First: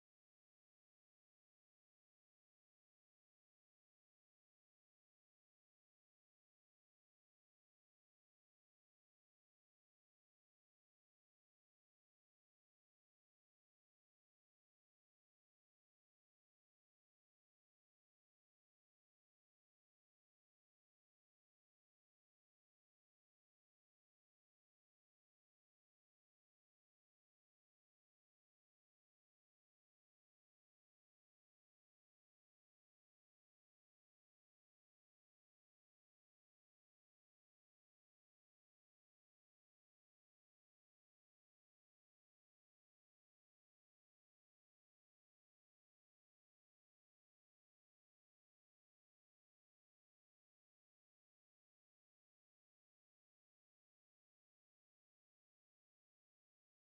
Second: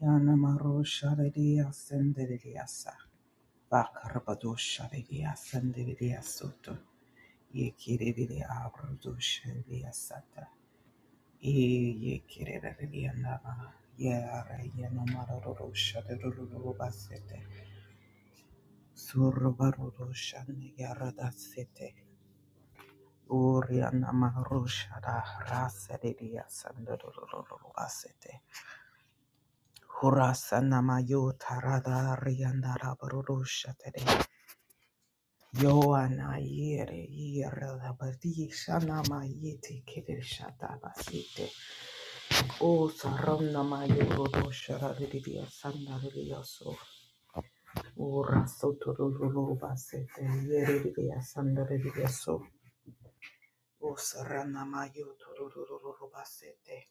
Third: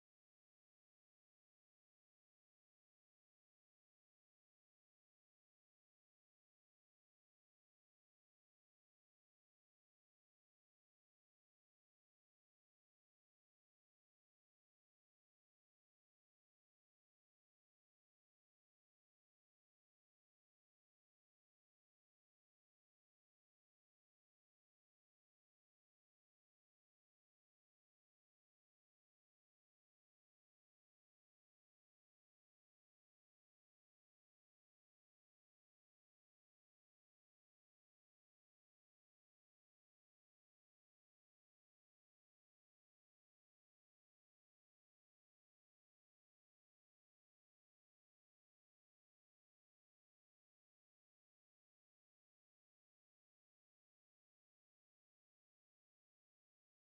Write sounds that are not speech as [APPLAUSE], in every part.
Yana Yanamaro Shadidia Sendidia Sa Bakarabado Shadidia Sendidia Soto Yekiridia Abrudo Shadia Sata E Yekiridia Nama Yara Yanamaro Shaduru Basete Surubaro Shan Yarada Sete Urianamaro Shada Rasadidia Sanduru Basete Hurasa Namayo Tarada Riandara Barurusha Tere Joana yere yere la badi shana ma yete kere shata basite. O sarana ma yoro do shara ridia sanda ridia so. O raso toro basete yere ridia sanda ridia so. O sarana ma yoro toro basete.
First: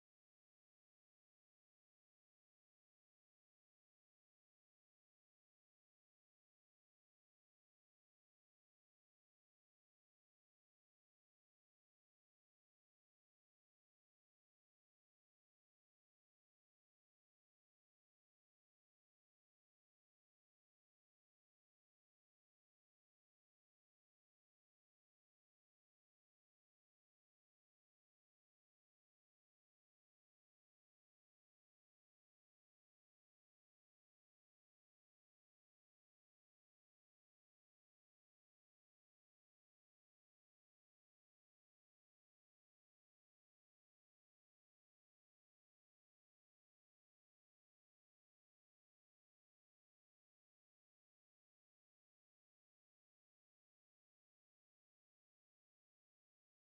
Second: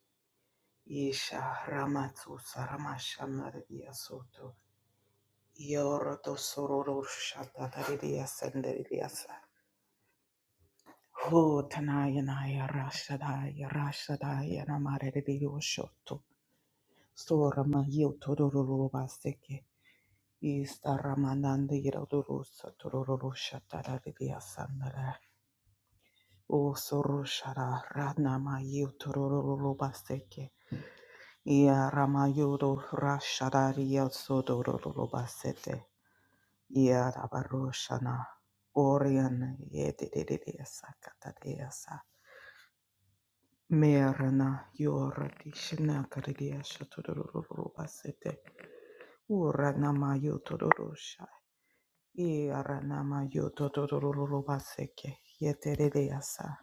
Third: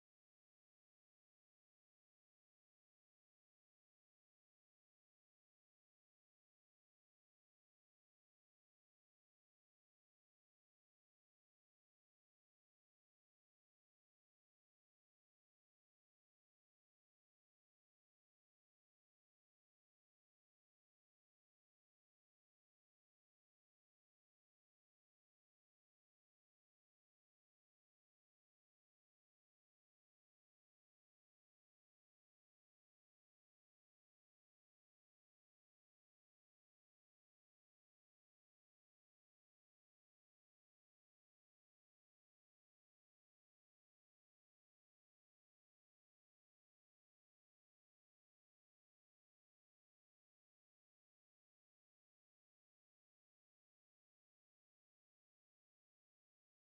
Isha ramatu sarama shana ridia soto. Yoro do sororo shata ridia sanda ridia sa. Oh, Tanayanaya Rashadaya Rashadaya Namarediyoshoto Sorama Yotororoba Seke Ista Ramananda Yirodurusa Tororosha Taradia Sandara O Soroshara Radnama Yotororoba Seke Ia Ramayodo Rashadaria Sodororoba Sete Ia Rabaroshana Orian Yedidia Sakatadia Merana yorati shina karidia shotororo basete. Urana ma yotororosha. Irana ma yotororo baseke. Yeteredeasa.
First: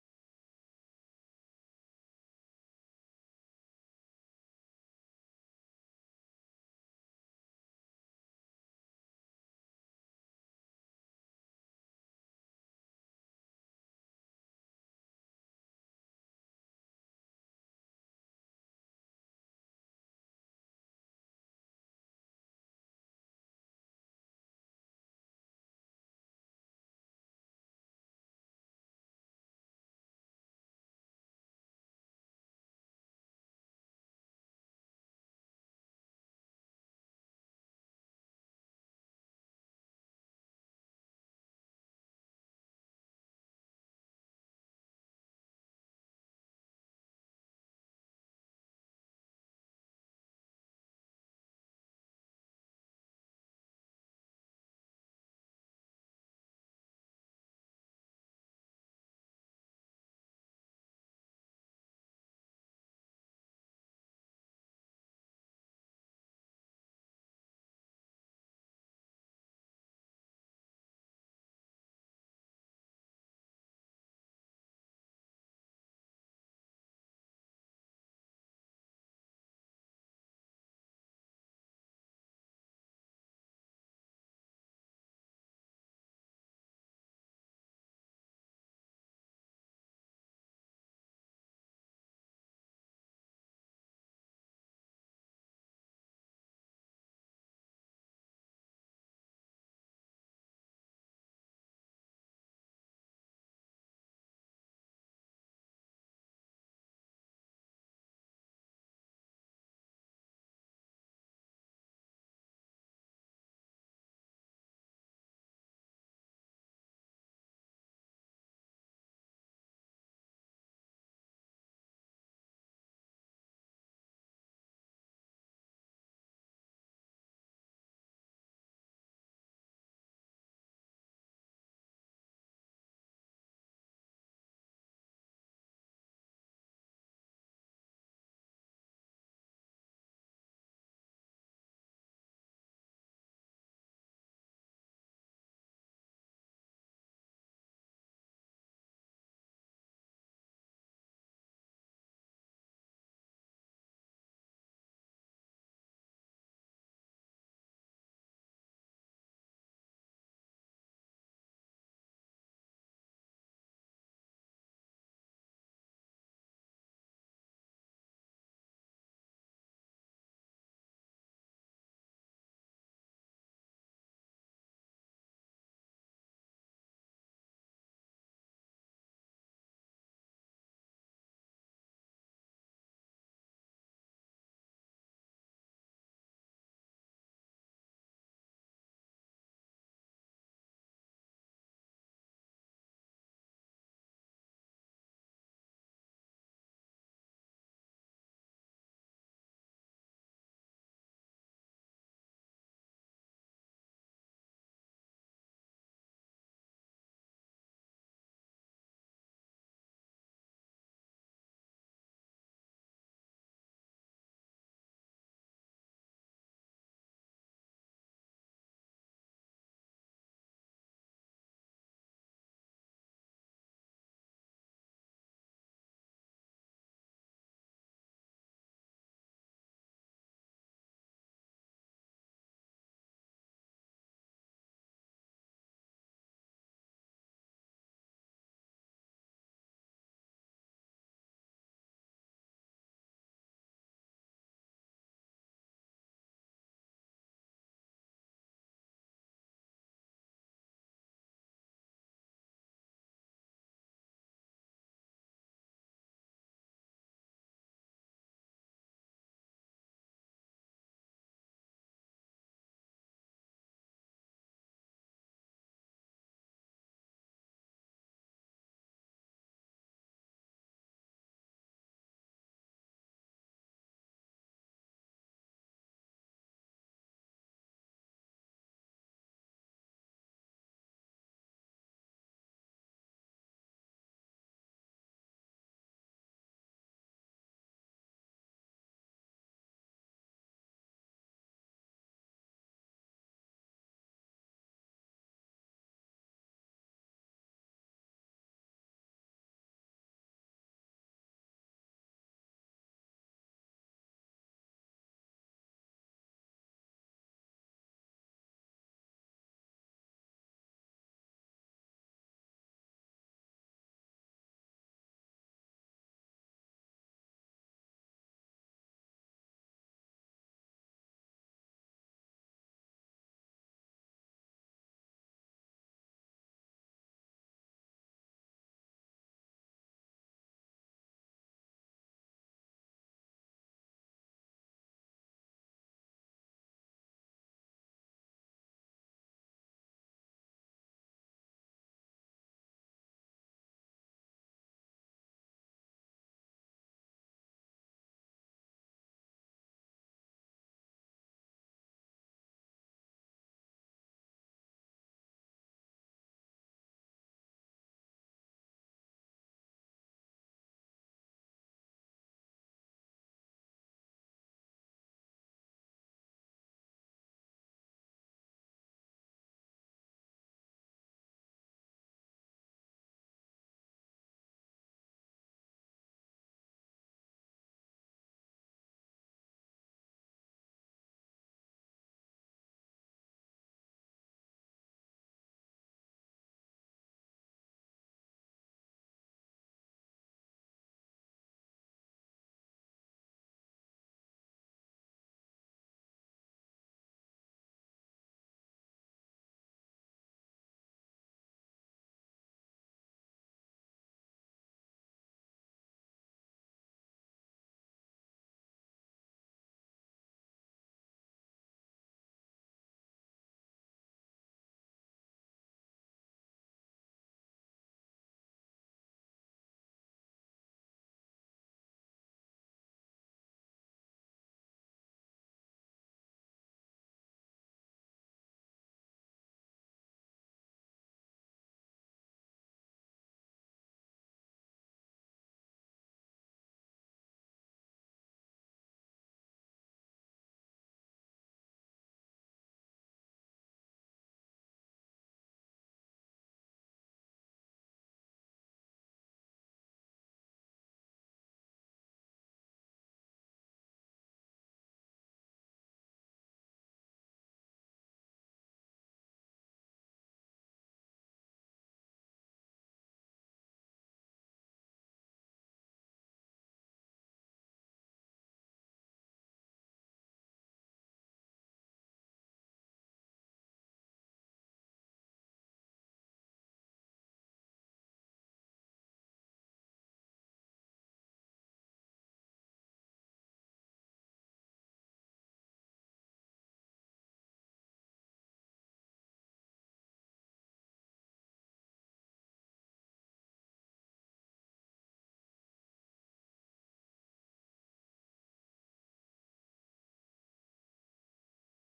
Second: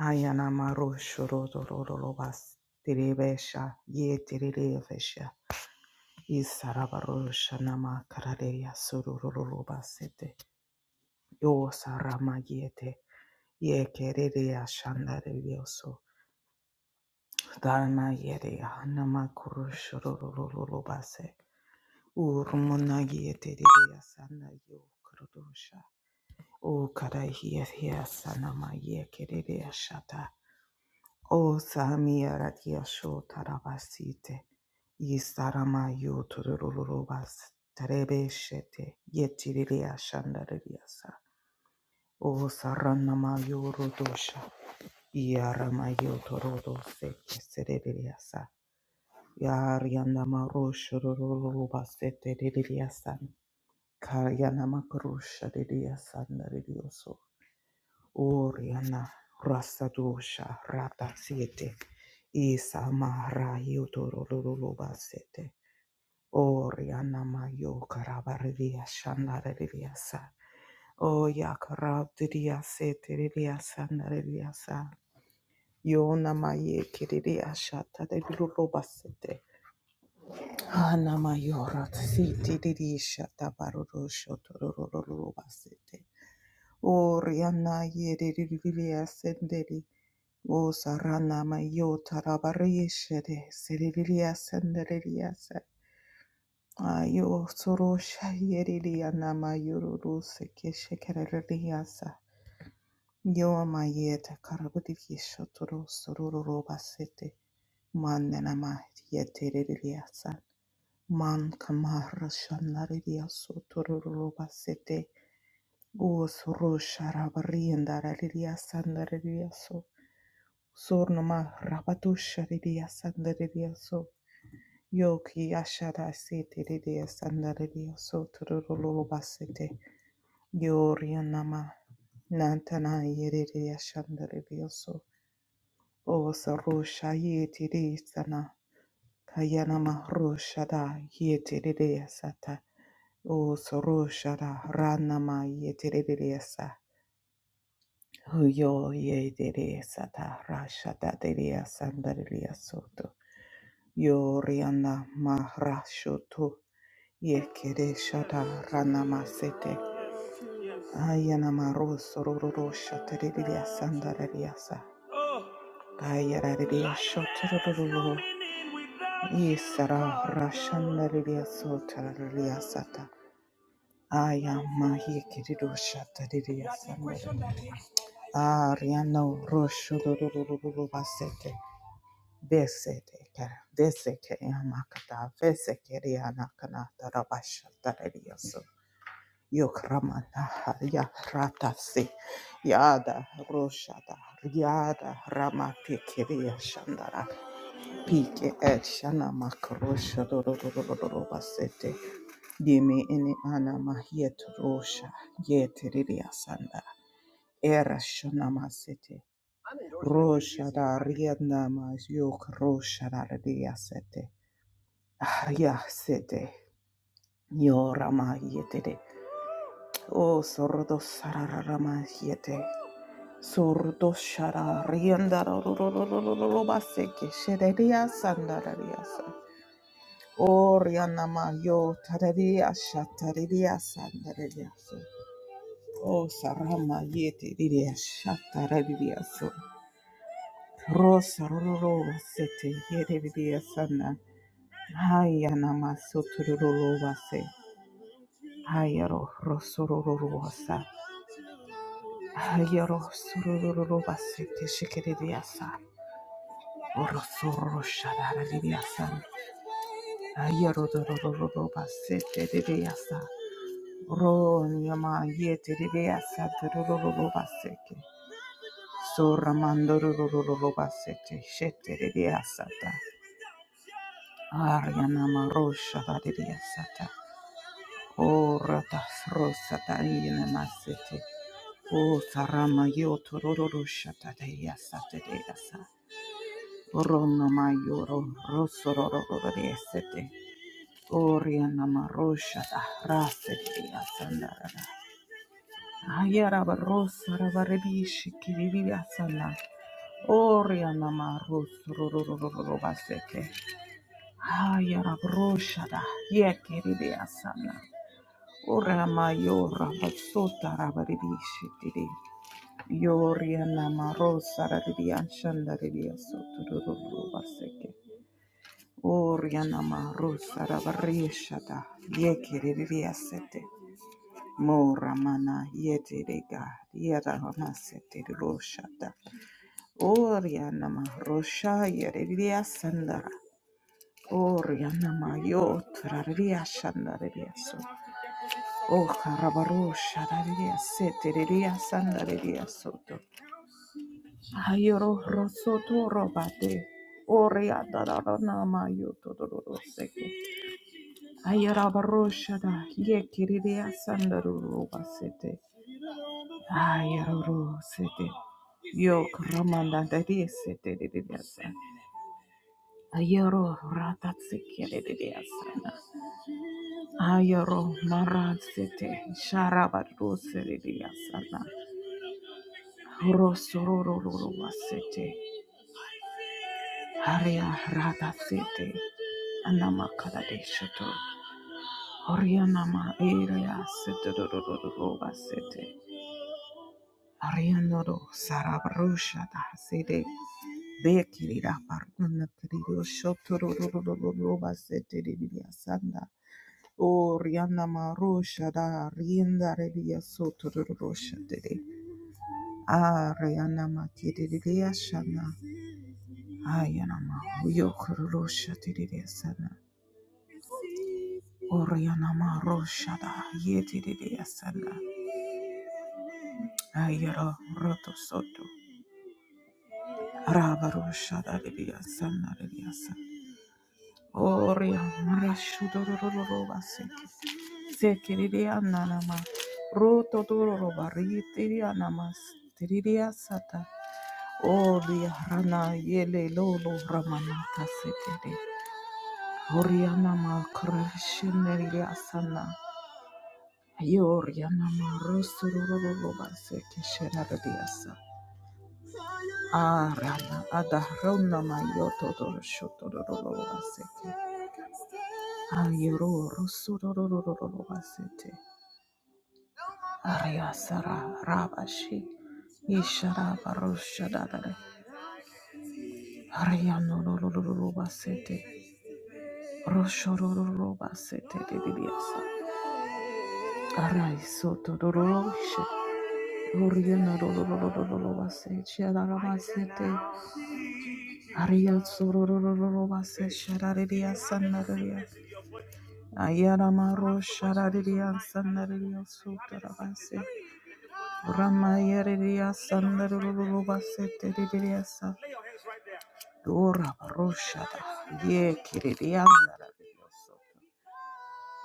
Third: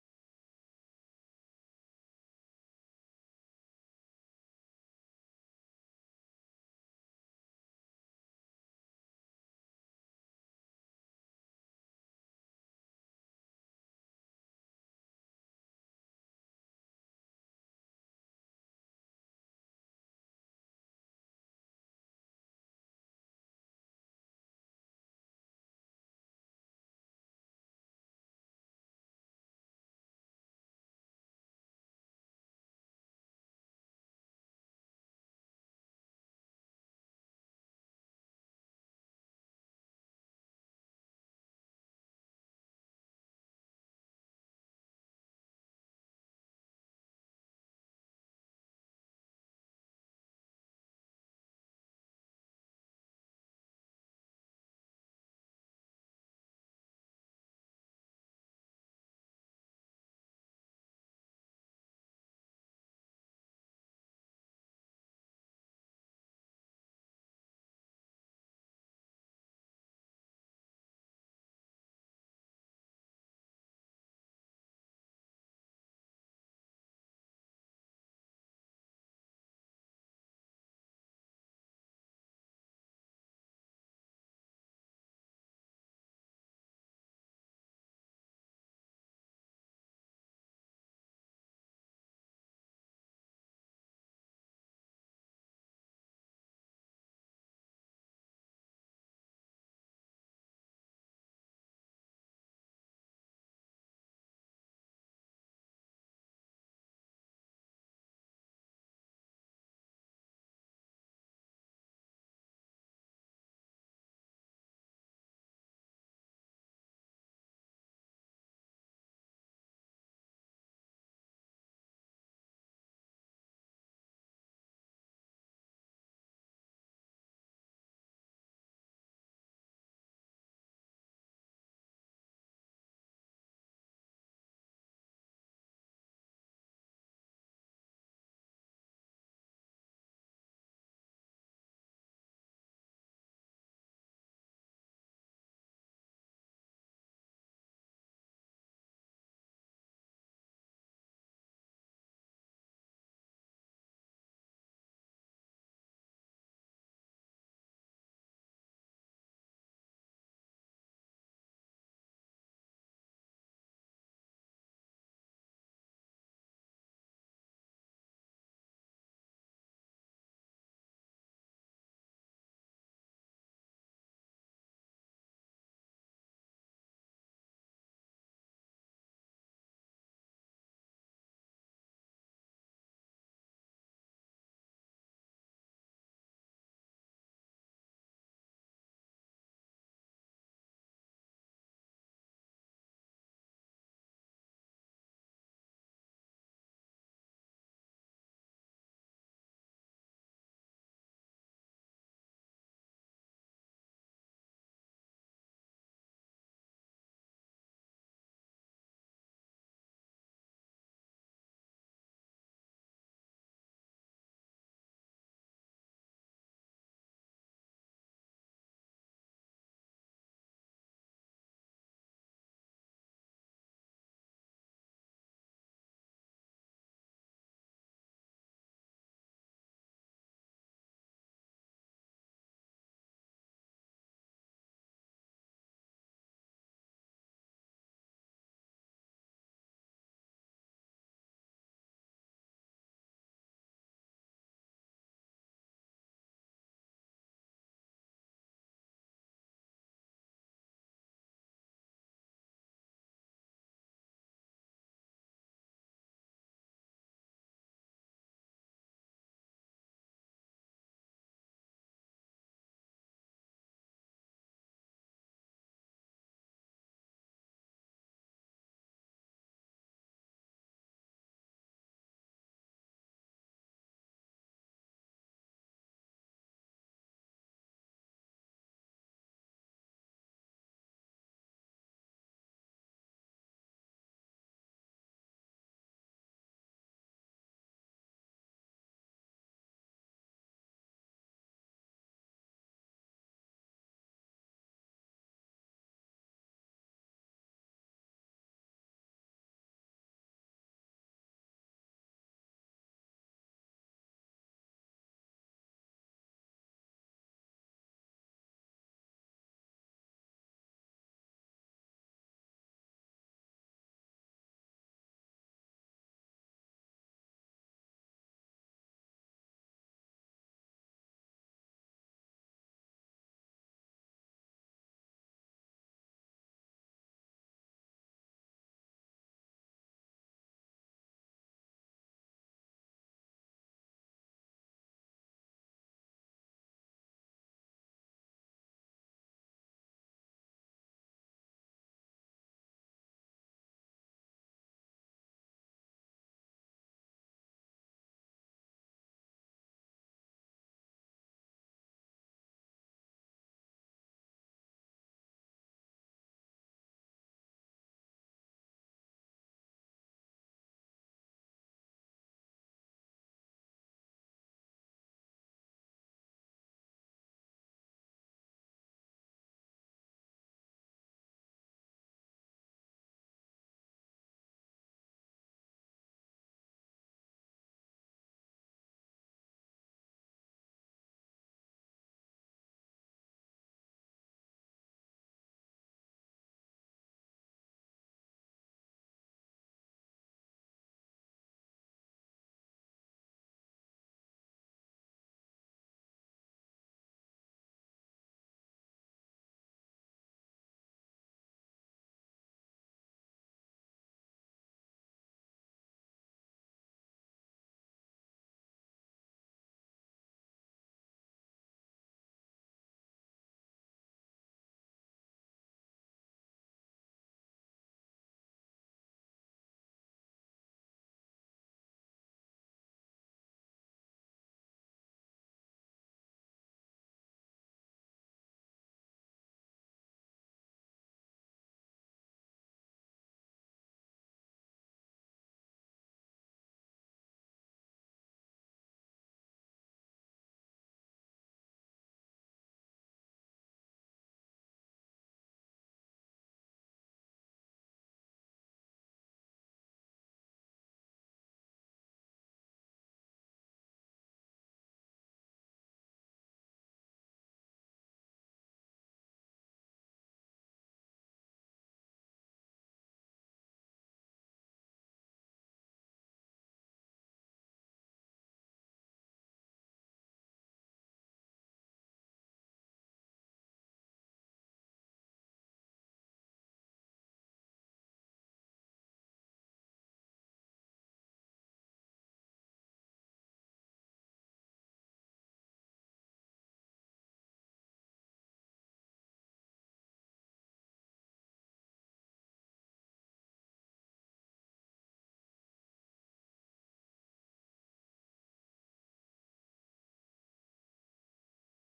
Ayana ma roshotororo bas. Terebesha. Yeterebesha. Isarabarosha nama karadia sororo basete. Yo sarama yete. Yekeredia shandarilioso. Dharma yere hanama kuruşurululu base. Urmuna yete dedi asana yu kuruşa. O kara hiye sanama ye kerede yaşata. O sami yarat yaşo tarabasite. Yistarama yu turululu bas. Terebe şete yetirili yaşandırı sa O saranama yu ruduşa. Yarama yu turudu seke serede sa. Yariana Marusha Ruruba Sete Didiasan Karyana Makrusha Didiasan Didioso Oriana Rasadusha Rata Siete Isa Mahara Yutoro Ruruba Sete Oriana Mayo Karabaridia Shandara Didiasa O Yakarab Didia Sete Didiasan Didiasa Yona Maye Kididia Shata Didiruba Sete Anama yorot siti didi shata baroro shotorororo basete. O riana yede didi ascenderi. O sarana mayo tarabari shere seriri ascenderi asa. Ayo soro shayeri riana mayororo seke shekereri asa. Yo amayete karabudiki shotoro sororo basete. Manena ma yetereri asa. Man kamara shanaridia sotororo basete. Gos rosha rabarienda raridia sandaridia so. Sornoma rabatusha ridia sandaridia so. Yoki ashara sete ridia sandaridia sotororo basete. Yorianama nantana yeridia shandaridia so. O sarusha yetiri sana kayana mahrusha da yetiri sata. O sarusha da rana ma yetiri sa. Yo yetiri sata rasha da diri sandari soto. Yo riana mahrasho tu yekiri shada rana masete. Ayana maroso rorosha tiri sandari sa. Kayara diri Isara Rashanda Lidia Sota Lidia Sata. Aya Mahi Kirido Shata Lidia Sanda. Ariano Rosho Lulu Basete. Besete Kara. Deseke Yamakata. Veseke Riana Kanata Rabashata Lidia So. Yokramana Haria Rata Yada Roshada. Yada Ramate Kiria Shandara. Pike et shana makrosha dororororobasete. Dime ene ana mahiet rosha yete riria sanda. Era shana masete. Rosha da riedna mas yok rosha da riria sete. Ahria sete. Yora ma yete de. O sordo sarara ma yete. Sordo shara rienda rorororobaseke. Shederia sanda riria sanda. Orianama yo tararia shatararia sandararia so. O sarama yete riria shatararia so. Rosa roro sete yere riria sana. Hayanama soturoro vase. Hayaro rosororo vasa. Hayaro sororo vase te shikiriria sa. Orosoro shatararia san. Hayaro dororo vase te riria sa. Ronyama yete ribea satarururu baseke. Soramandurururu basete. Shete ribea sata. Aryanama rosha ribea sata. O ratas rosata yene masete. O sarama yotururu shata dea sata dea sa. Oronoma yoro rosororo sete. Orianama rosha da rasete dea sandarada. Ayara Ayarabarosa rabaribishi kiririasala. Orianama rus rurururubaseke. Ayarabrosha yekiriasana. Orama yora basota rabaribishi tiri. Yorianama rosa radianshanda ribiasotururubaseke. Orianama rosa rabarishada yekiriasete. Mo Ramana Yeti Rega Yada Ramasete Roshata Orianama Rosha Yereria Sandara Orianama Yotra Ria Shandaria So O Karabarosha Ria Sete Ria Sandaria Soto Ayoro Rosoto Robate Oriada Ranama Yotodoro Seke Ayara Barosha Yekiria Sandaru Basete Ayaroro sete. Yo ramanda dadi sete de diasa. Ayaro ratatsiki de diasa. Ayaro narad sete. Sharabadu sete diasa. Rosororo wasete. Haria rata sete. Anama kadadeshato. Orianama area sete do do do do do wasete. Ariandoro sarabrusha da sede bekiri da pardona kirido shotoro roba sete de via sanda o rianda marusha da rienda revia sotoro rosha de a rianda ma kiri de via shana ayana ma yokoro rosha de via sana o rianda ma rosha da yeti de via sana ayero roto soto Rava roshada de via sana Revia Oria marashudorororoba sekiriria nanama rotodororoba ritiria namas tiriria sata oria rana yele lolo ramanata setere oria nama krashineriria sana yoria nama rosurororoba sekesherariria sa arana adahrona mayotodoroshodororoba seki ayoro rosurororoba sete Ariyasara Rabashi Ishara Barushadadare Ariyano Rubasete Roshorodorobasete Didiasa Araisoto Doroshe Oriana Rubase Chiaramasete Ariyasorobase Sharadidia Sanare Ayaramaro Sharadidia Sanaria Sutarabase Ramayaridia Sandarubasete Didiasa Dora Roshada, Ye Kiridianda,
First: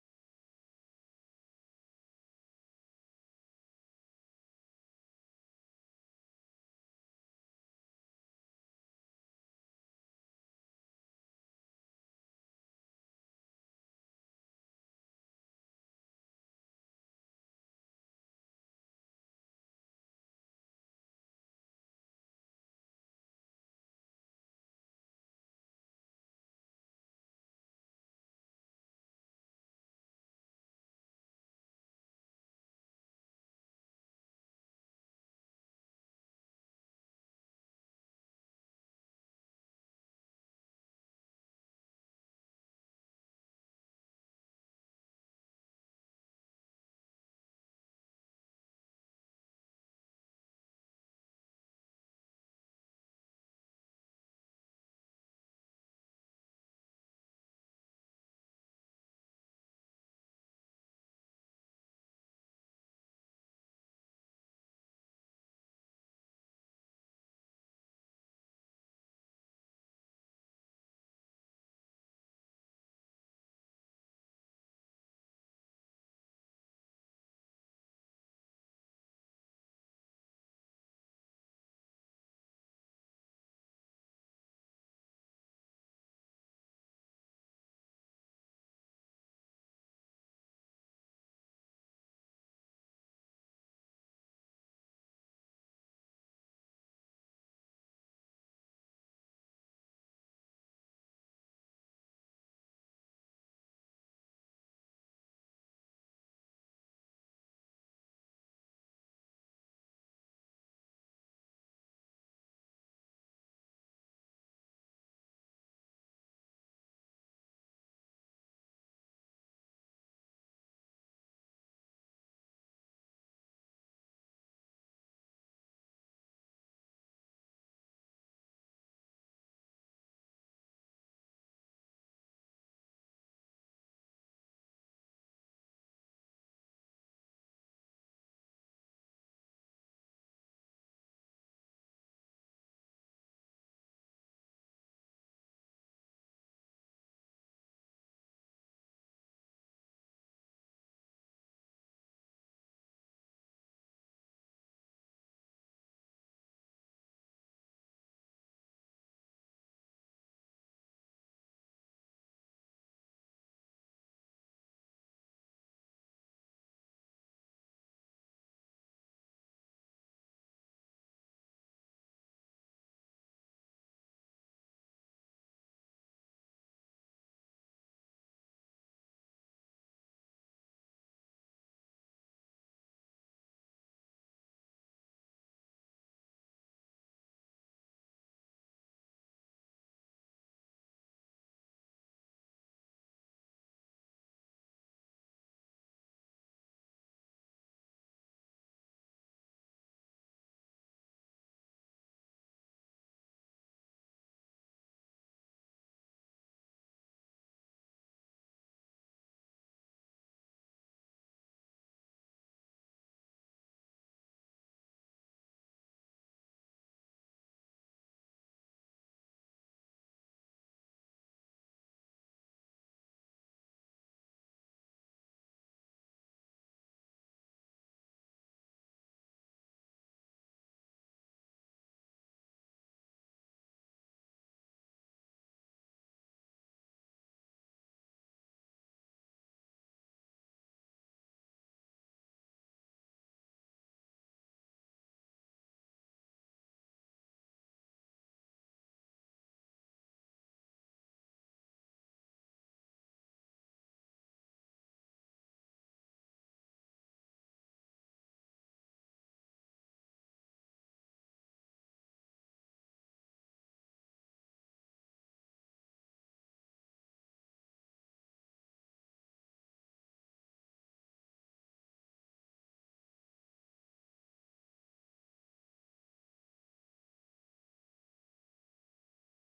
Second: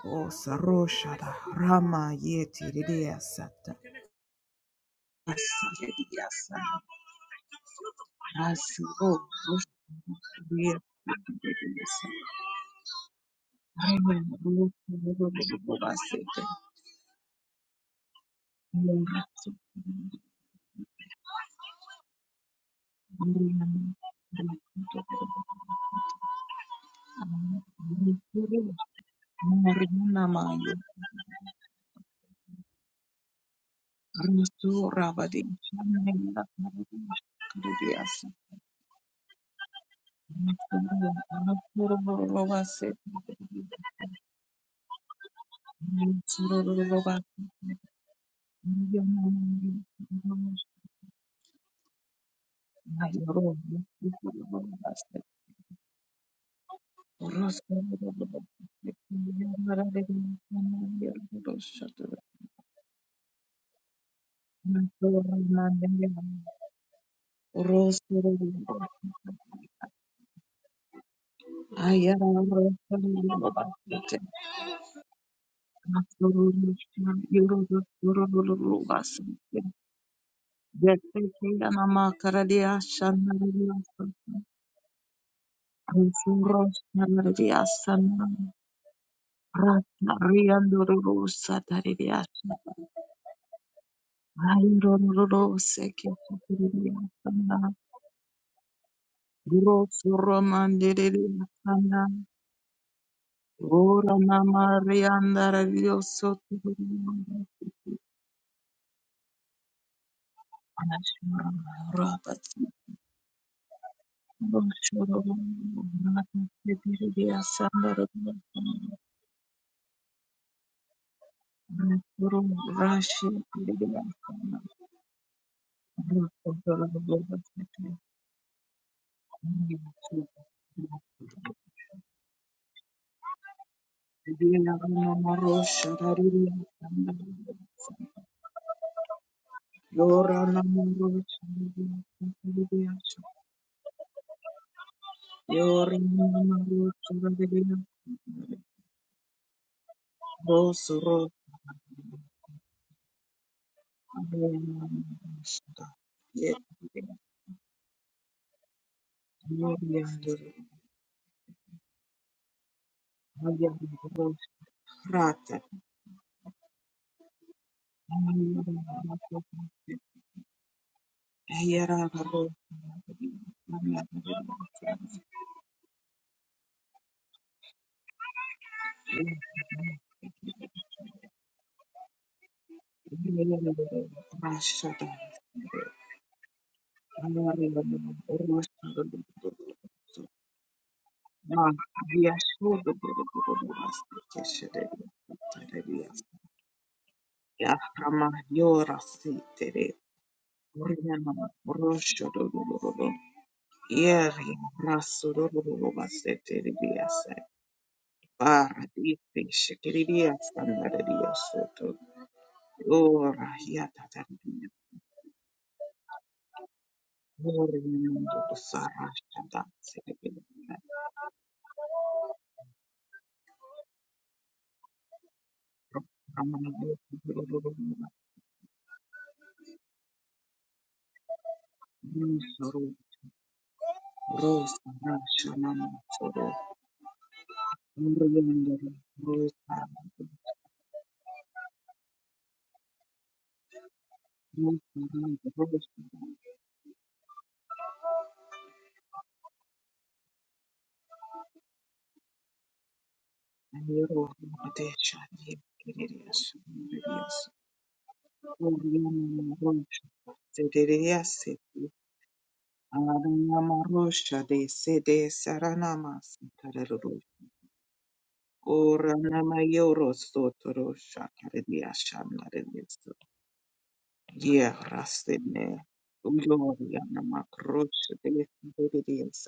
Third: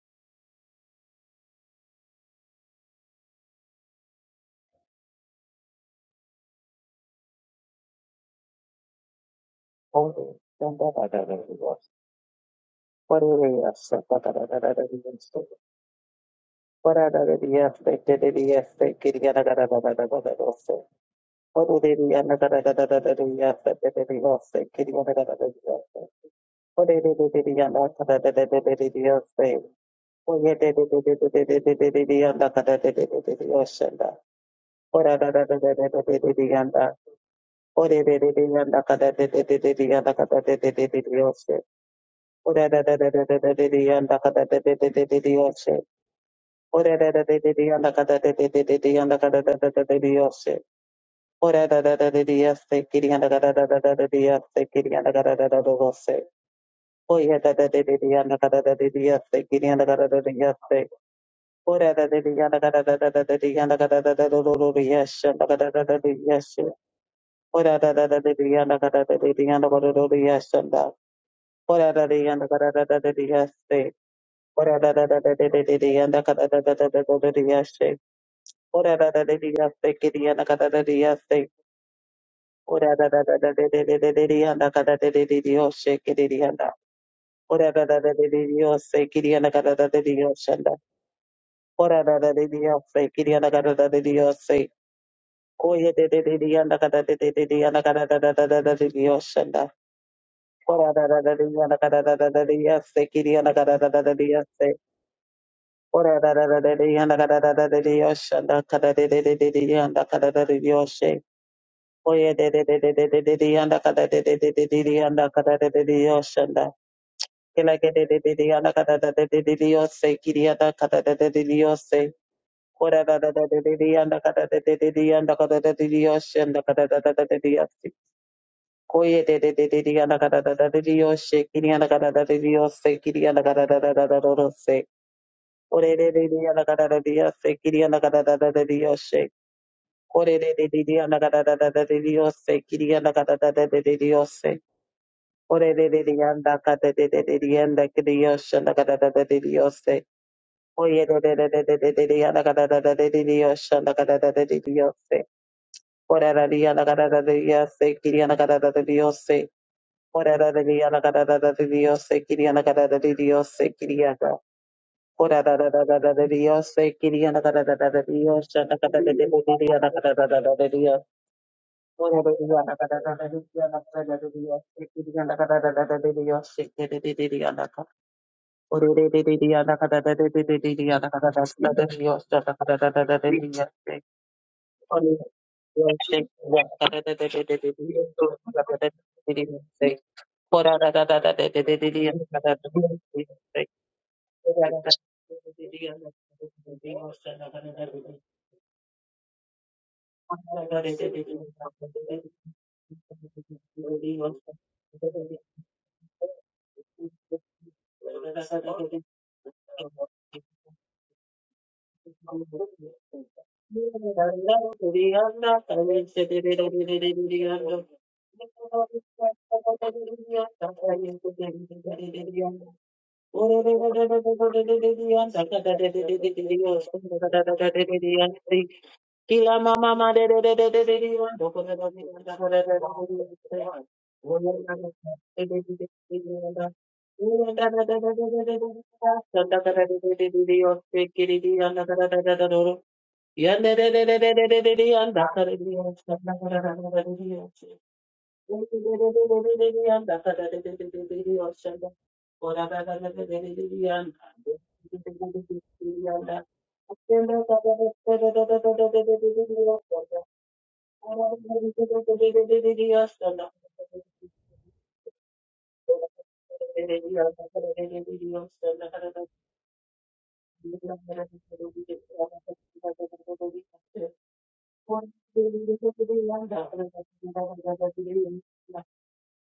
O Saroshada, Rama Ye Tiridia Sata, Asiridia Sana, Asiro, Ora Roshada, I'm Rama Roshada, Muratu, Murana, Mururu, Murunamayo, Rusurabadi, Chanayana, Ora da Rossi, da da da da da da da da da da da da da da da da yoshe. Ora da da da da da da da da da da da da da da da da da yoshe. Ora da da da da da yoshe. Kiri da da da da da da da yoshe. Kiri da da da da da yoshe. Oya da da da da da da da da da yoshe. Kiri da da da da yoshe. Ora da da da da da da da da da da da da da da yoshe. Da da da da da yoshe. Ora da da da da da da da da da da da yoshe. Da. Ora da da da da da da da da yoshe. Ora da da da da da da da da yanda kada da da da da da da da yashe. Ora da da da da yashe kiri yanda kada da da yashe. Gerçekten ama karadiya Ora da da da da da da da şanlarıyla da da da yanda kada da da da da yoshe kiri da yanda. Rosuros Ora da da da da Naradiasana da da yoshe kiri yanda kada da da da yoshe da. Ratnariandurusa Ora da da da Taridiasana da yoshe kiri yanda kada da da da yoshe. Koye da Ayurururuseke da da da yanda kada da da da da Taridiasana yanda kada da da da da da da da yoshe da. Ora da da da da yanda Rosuromandiridiasana kada da da da da yashe kiri yanda kada da da da da yashe. Ora Uranamariandaradiyoso da da da da dee, yanda da da da Taridiasana da da dee, yosha da ka da dee dee dee dee dee, yanda ka da da dee dee, yoshe. Oye dee Rapatsi dee dee dee dee dee dee dee, yanda ka da dee dee dee dee dee dee, yanda Rosurum ka da dee dee dee, Rashi yosha da. Kila Taridiasana ke dee dee dee dee, yanda ka da da dee dee dee dee, yoshe. Kiri yanda ka da da dee dee dee, yoshe. Rosurum Ora da Rashi da da dee dee dee, yanda ka da dee dee dee dee, yanda ka da dee dee dee, yoshe. Yanda ka da da da da dee dee, yoshe. Koye dee dee dee dee dee, yanda ka da da da dee dee, yoshe. Kiri yanda ka da da dee dee, yoshe. Kiri yanda ka da da da da da, Rashada, yoshe. Ore ore ore ore ya nagada da da da diosse kiri ya nagada da da da diosse ore ore ore ore ya nagada da da da diosse kiri ya nagada da da da diosse ore ore ore ore ya nagada da da da diosse kiri ya nagada da da da diosse ore ore ore ore ya nagada da da da diosse kiri ya nagada da da da diosse kiri ya nagada Ora da da da da da da Dios, se quería da da da da da da Dios, ya da da da da da da Dios, da da da da da da Dios. Ora da Dios, da da da da da Dios, da da da da Dios, se quería la da da da da da da Dios, se quería da da da da da. Ora da da da da da da da da da da da Dios, da da da da da Dios, da da da da da da da Dios. Ora Dios, se quería da da da da da da da Dios, da da da da da da Dios. Ora da da da da da da da da Dios, da da da da da Riassume Dios. Yahama Yora Sitere Oriana Rosho Dododo Yeri Rasso Dododo Bassete Ribiase Barra di Pesce che Ribia Standare di Ossoto Ora Hiata Tardina Oriana Dodo Sarrascia Dazze Ribiase Ramana Dodo Dodo Dodo Kila mama ma de de de de de de de do ko de do de do ko de do Dodo ko de do wo ye na na de Rosa de de Rascia de de de Mamma da wo ye da da da da da da da da da da da da de de de de de yo se ki de de ya na da da da da da do ya de de de de de de de de de ya da ka de de ya da na da da da da de de yo Thank you. Oh,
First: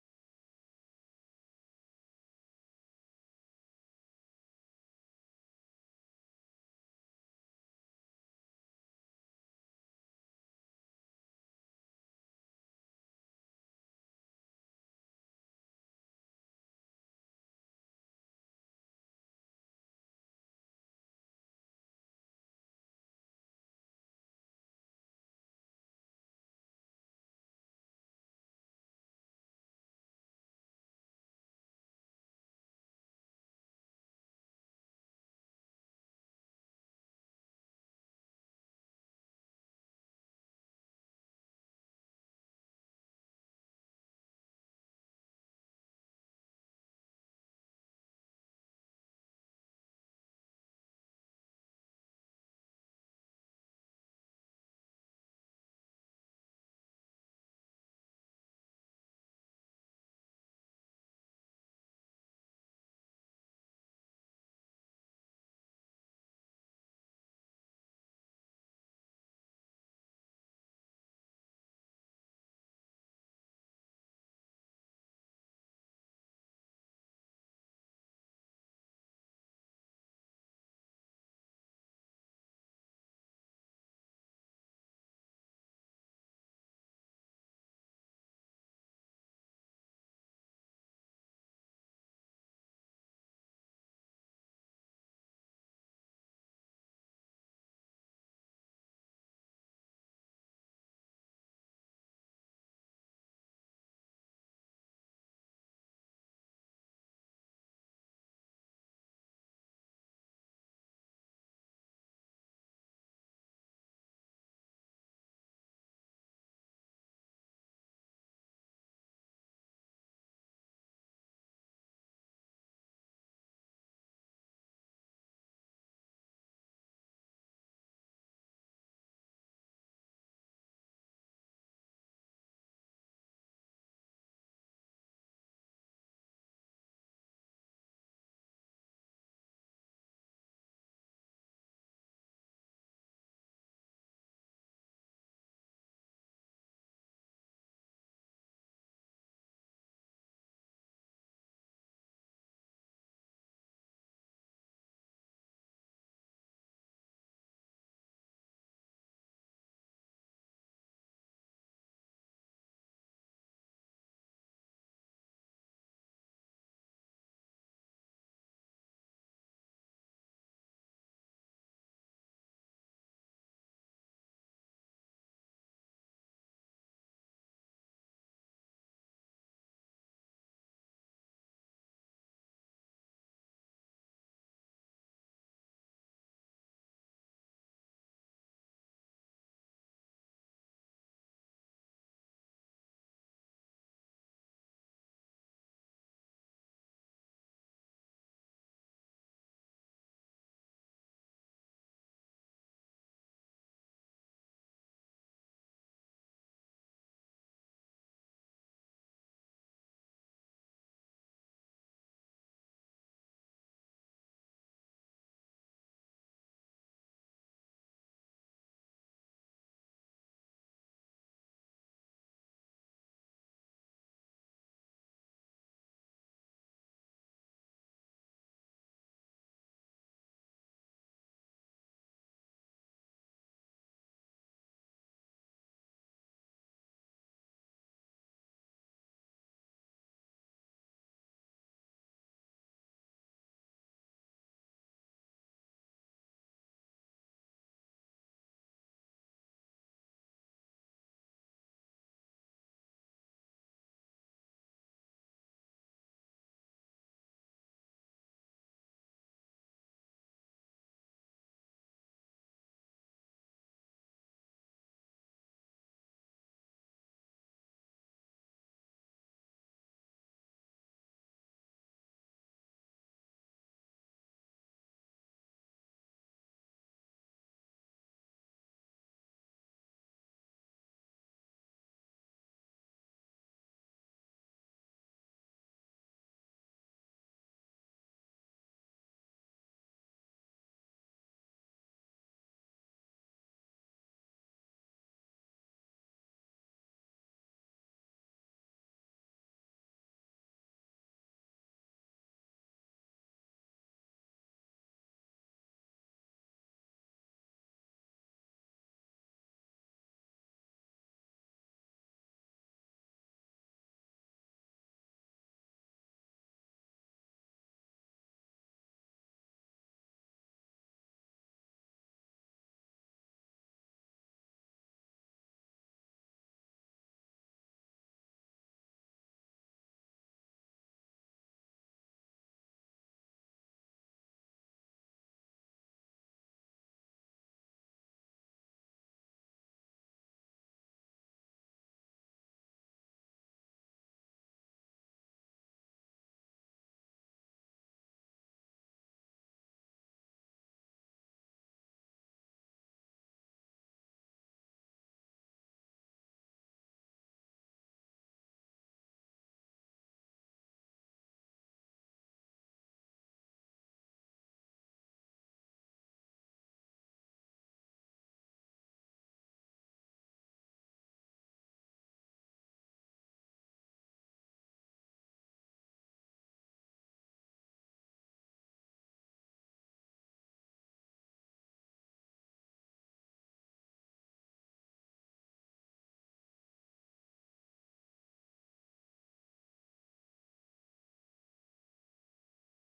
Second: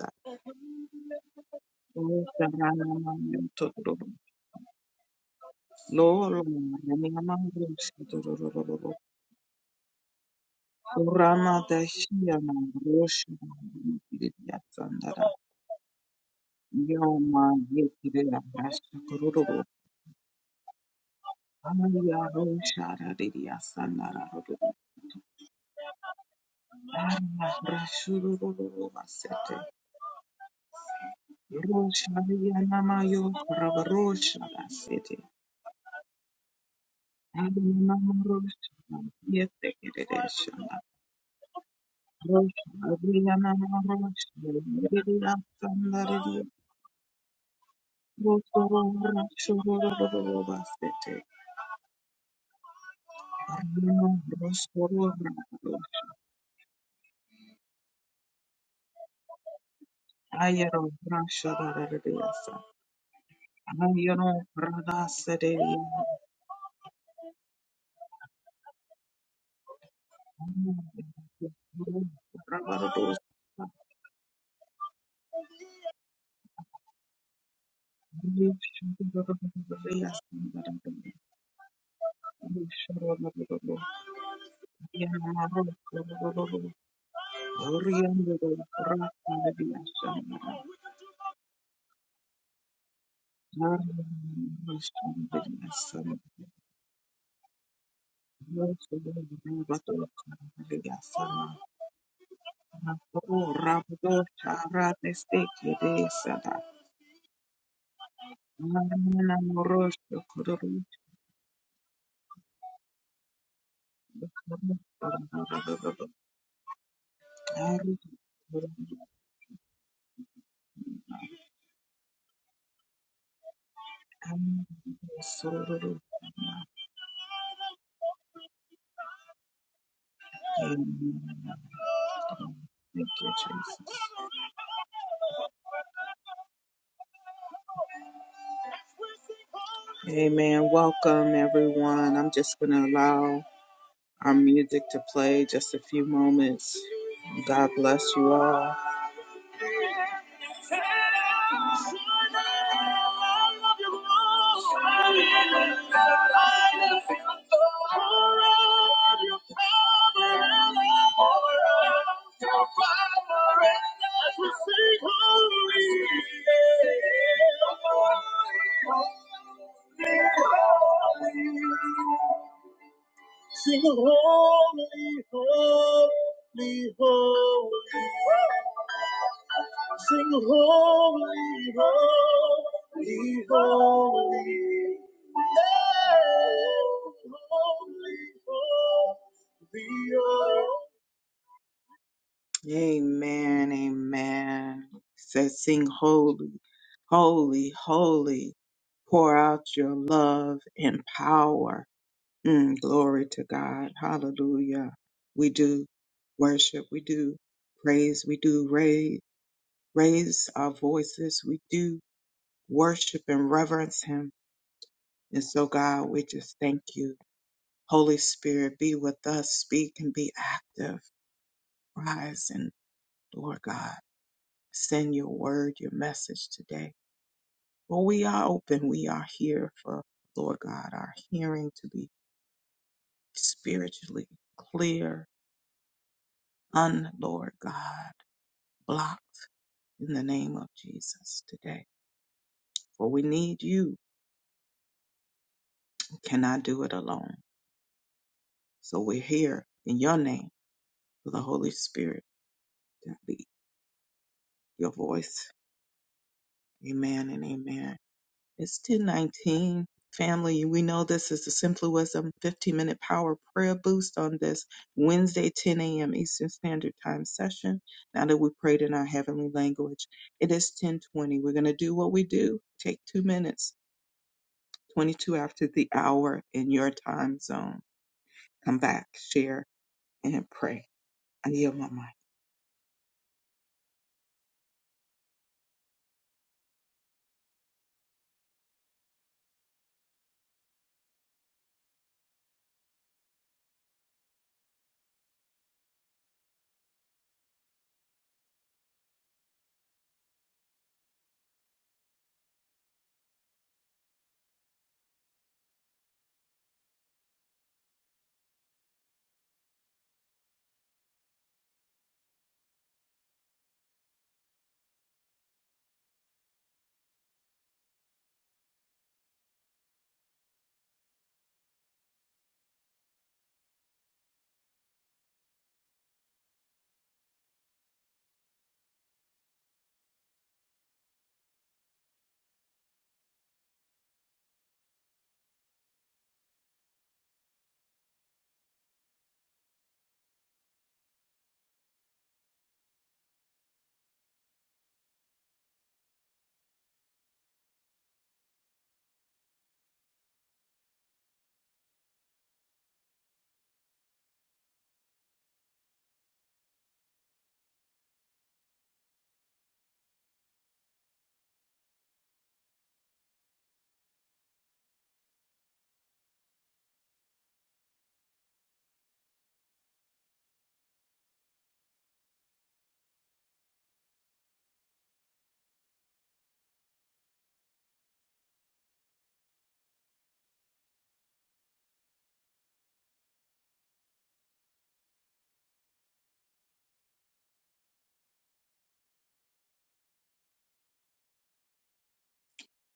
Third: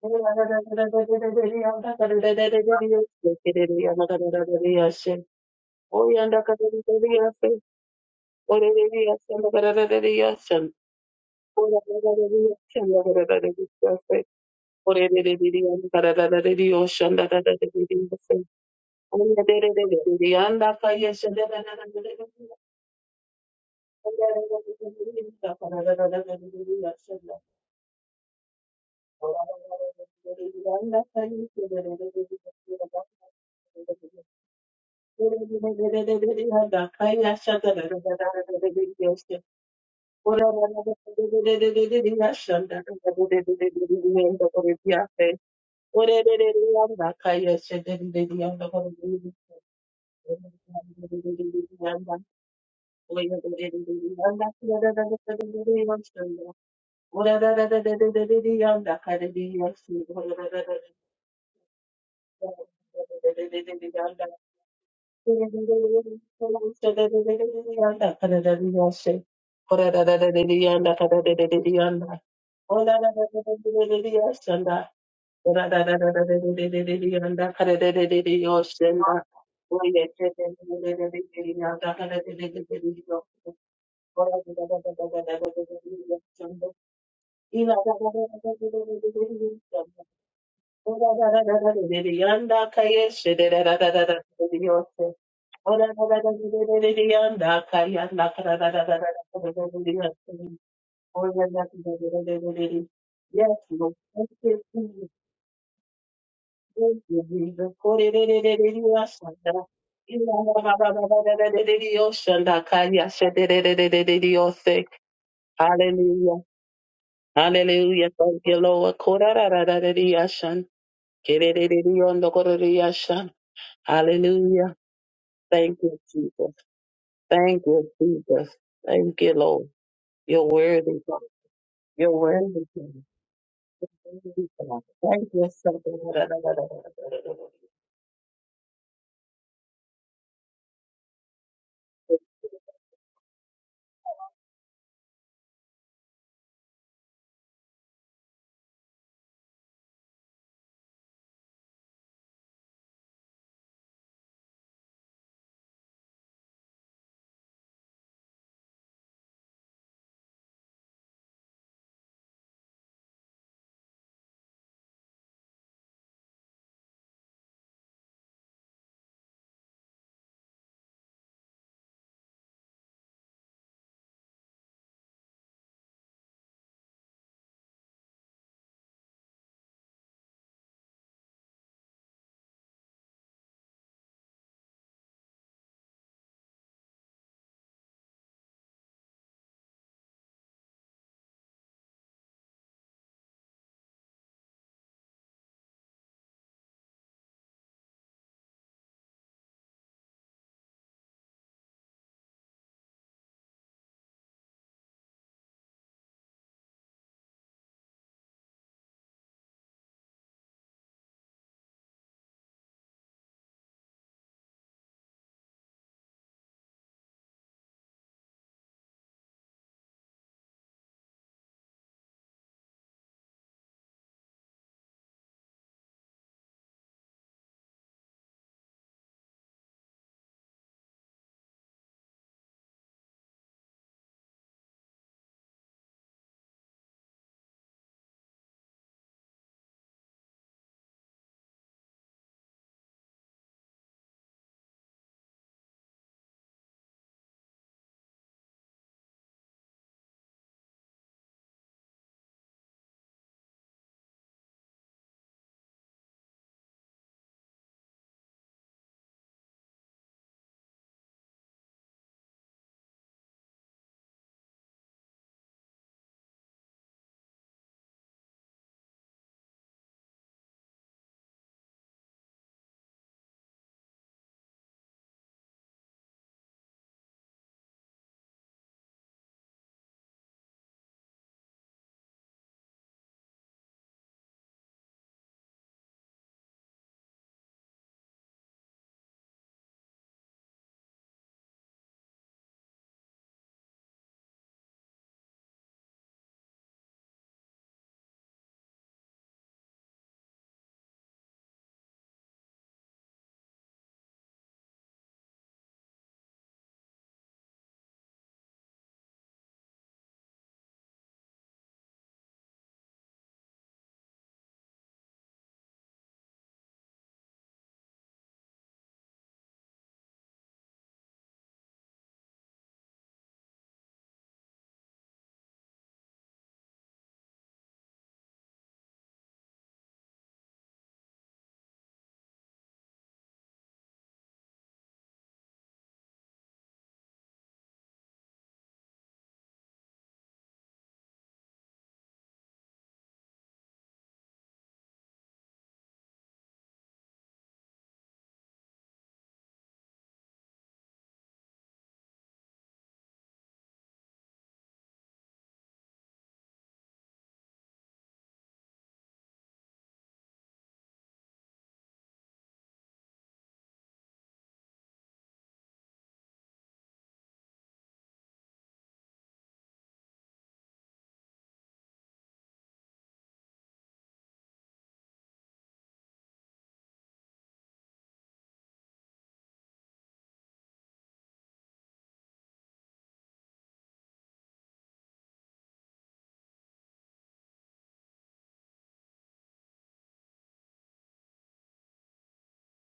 Lolo Rama Roshi Dororo Rama Dashia Roshi Yatsandara Yoma Yekira Rasha Kururu Aya Rosha Radidia Sandara Rama Rashuru Vasete Rosha Yanama Yo Ravarosha Vasete Ora Yanama Rosha Yetekireshana Rosha Yanama Rosha Yatsandara Rosorora, sorororororo, basete. Arno, rosorora, do. Ayero, brasha, da, da, da, da, sa. Ayero, brada, se, Yanda de, de, ya. Ro, brava, da, do, sa. Ro, sho, da, da, da, da, da, ya, sa, da, da, da, da. Ro, sho, ro, da, da, da, da. Ya, ro, Yes, Lord. Thank Thank you, you, Jesus. Thank you, Jesus. Hallelujah. Hallelujah. Thank you, Lord. Hallelujah. Jesus. Thank you, Jesus. Thank you, Jesus. Thank you, Lord. You're worthy, God. You're worthy, God. Worthy, God. Thank you, something. Amen. Welcome, everyone. I'm just going to allow our music to play just a few moments. God bless you all. Holy, holy, holy. Sing holy, holy, holy. Sing holy, holy, holy. Holy, holy, holy. Amen, amen. It Says sing holy, holy, holy. Pour out your love and power. Mm, glory to God. Hallelujah. We do worship. We do praise. We do raise, raise our voices. We do worship and reverence Him. And so, God, we just thank you. Holy Spirit, be with us. Speak and be active. Rise and, Lord God, send your word, your message today. Well, we are open. We are here for, Lord God, our hearing to be spiritually clear, un, Lord God. blocked in the name of Jesus today. For we need you. We cannot do it alone. So we're here in your name for the Holy Spirit to be your voice. Amen and amen. It's 1019. Family, we know this is the Simply Wisdom 15 minute power prayer boost on this Wednesday, 10 a.m. Eastern Standard Time session. Now that we prayed in our heavenly language, it is 1020. We're going to do what we do. Take two minutes 22 after the hour in your time zone. Come back, share, and pray. I yield my mic.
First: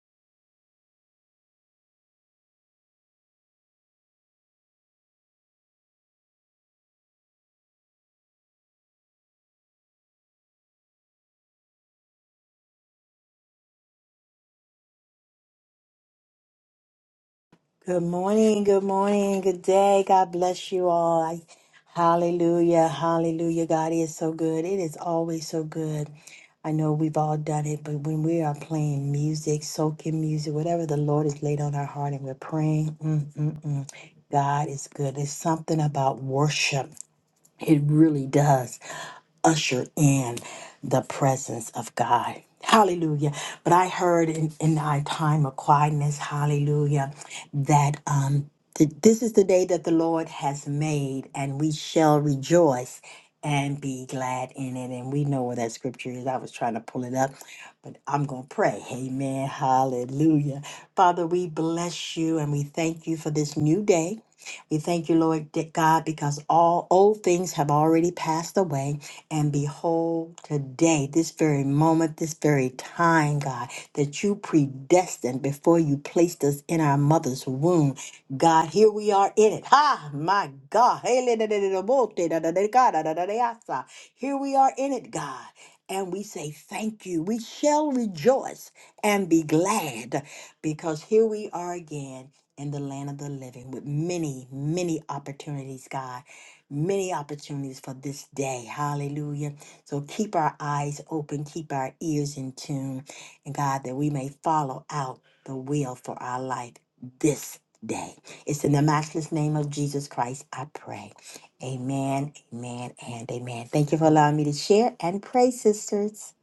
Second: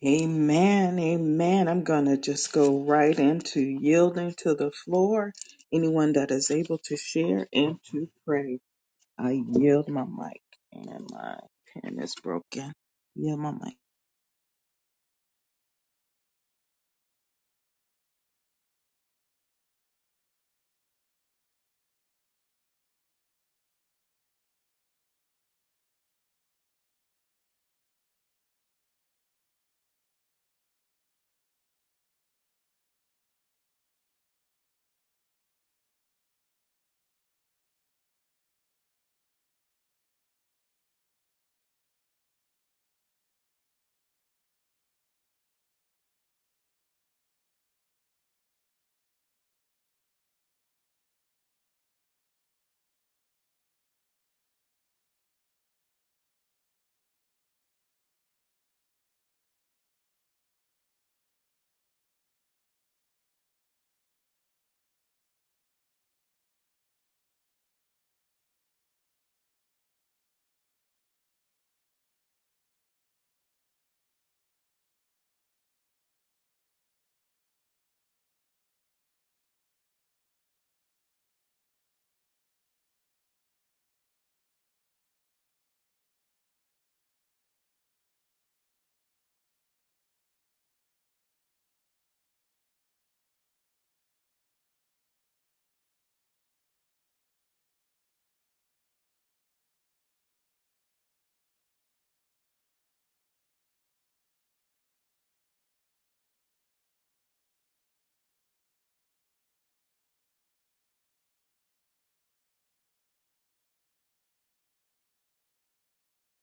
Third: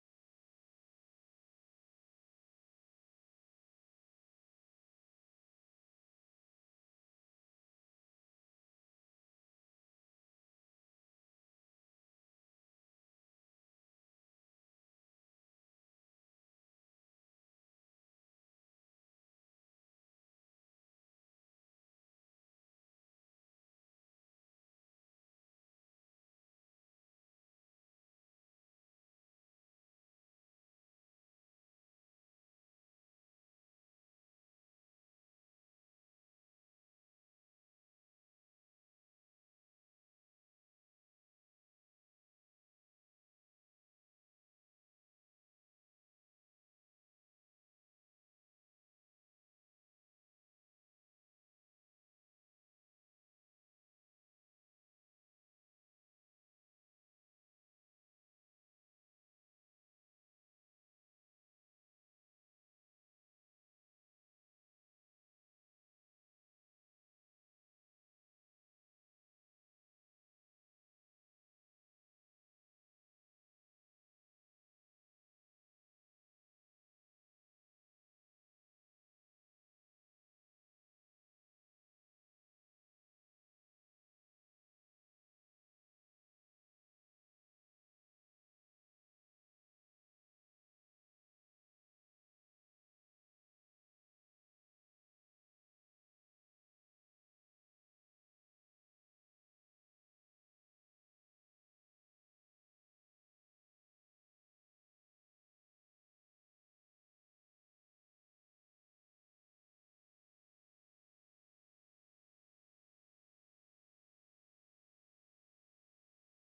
Amen. Amen. I'm going to just go right into yielding to the floor. Anyone that is able to share and to pray, I yield my mic. And my pen is broken. Yield my mic. Good morning, good morning, good day. God bless you all. I, hallelujah, hallelujah. God is so good. It is always so good. I know we've all done it, but when we are playing music, soaking music, whatever the Lord has laid on our heart and we're praying, mm, mm, mm, God is good. There's something about worship. It really does usher in the presence of God. Hallelujah. But I heard in, in our time of quietness, hallelujah, that um, th- this is the day that the Lord has made, and we shall rejoice and be glad in it. And we know where that scripture is. I was trying to pull it up, but I'm going to pray. Amen. Hallelujah. Father, we bless you and we thank you for this new day. We thank you, Lord God, because all old things have already passed away. And behold, today, this very moment, this very time, God, that you predestined before you placed us in our mother's womb. God, here we are in it. Ha, my God. Here we are in it, God. And we say, Thank you. We shall rejoice and be glad because here we are again in the land of the living with many, many opportunities, God. Many opportunities for this day. Hallelujah. So keep our eyes open, keep our ears in tune, and God, that we may follow out the will for our life this day. It's in the matchless name of Jesus Christ, I pray. Amen, amen, and amen. Thank you for allowing me to share and pray, sisters.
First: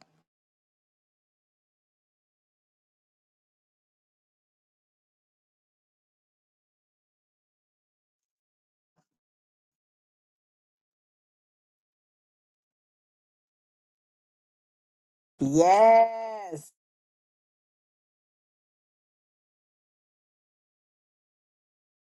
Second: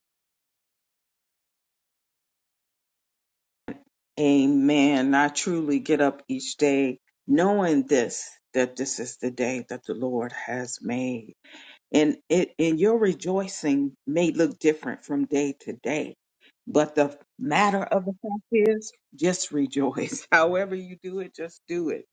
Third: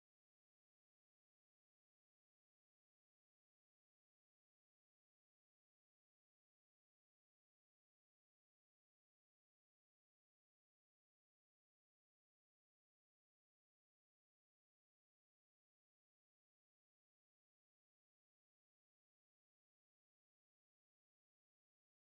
Amen. I truly get up each day knowing this, that this is the day that the Lord has made and it and your rejoicing may look different from day to day Yes. but the matter of the fact is just rejoice [LAUGHS] however you do it just do it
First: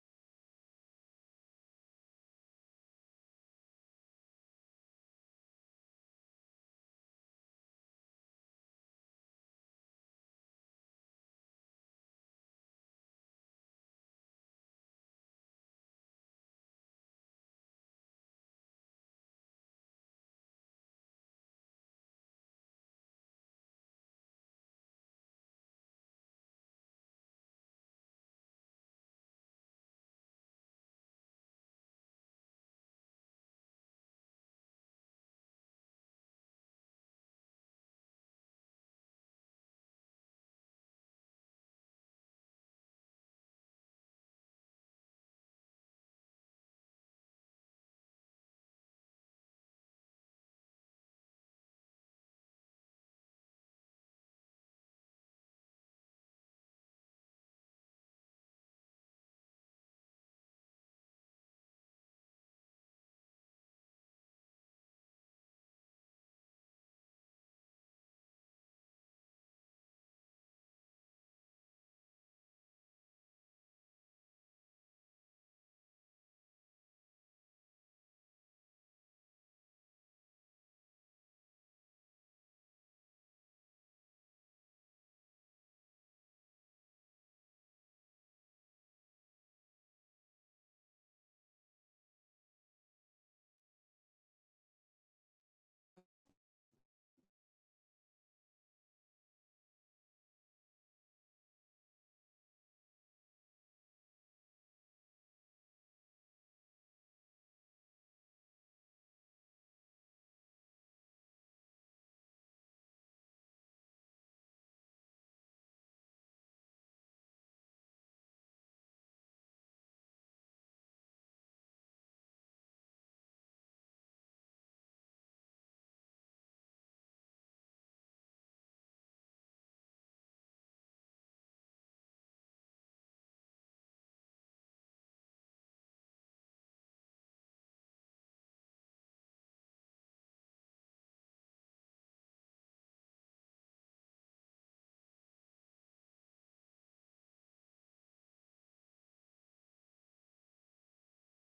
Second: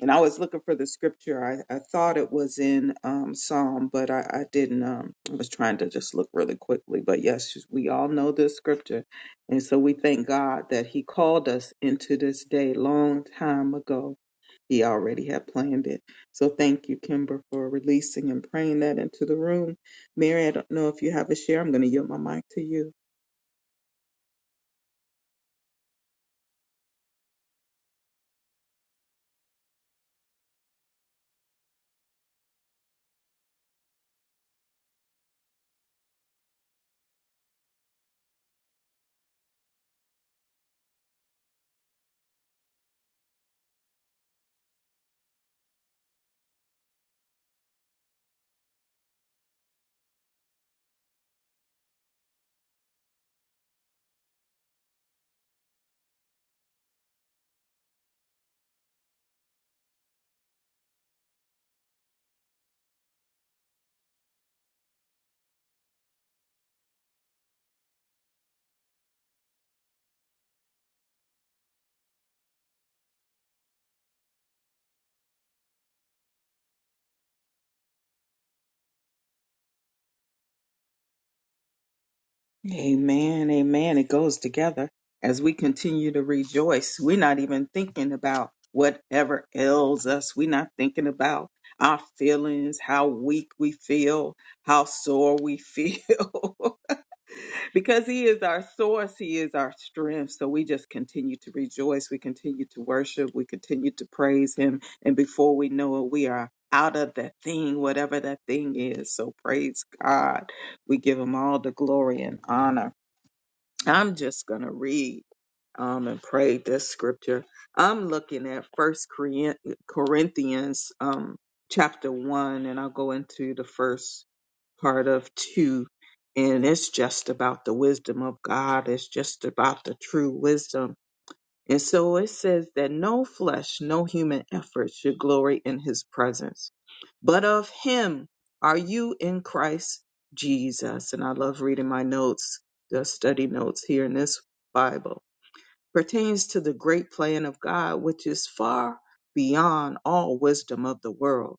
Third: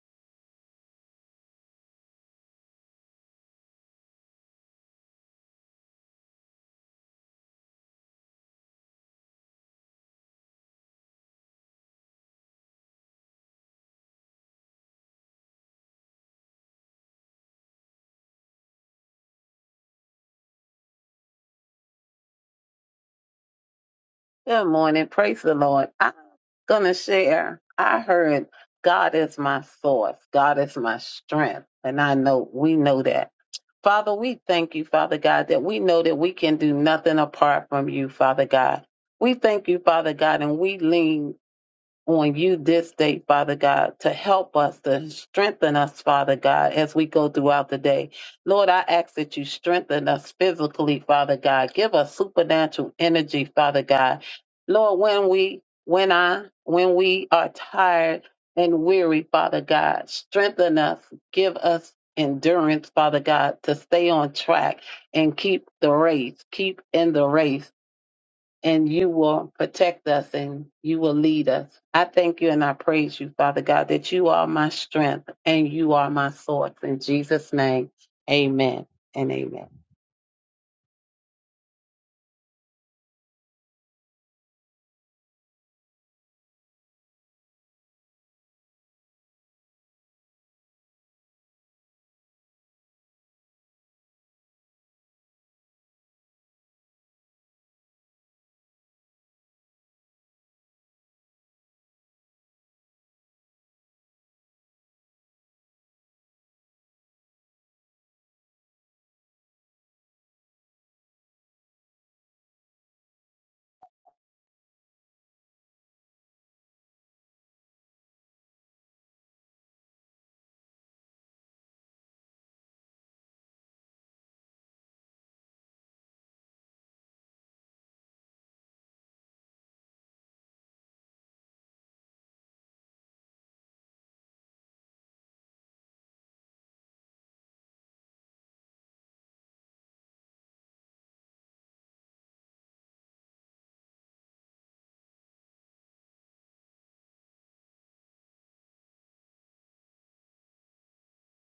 and i was looking for the scripture i, I thought it was in um psalm but i, I didn't um i was trying to just look really quickly but yes we all know this scripture and so we thank god that he called us into this day long time ago he already had planned it. So thank you, Kimber, for releasing and praying that into the room. Mary, I don't know if you have a share. I'm going to yield my mic to you. Good morning. Praise the Lord. I'm going to share. I heard God is my source, God is my strength. And I know we know that. Father, we thank you, Father God, that we know that we can do nothing apart from you, Father God. We thank you, Father God, and we lean on you this day, Father God, to help us, to strengthen us, Father God, as we go throughout the day. Lord, I ask that you strengthen us physically, Father God. Give us supernatural energy, Father God. Lord, when we, when I, when we are tired and weary, Father God, strengthen us, give us endurance, Father God, to stay on track and keep the race, keep in the race and you will protect us and you will lead us. I thank you and I praise you, Father God, that you are my strength and you are my source. In Jesus' name, amen and amen. Amen. Amen. It goes together as we continue to rejoice. We're not even thinking about whatever ails us. We're not thinking about our feelings, how weak we feel, how sore we feel. [LAUGHS] because he is our source he is our strength so we just continue to rejoice we continue to worship we continue to praise him and before we know it we are out of that thing whatever that thing is so praise god we give him all the glory and honor I'm just going to read um, and pray this scripture. I'm looking at First Corin- Corinthians um, chapter one, and I'll go into the first part of two, and it's just about the wisdom of God. It's just about the true wisdom and so it says that no flesh, no human effort should glory in his presence. But of him are you in Christ Jesus. And I love reading my notes, the study notes here in this Bible pertains to the great plan of God, which is far beyond all wisdom of the world.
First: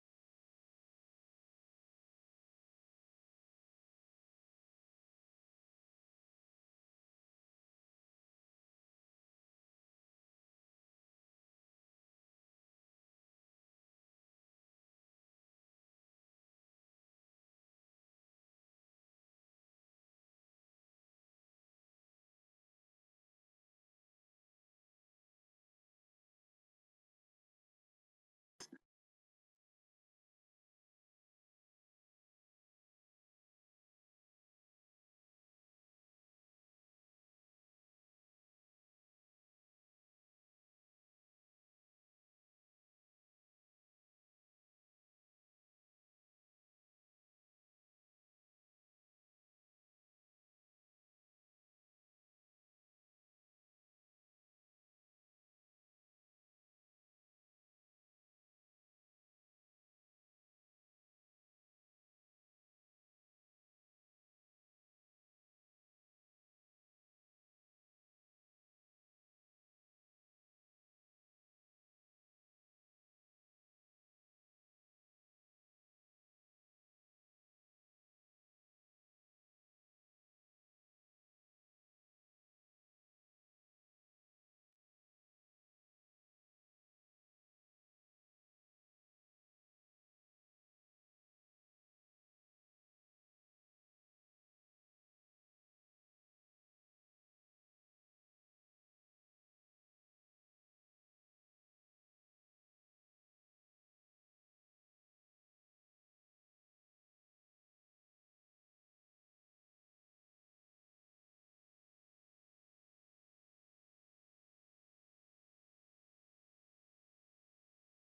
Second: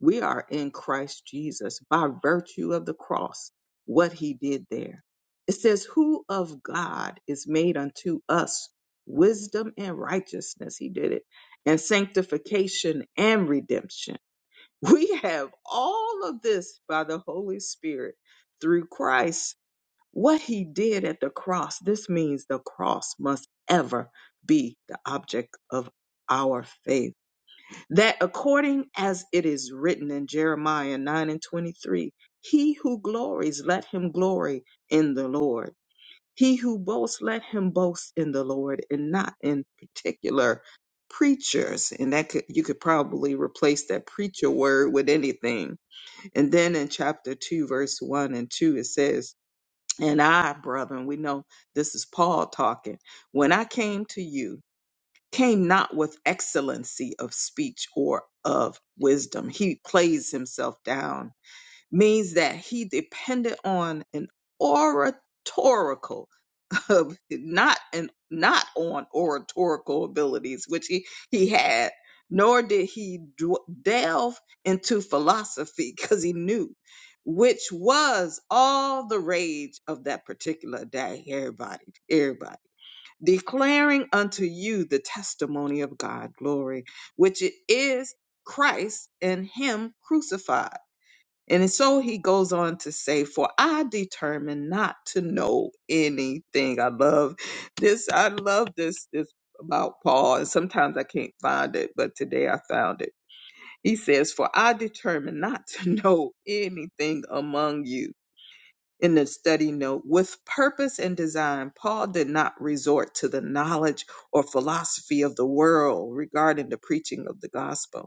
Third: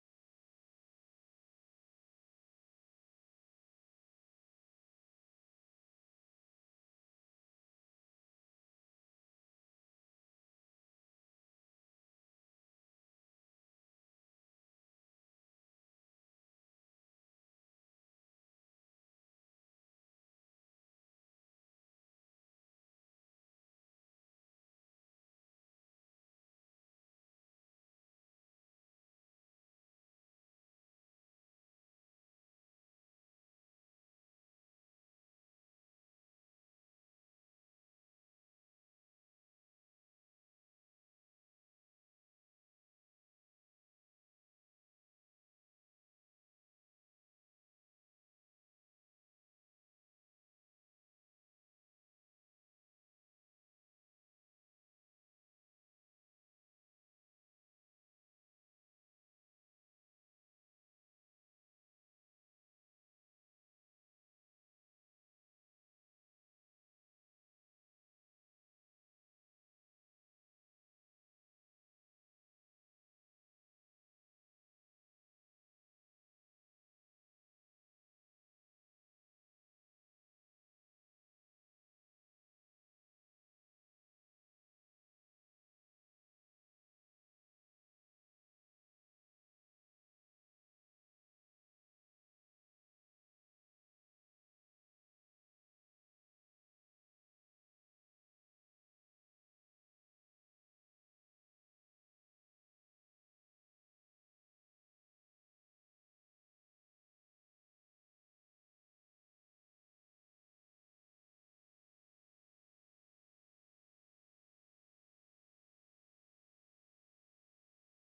We are in Christ Jesus by virtue of the cross, what he did there. It says, Who of God is made unto us wisdom and righteousness? He did it, and sanctification and redemption. [LAUGHS] We have all of this by the Holy Spirit through Christ what he did at the cross, this means the cross must ever be the object of our faith. That according as it is written in Jeremiah 9 and 23, he who glories, let him glory in the Lord. He who boasts, let him boast in the Lord and not in particular preachers. And that could, you could probably replace that preacher word with anything. And then in chapter 2, verse 1 and 2, it says, and I, brethren, we know this is Paul talking. When I came to you, came not with excellency of speech or of wisdom. He plays himself down, means that he depended on an oratorical of not and not on oratorical abilities, which he he had, nor did he dw- delve into philosophy because he knew, which was all the rage of that particular day. Everybody, everybody declaring unto you the testimony of God glory, which it is Christ and Him crucified. And so he goes on to say, For I determined not to know anything. I love this. I love this this about Paul. And sometimes I can't find it, but today I found it. He says, For I determined not to [LAUGHS] know anything among you. In the study note, with purpose and design, Paul did not resort to the knowledge or philosophy of the world regarding the preaching of the gospel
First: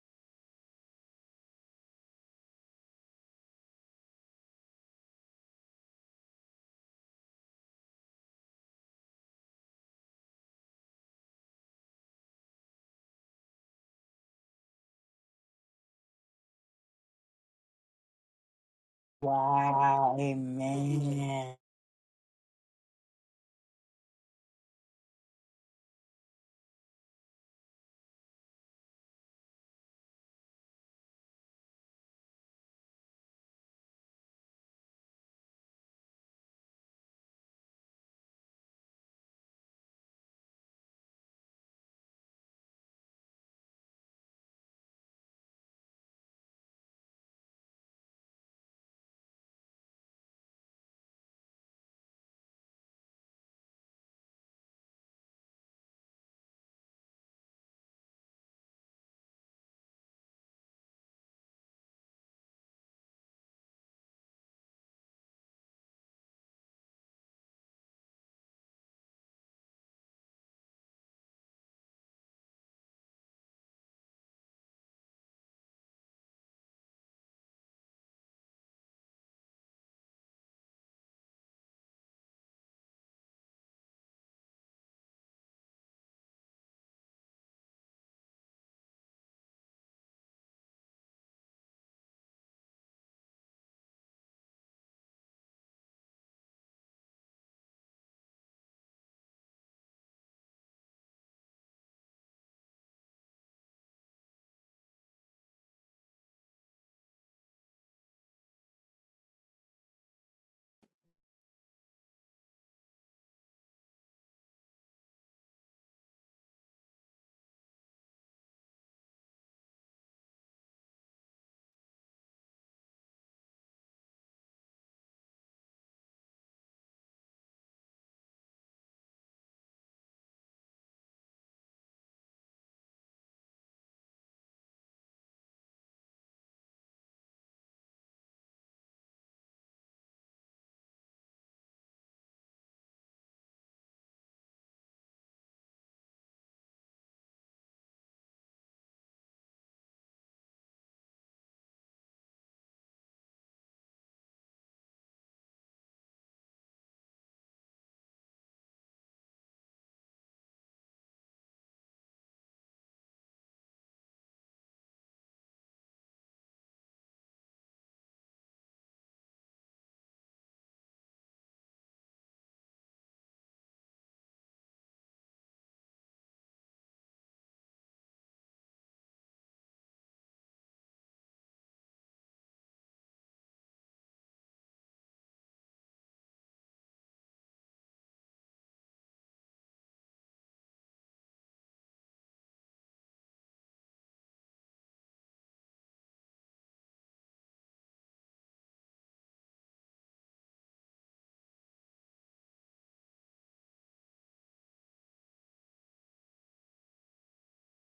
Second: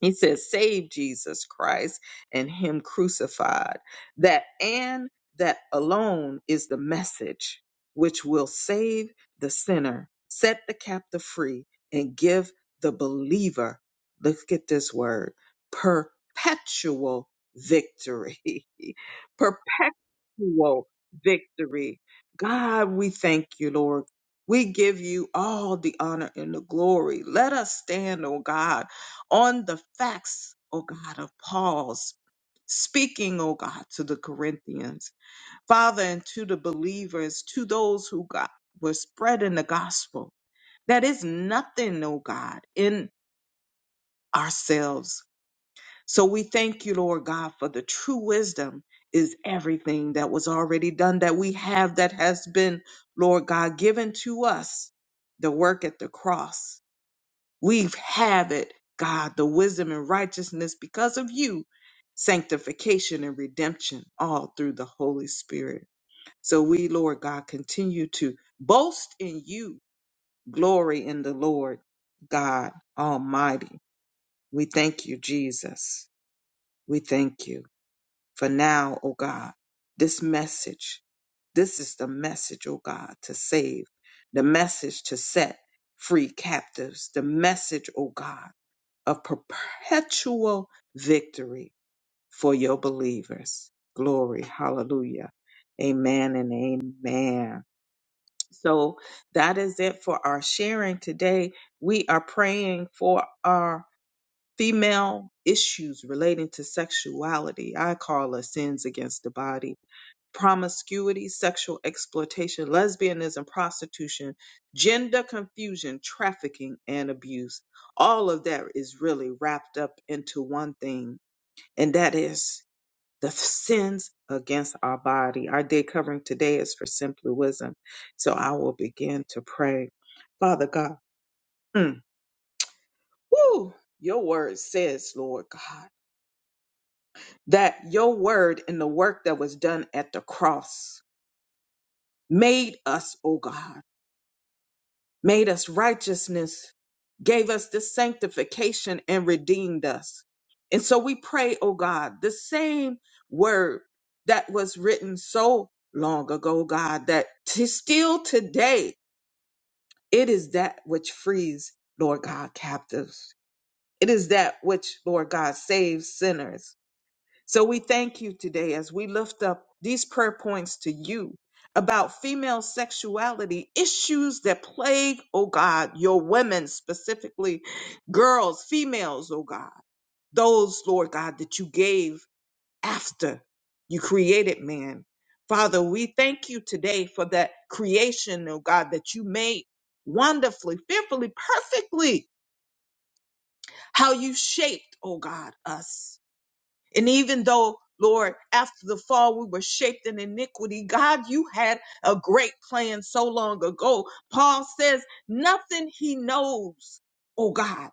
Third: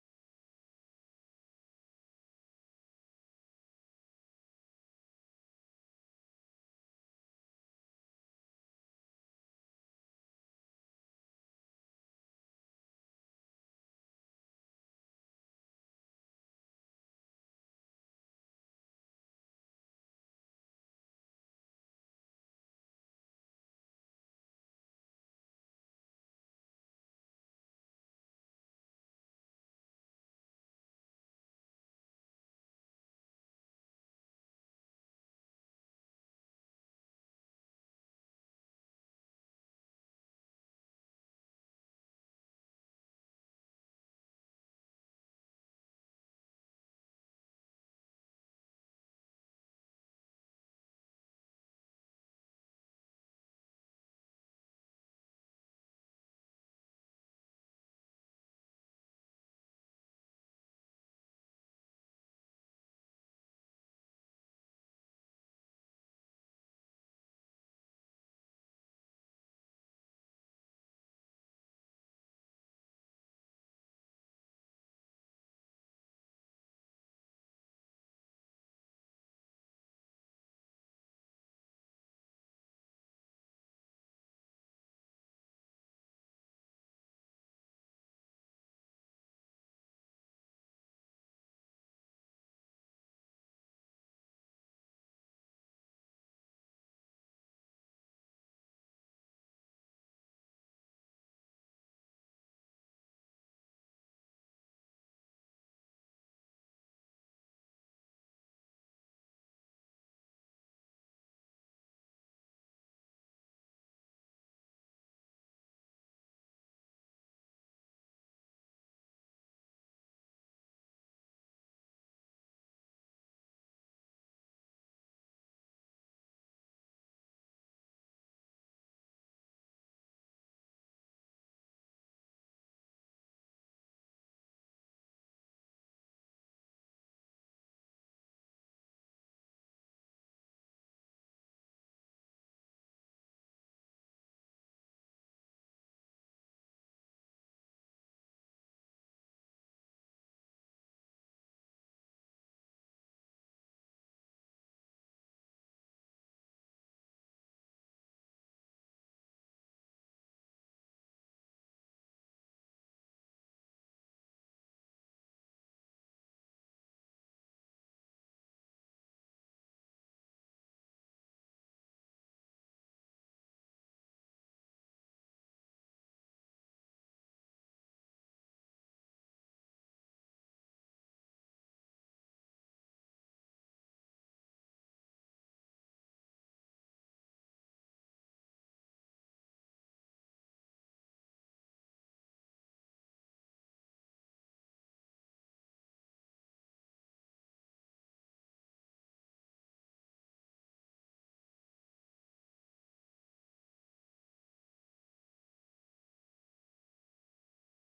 he says save jesus christ and him crucified that and that alone is the message which will save the sinner set the captive free and give the believer let's get this word perpetual victory [LAUGHS] Wow. perpetual Amen. victory god we thank you lord we give you all the honor and the glory. Let us stand, oh God, on the facts, O God, of Paul's speaking, O God, to the Corinthians, Father, and to the believers, to those who God were spreading the gospel. That is nothing, O God, in ourselves. So we thank you, Lord God, for the true wisdom is everything that was already done that we have that has been, Lord God, given to us, the work at the cross. We've have it, God, the wisdom and righteousness because of you, sanctification and redemption, all through the Holy Spirit. So we, Lord God, continue to boast in you, glory in the Lord God Almighty. We thank you, Jesus. We thank you for now, O God, this message. This is the message, O God, to save, the message to set free captives, the message, O God of perpetual victory for your believers. Glory. Hallelujah. Amen and amen. So that is it for our sharing today. We are praying for our female issues relating to sexuality. I call us sins against the body promiscuity, sexual exploitation, lesbianism, prostitution, gender confusion, trafficking, and abuse. All of that is really wrapped up into one thing, and that is the sins against our body. Our day covering today is for simply wisdom. So I will begin to pray. Father God, mm, woo, your word says, Lord God, that your word and the work that was done at the cross made us, oh God. made us righteousness, gave us the sanctification, and redeemed us. And so we pray, oh God, the same word that was written so long ago, God, that to still today, it is that which frees, Lord God, captives. It is that which, Lord God, saves sinners. So we thank you today as we lift up these prayer points to you about female sexuality, issues that plague, oh God, your women specifically, girls, females, oh God, those, Lord God, that you gave after you created man. Father, we thank you today for that creation, oh God, that you made wonderfully, fearfully, perfectly, how you shaped, oh God, us and even though, Lord, after the fall we were shaped in iniquity, God, you had a great plan so long ago. Paul says, nothing he knows, oh God,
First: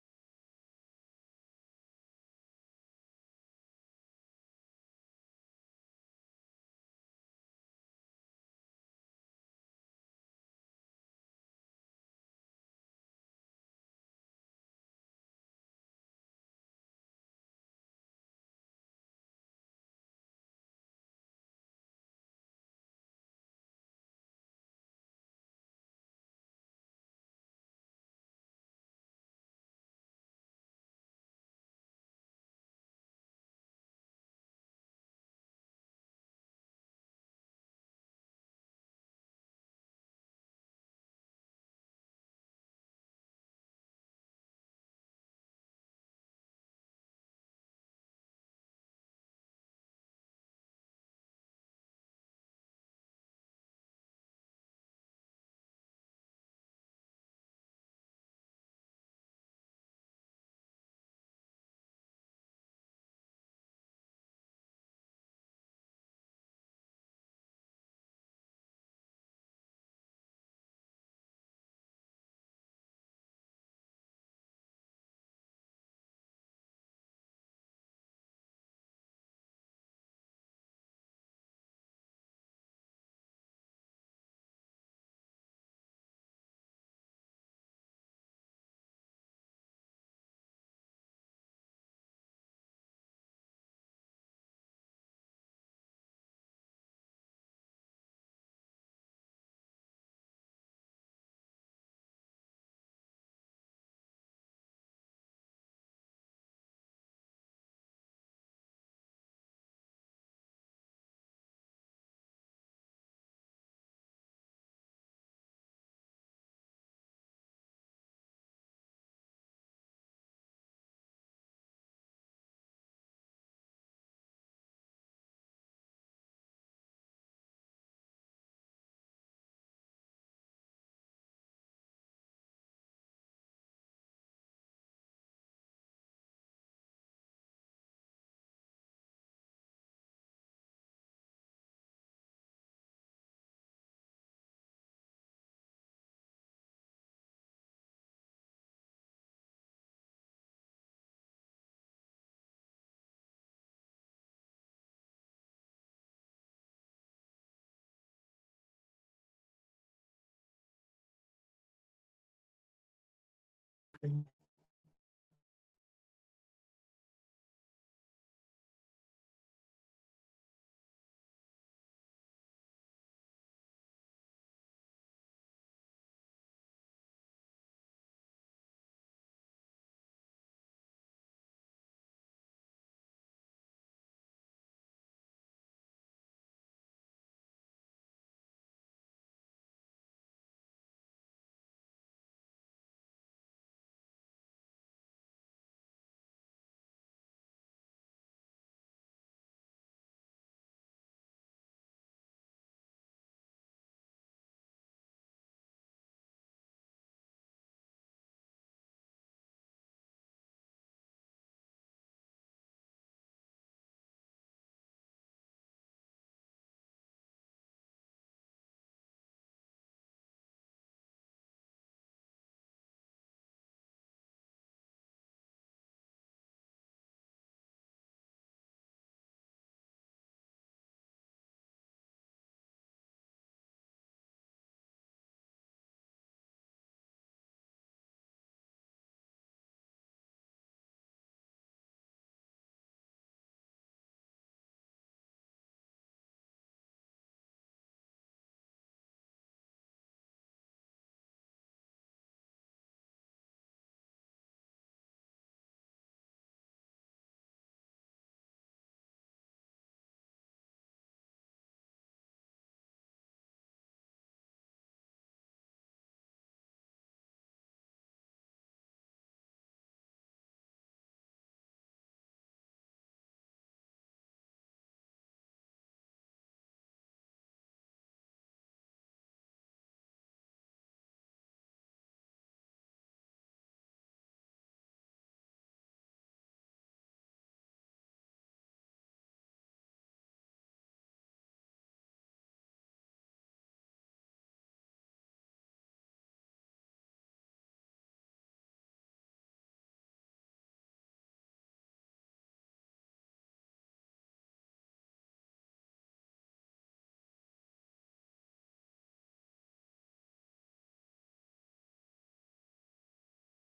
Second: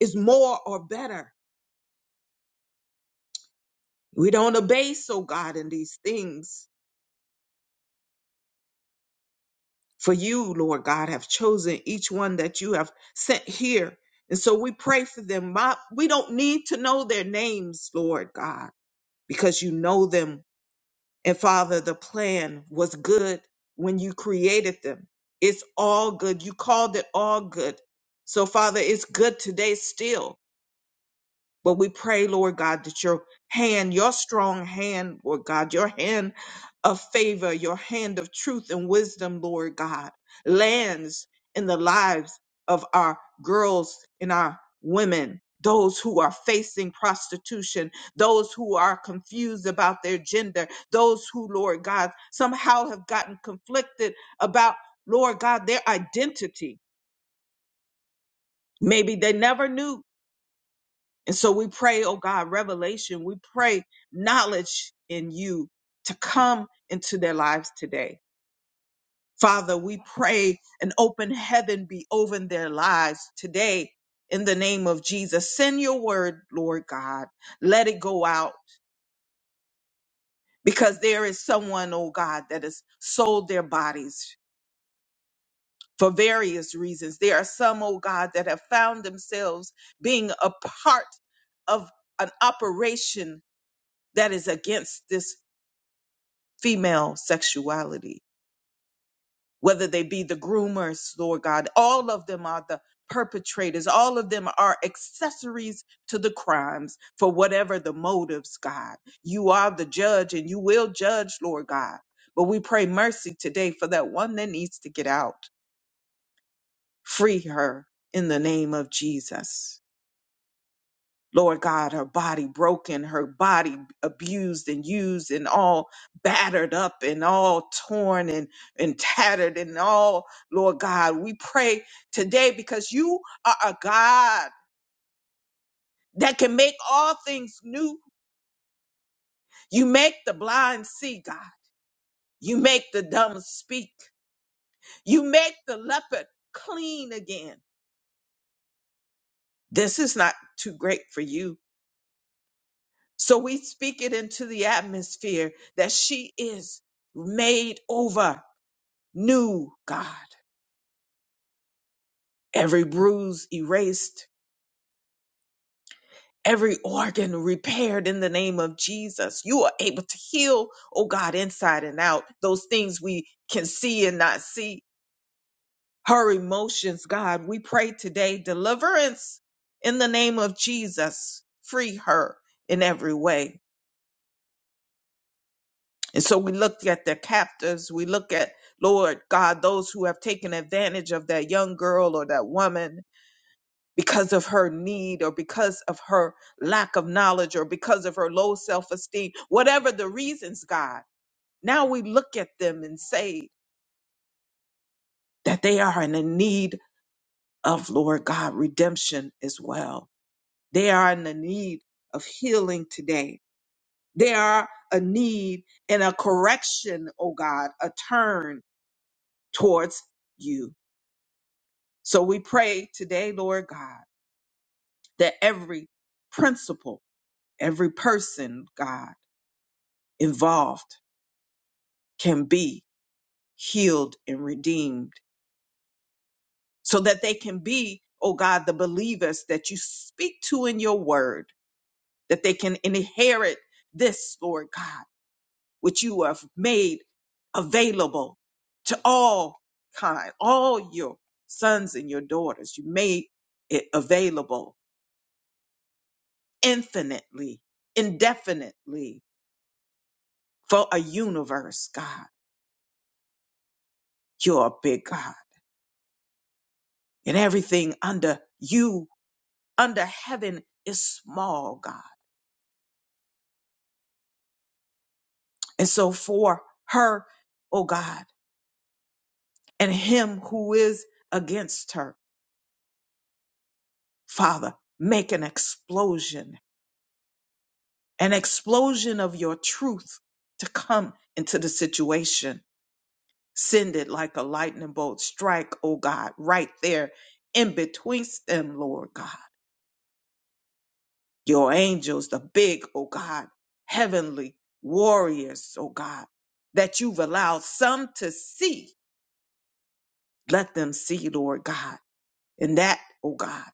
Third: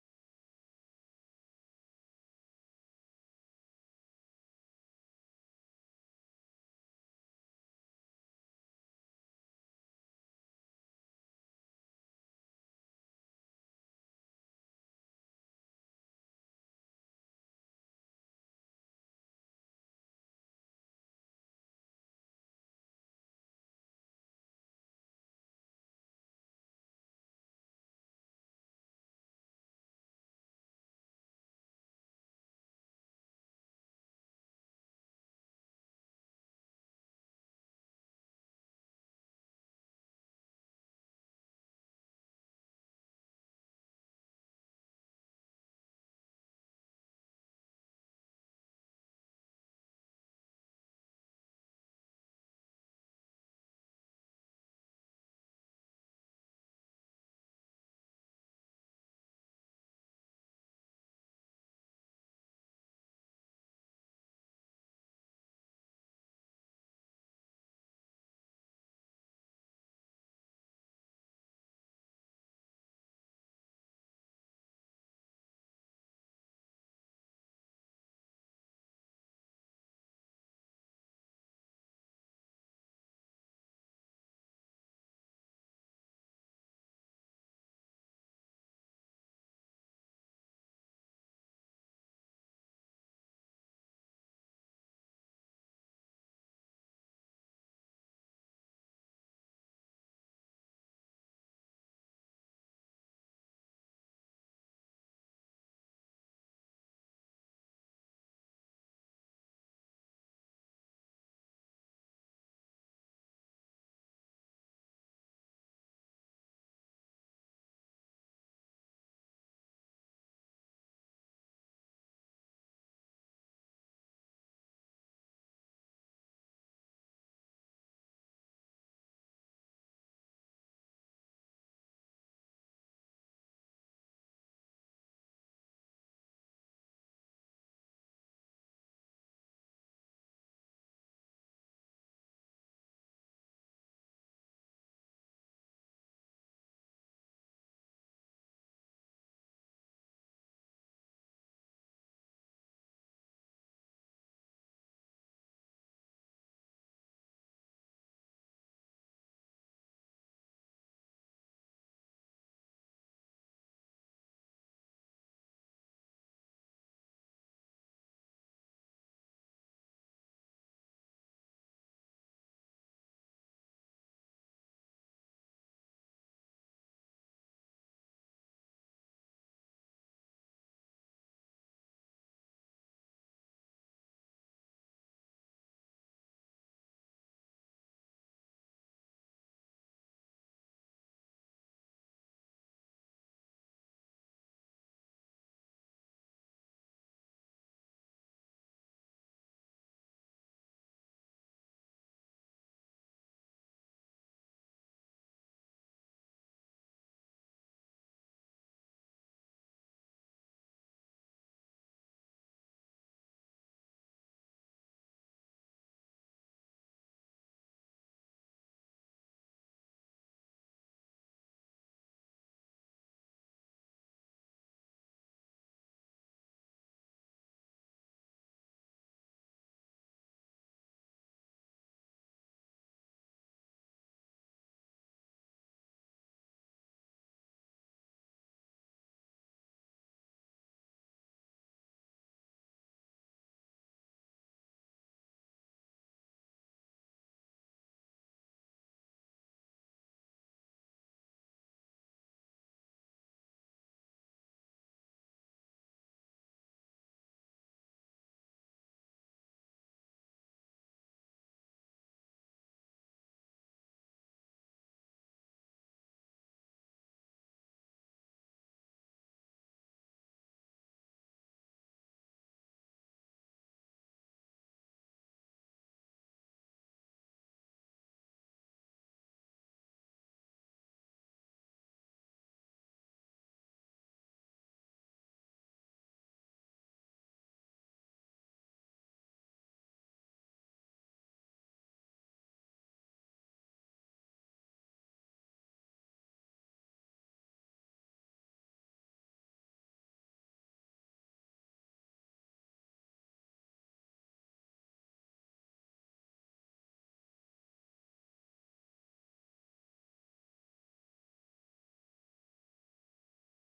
is more or better. We don't obey, so God, in these things. For you, Lord God, have chosen each one that you have sent here. And so we pray for them. My- We don't need to know their names, Lord God, because you know them And Father, the plan was good when you created them. It's all good. You called it all good. So, Father, it's good today still but we pray, Lord God, that your hand, your strong hand, Lord God, your hand of favor, your hand of truth and wisdom, Lord God, lands in the lives of our girls and our women. Those who are facing prostitution, those who are confused about their gender, those who, Lord God, somehow have gotten conflicted about, Lord God, their identity. Maybe they never knew and so we pray, oh God, revelation. We pray knowledge in you to come into their lives today. Father, we pray an open heaven be over their lives today in the name of Jesus. Send your word, Lord God. Let it go out because there is someone, oh God, that has sold their bodies for various reasons. There are some, oh God, that have found themselves being a part of an operation that is against this female sexuality, whether they be the groomers, Lord God, all of them are the perpetrators, all of them are accessories to the crimes for whatever the motives, God. You are the judge and you will judge, Lord God. But we pray mercy today for that one that needs to get out. Free her in the name of Jesus. Lord God, her body broken, her body abused and used and all battered up and all torn and, and tattered and all, Lord God, we pray today because you are a God that can make all things new. You make the blind see, God. You make the dumb speak. You make the leopard clean again. This is not too great for you. So we speak it into the atmosphere that she is made over. new, God. Every bruise erased, every organ repaired in the name of Jesus. You are able to heal, oh God, inside and out, those things we can see and not see. Her emotions, God, we pray today deliverance in the name of Jesus. Free her in every way. And so we look at the captives. We look at, Lord God, those who have taken advantage of that young girl or that woman because of her need or because of her lack of knowledge or because of her low self esteem, whatever the reasons, God. Now we look at them and say that they are in the need of, Lord God, redemption as well. They are in the need of healing today. They are a need and a correction, oh God, a turn towards you. So we pray today, Lord God, that every principle, every person, God, involved can be healed and redeemed so that they can be, oh God, the believers that you speak to in your word, that they can inherit this, Lord God, which you have made available to all kind, all your sons and your daughters. You made it available infinitely, indefinitely for a universe, God. You're a big God and everything under you under heaven is small, God. And so for her, oh God, and him who is against her, Father, make an explosion, an explosion of your truth to come into the situation. Send it like a lightning bolt. Strike, oh God, right there in betwixt them, Lord God. Your angels, the big, oh God, heavenly warriors, oh God, that you've allowed some to see Let them see, Lord God. And that, oh God,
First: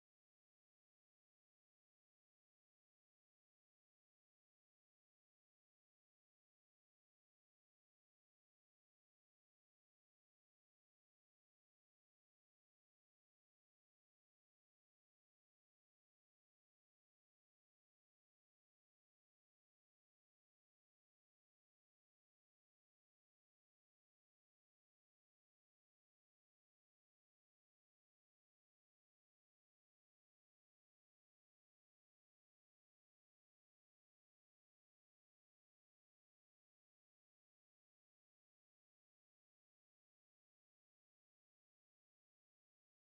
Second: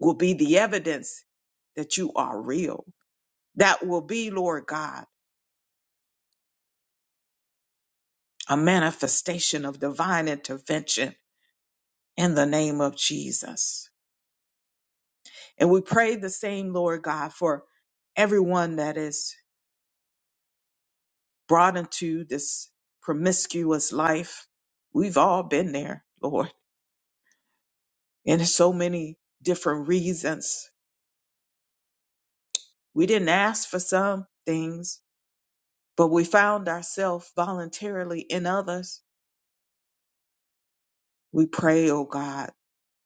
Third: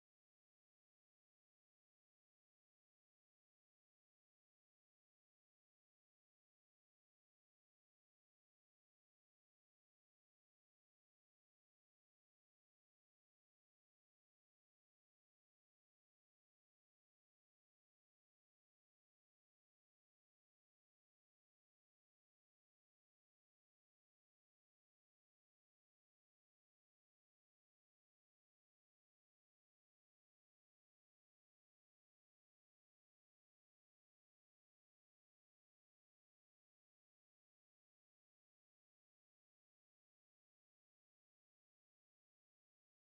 will be the evidence that you are real. That will be, Lord God, a manifestation of divine intervention in the name of Jesus. And we pray the same, Lord God, for everyone that is brought into this promiscuous life. We've all been there, Lord, and so many different reasons. We didn't ask for some things, but we found ourselves voluntarily in others. We pray, oh God,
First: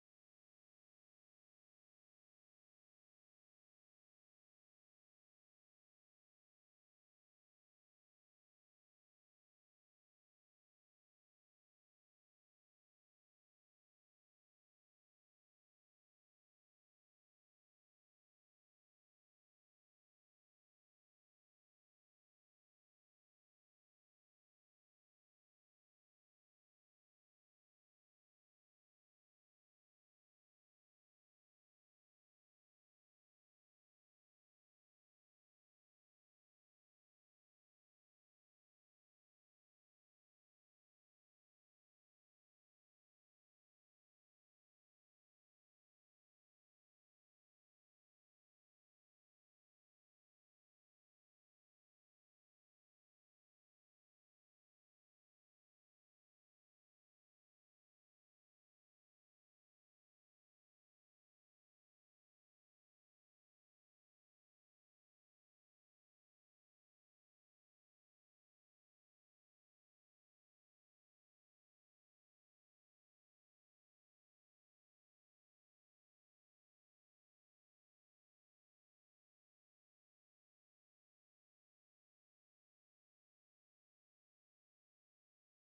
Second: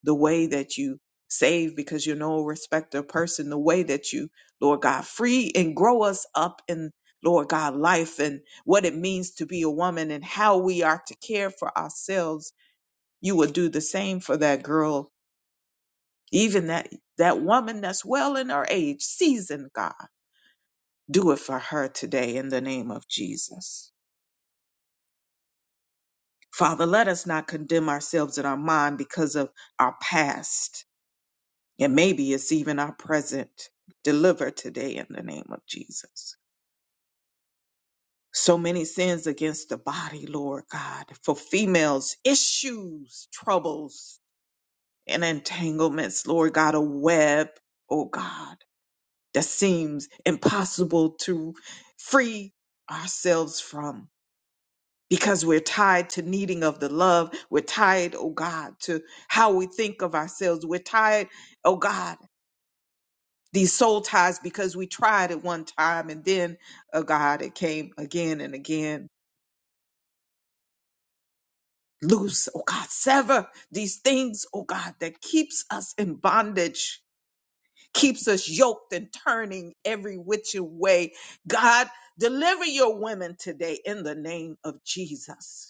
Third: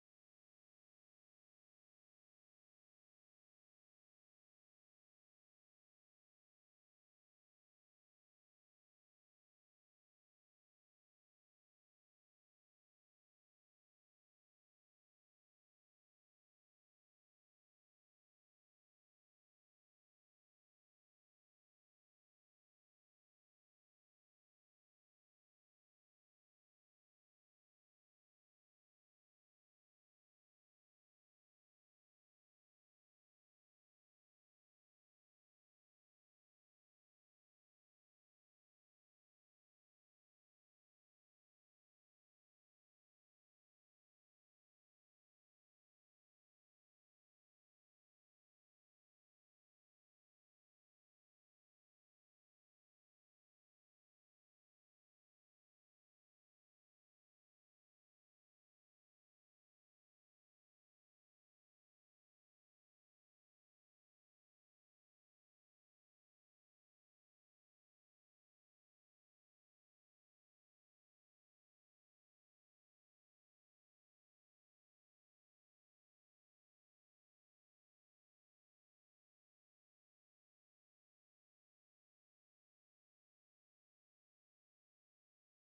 the way that you save because you're no respecter of person, the way that you, Lord God, free and grow us up in, Lord God, life and what it means to be a woman and how we are to care for ourselves. You will do the same for that girl, even that that woman that's well in her age, seasoned God. Do it for her today in the name of Jesus. Father, let us not condemn ourselves in our mind because of our past, and maybe it's even our present. Deliver today in the name of Jesus. So many sins against the body, Lord God, for females, issues, troubles, and entanglements, Lord God, a web, oh God, that seems impossible to free ourselves from. because we're tied to needing of the love. We're tied, oh God, to how we think of ourselves. We're tied, oh God, these soul ties because we tried at one time and then, oh God, it came again and again. Loose, oh God, sever these things, oh God, that keeps us in bondage, keeps us yoked and turning every which way. God, deliver your women today in the name of Jesus.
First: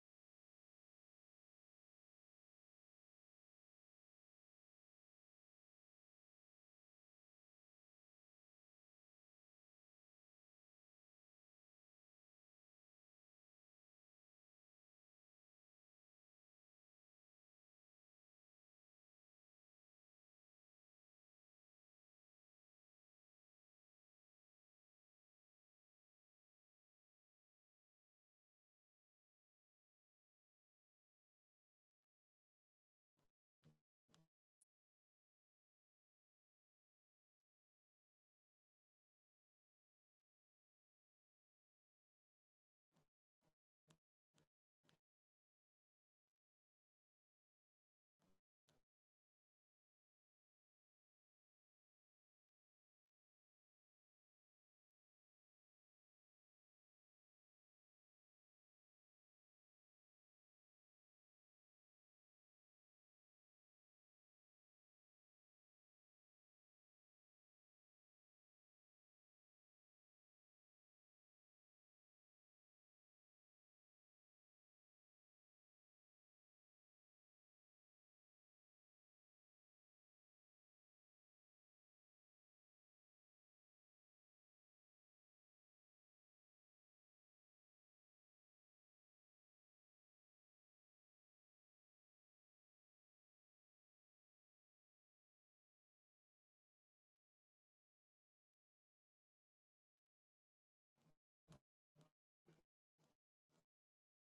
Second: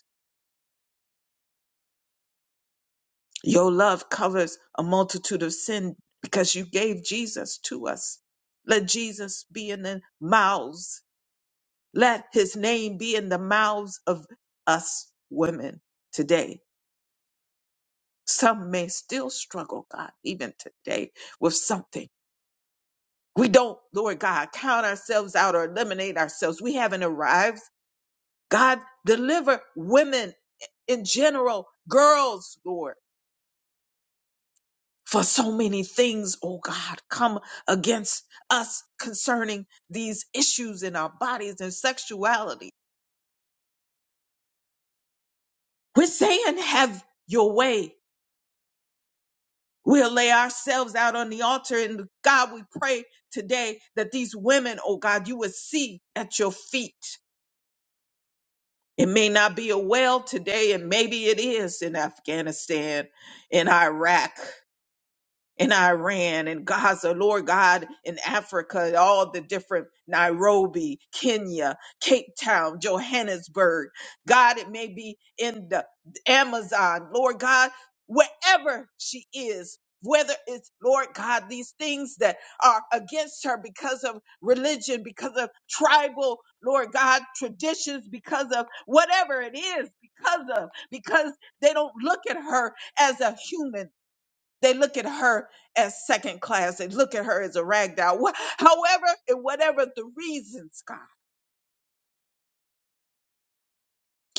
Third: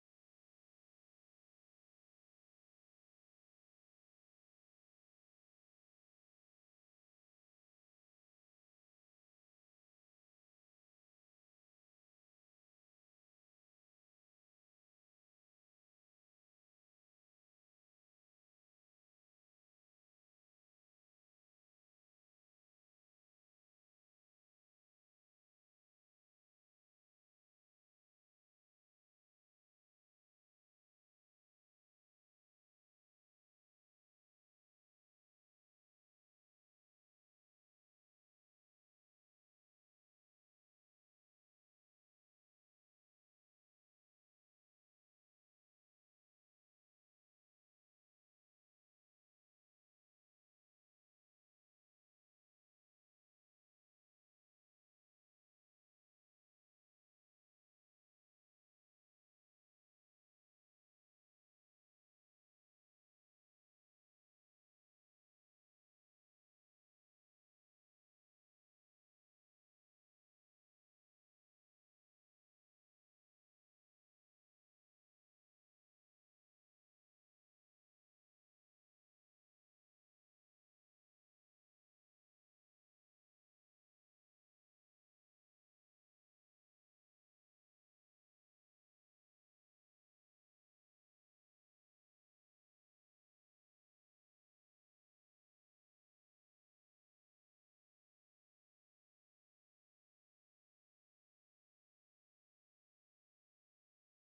Your love covers a multitude of sin because you gave Jesus to us. Let Jesus be in the mouths. Let his name be in the mouths of us women today. Some may still struggle, God, even today with something. We don't, Lord God, count ourselves out or eliminate ourselves. We haven't arrived. God, deliver women in general, girls, Lord for so many things, oh God, come against us concerning these issues in our bodies and sexuality. We're saying, have your way. We'll lay ourselves out on the altar. And God, we pray today that these women, oh God, you would see at your feet. It may not be a well today, and maybe it is in Afghanistan, in Iraq. in Iran and Gaza, Lord God, in Africa, all the different Nairobi, Kenya, Cape Town, Johannesburg. God, it may be in the Amazon, Lord God, wherever she is. Whether it's, Lord God, these things that are against her because of religion, because of tribal, Lord God, traditions, because of whatever it is, because of, because they don't look at her as a human they look at her as second class. They look at her as a rag doll. Wha- However, and whatever the reasons, God,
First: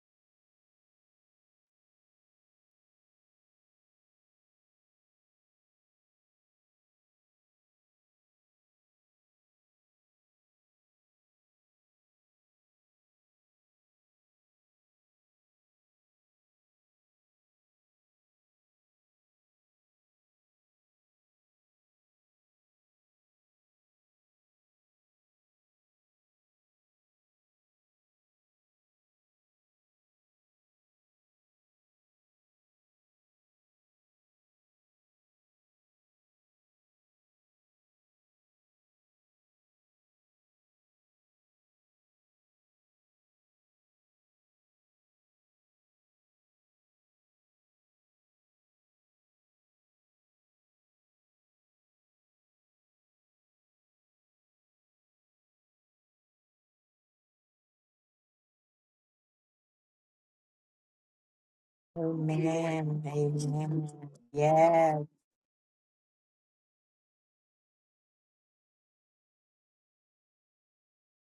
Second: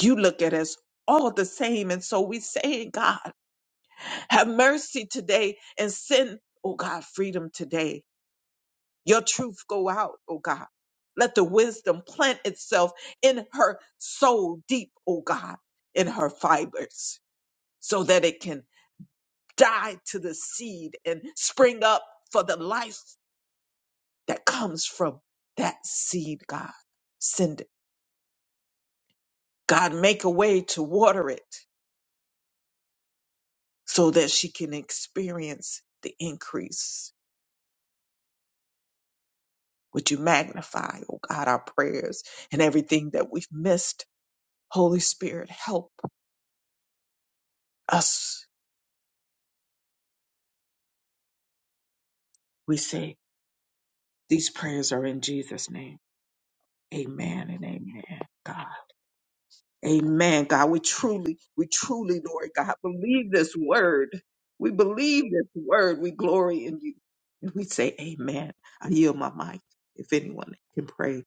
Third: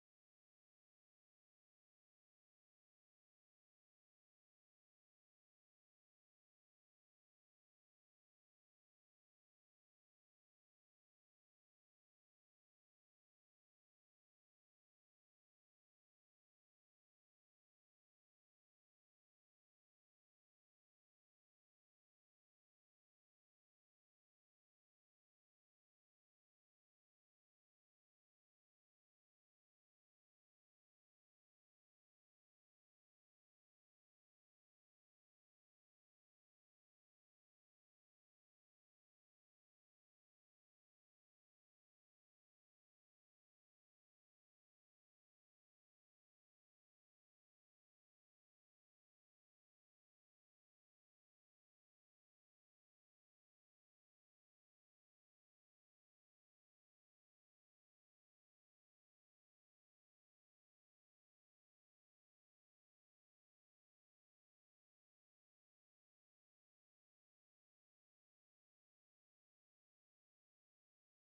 you look at us all the same. And so we say, God, have mercy today and send, oh God, freedom today. Your truth go out, oh God. Let the wisdom plant itself in her soul deep, oh God, in her fibers, so that it can die to the seed and spring up for the life that comes from that seed, God. Send it. God, make a way to water it so that she can experience the increase. Would you magnify, oh God, our prayers and everything that we've missed? Holy Spirit, help us. We say these prayers are in Jesus' name. Amen and amen, God. Amen, God. We truly, we truly, Lord God, Amen. believe this Amen. word. We Yes. believe this word. We glory in you. And we say, Amen. I yield my mic if anyone can pray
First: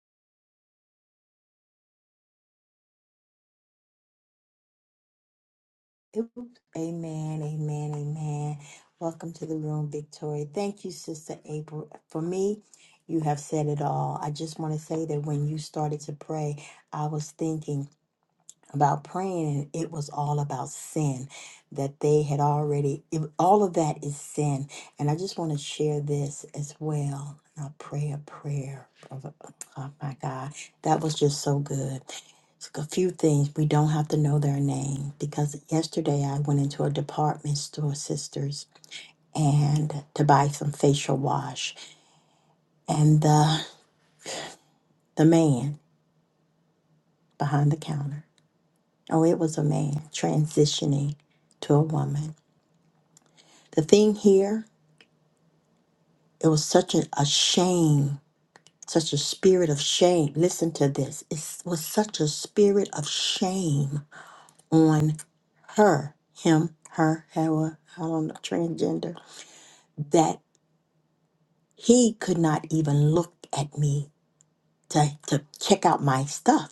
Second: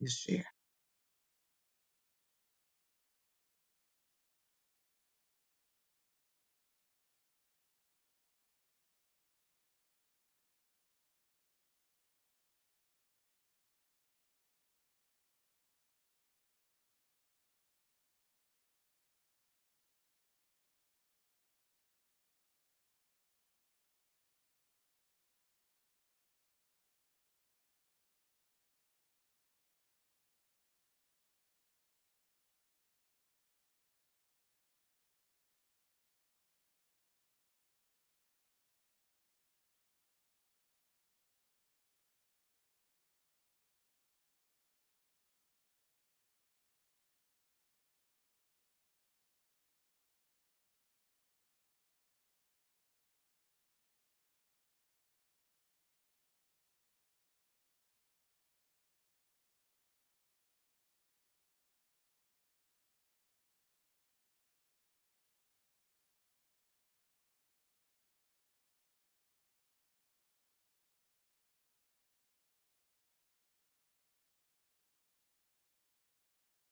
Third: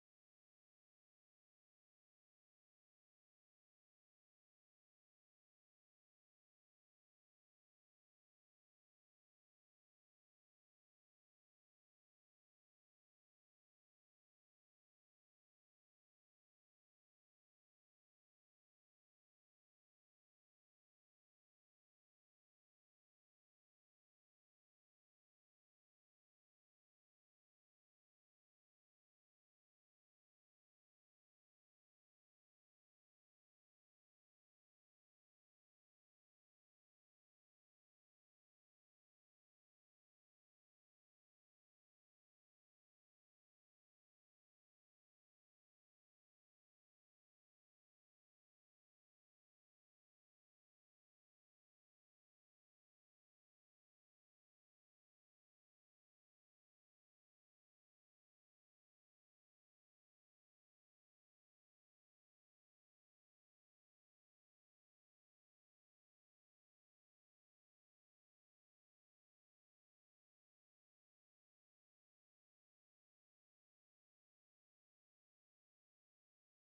and share. Oops. Amen. Amen. Amen. Welcome to the room, Victoria. Thank you, Sister April. For me, you have said it all. I just want to say that when you started to pray, I was thinking. about praying and it was all about sin that they had already it, all of that is sin and i just want to share this as well i will pray a prayer of a- oh my god that was just so good It's a few things we don't have to know their name because yesterday i went into a department store sisters and to buy some facial wash and the the man behind the counter oh it was a man transitioning to a woman The thing here, it was such a, a shame, such a spirit of shame. Listen to this. It was such a spirit of shame on her, him, her, however, I don't know, transgender, that he could not even look at me to, to check out my stuff.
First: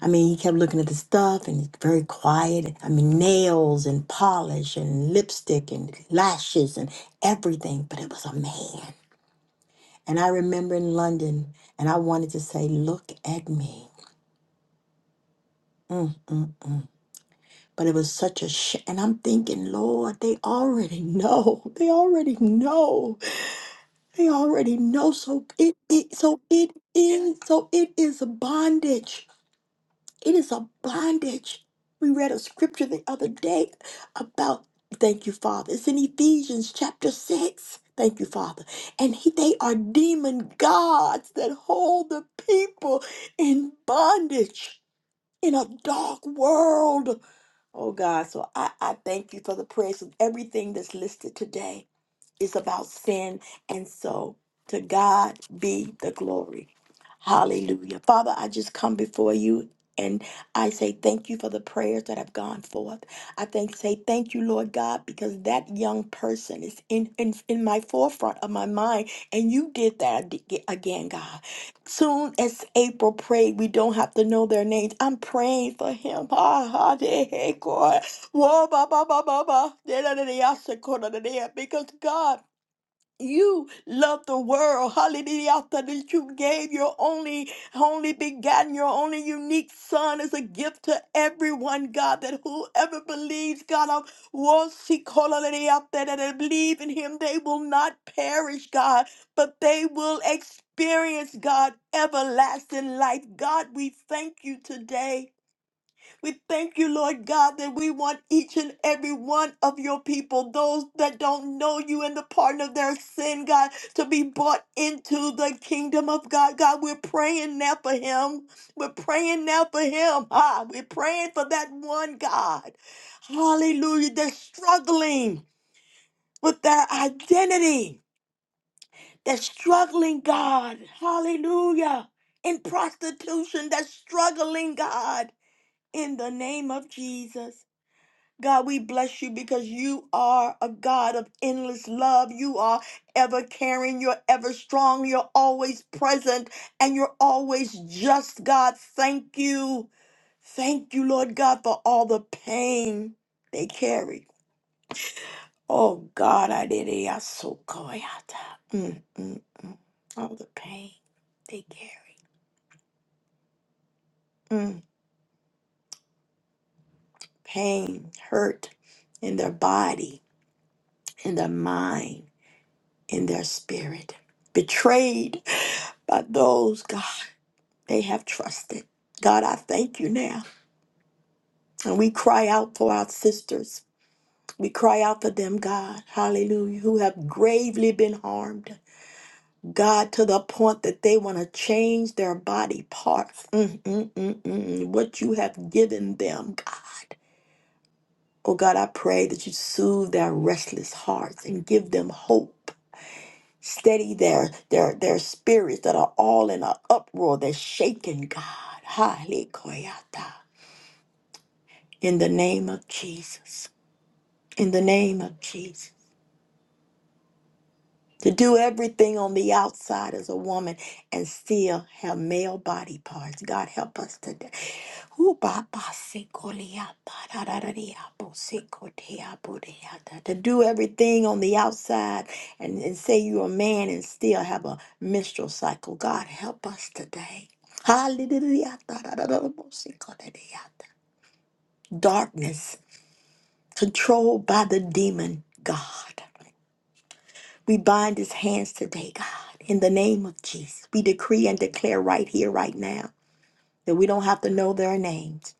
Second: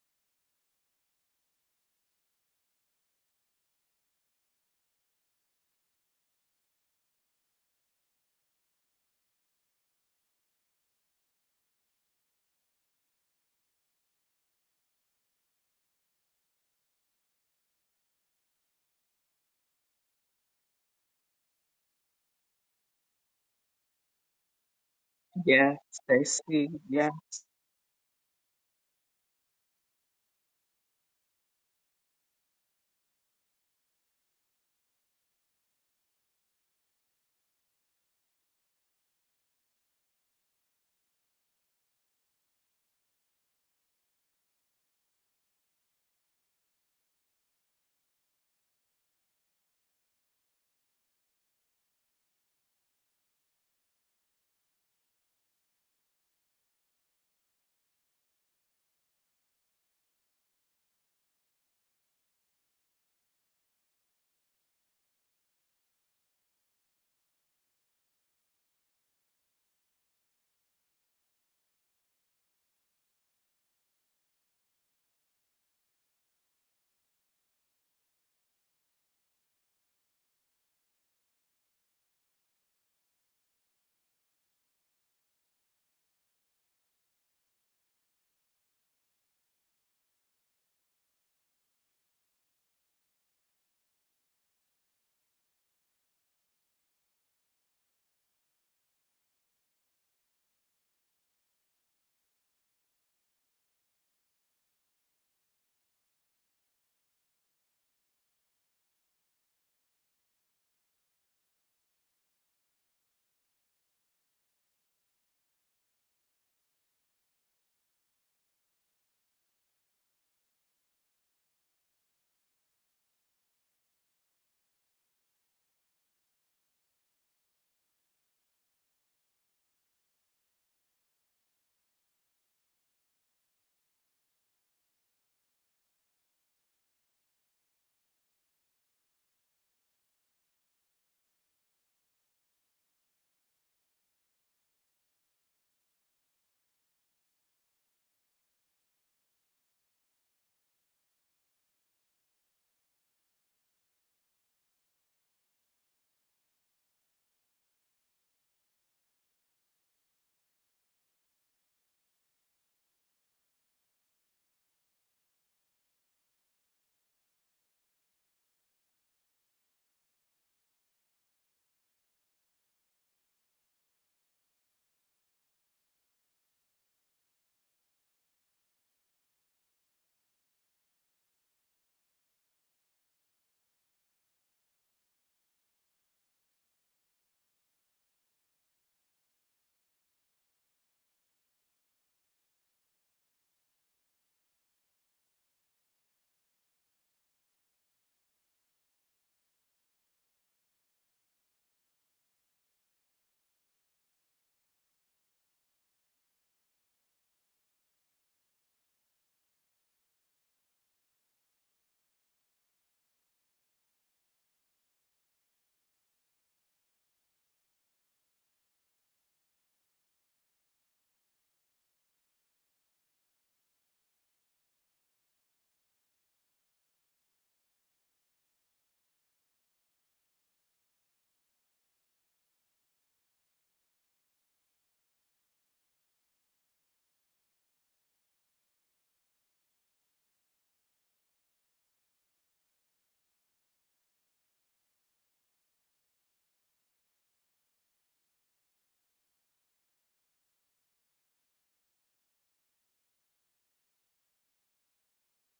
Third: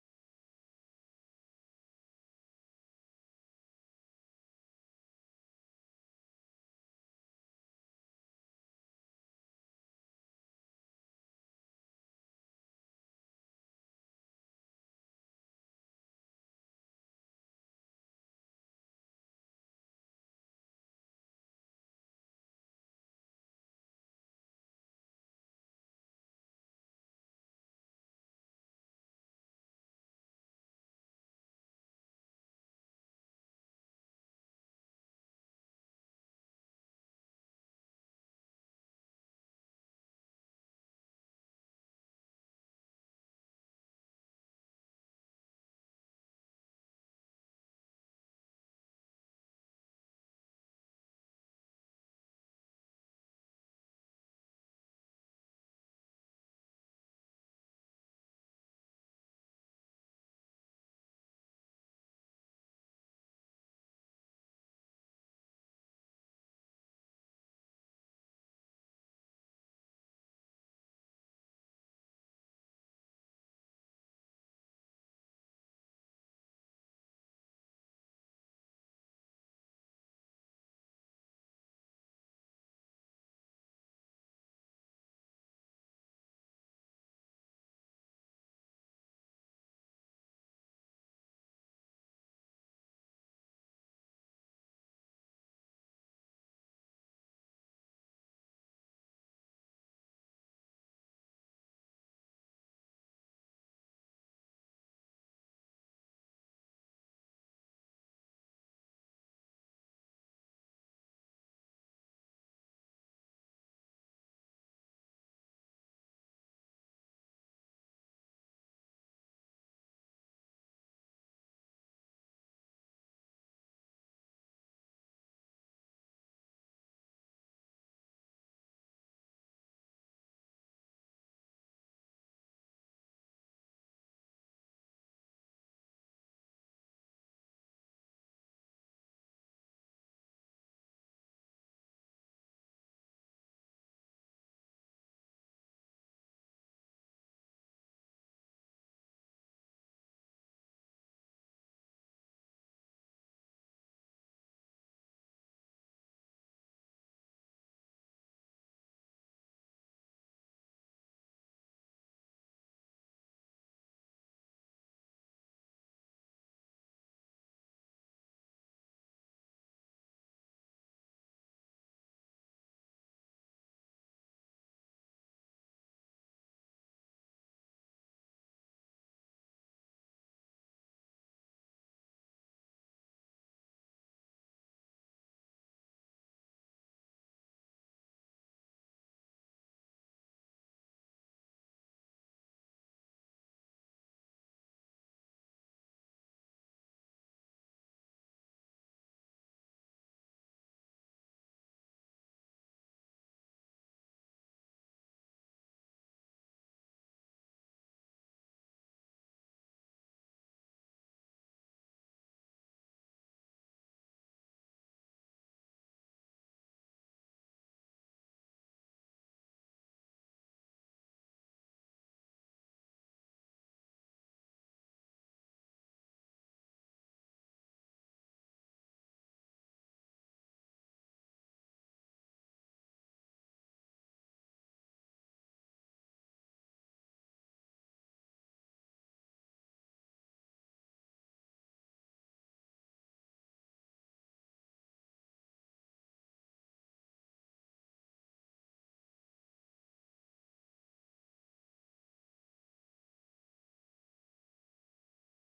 I mean, he kept looking at the stuff and he's very quiet. I mean, nails and polish and lipstick and lashes and everything, but it was a man. And I remember in London, and I wanted to say, Look at me. Mm, mm, mm. But it was such a sh. And I'm thinking, Lord, they already know. They already know. They already know. So it, Yes, it they so see. it Yeah, is so it is a bondage. It is a bondage. We read a scripture the other day about, thank you, Father. It's in Ephesians chapter 6. Thank you, Father. And he, they are demon gods that hold the people in bondage in a dark world. Oh, God. So I, I thank you for the prayers of everything that's listed today. It's about sin. And so to God be the glory. Hallelujah. Father, I just come before you and I say thank you for the prayers that have gone forth. I thank say thank you, Lord God, because that young person is in, in in my forefront of my mind, and you did that ag- again, God. Soon as April prayed, we don't have to know their names. I'm praying for him. [LAUGHS] Whoa, ba, ba, ba, ba, ba. Da, da, da, da, ya, sa, ko, da, da, da, ya. Because God, you love the world. Hallelujah. That you gave your only, only begotten, your only unique son as a gift to everyone, God. That whoever believes, God, of was he called da, da, da, ya, da, da, believe in him, they will not perish, God, but they will experience, God, everlasting life. God, we thank you today. We thank you, Lord God, that we want each and every one of your people, those that don't know you and the pardon of their sin, God, to be brought into the kingdom of God. God, we're praying now for him. We're praying now for him. Ah, we're praying for that one God. Hallelujah. They're struggling with their identity. They're struggling, God. Hallelujah. In prostitution, they're struggling, God. In the name of Jesus. God, we bless you because you are a God of endless love. You are ever caring. You're ever strong. You're always present and you're always just, God. Thank you. Thank you, Lord God, for all the pain they carry. Oh, God, I did it. I so coy. out. Mm, mm, mm. All the pain they carry. Mm. Pain, hurt in their body, in their mind in their spirit, betrayed by those, God, they have trusted. God, I thank you now. And we cry out for our sisters. We cry out for them, God, hallelujah, who have gravely been harmed, God, to the point that they want to change their body parts. Mm, mm, mm, mm, mm. What you have given them, God. Oh, God, I pray that you soothe their restless hearts and give them hope steady their their their spirits that are all in an uproar they're shaken god Hallelujah. in the name of jesus in the name of jesus to do everything on the outside as a woman and still have male body parts. God help us today. Ooh, ba, ba, se, ko, li, ya, ba, da, da, da, dee, ya, bo, se, ko, te, ya, bo, de, ya, da. To do everything on the outside and, and say you're a man and still have a menstrual cycle. God help us today. Hallelujah. Da, da, da, da, da, bo, se, ko, de, de, ya, da. Darkness controlled by the demon God. We bind his hands today, God, in the name of Jesus. We decree and declare right here, right now, that we don't have to know their names,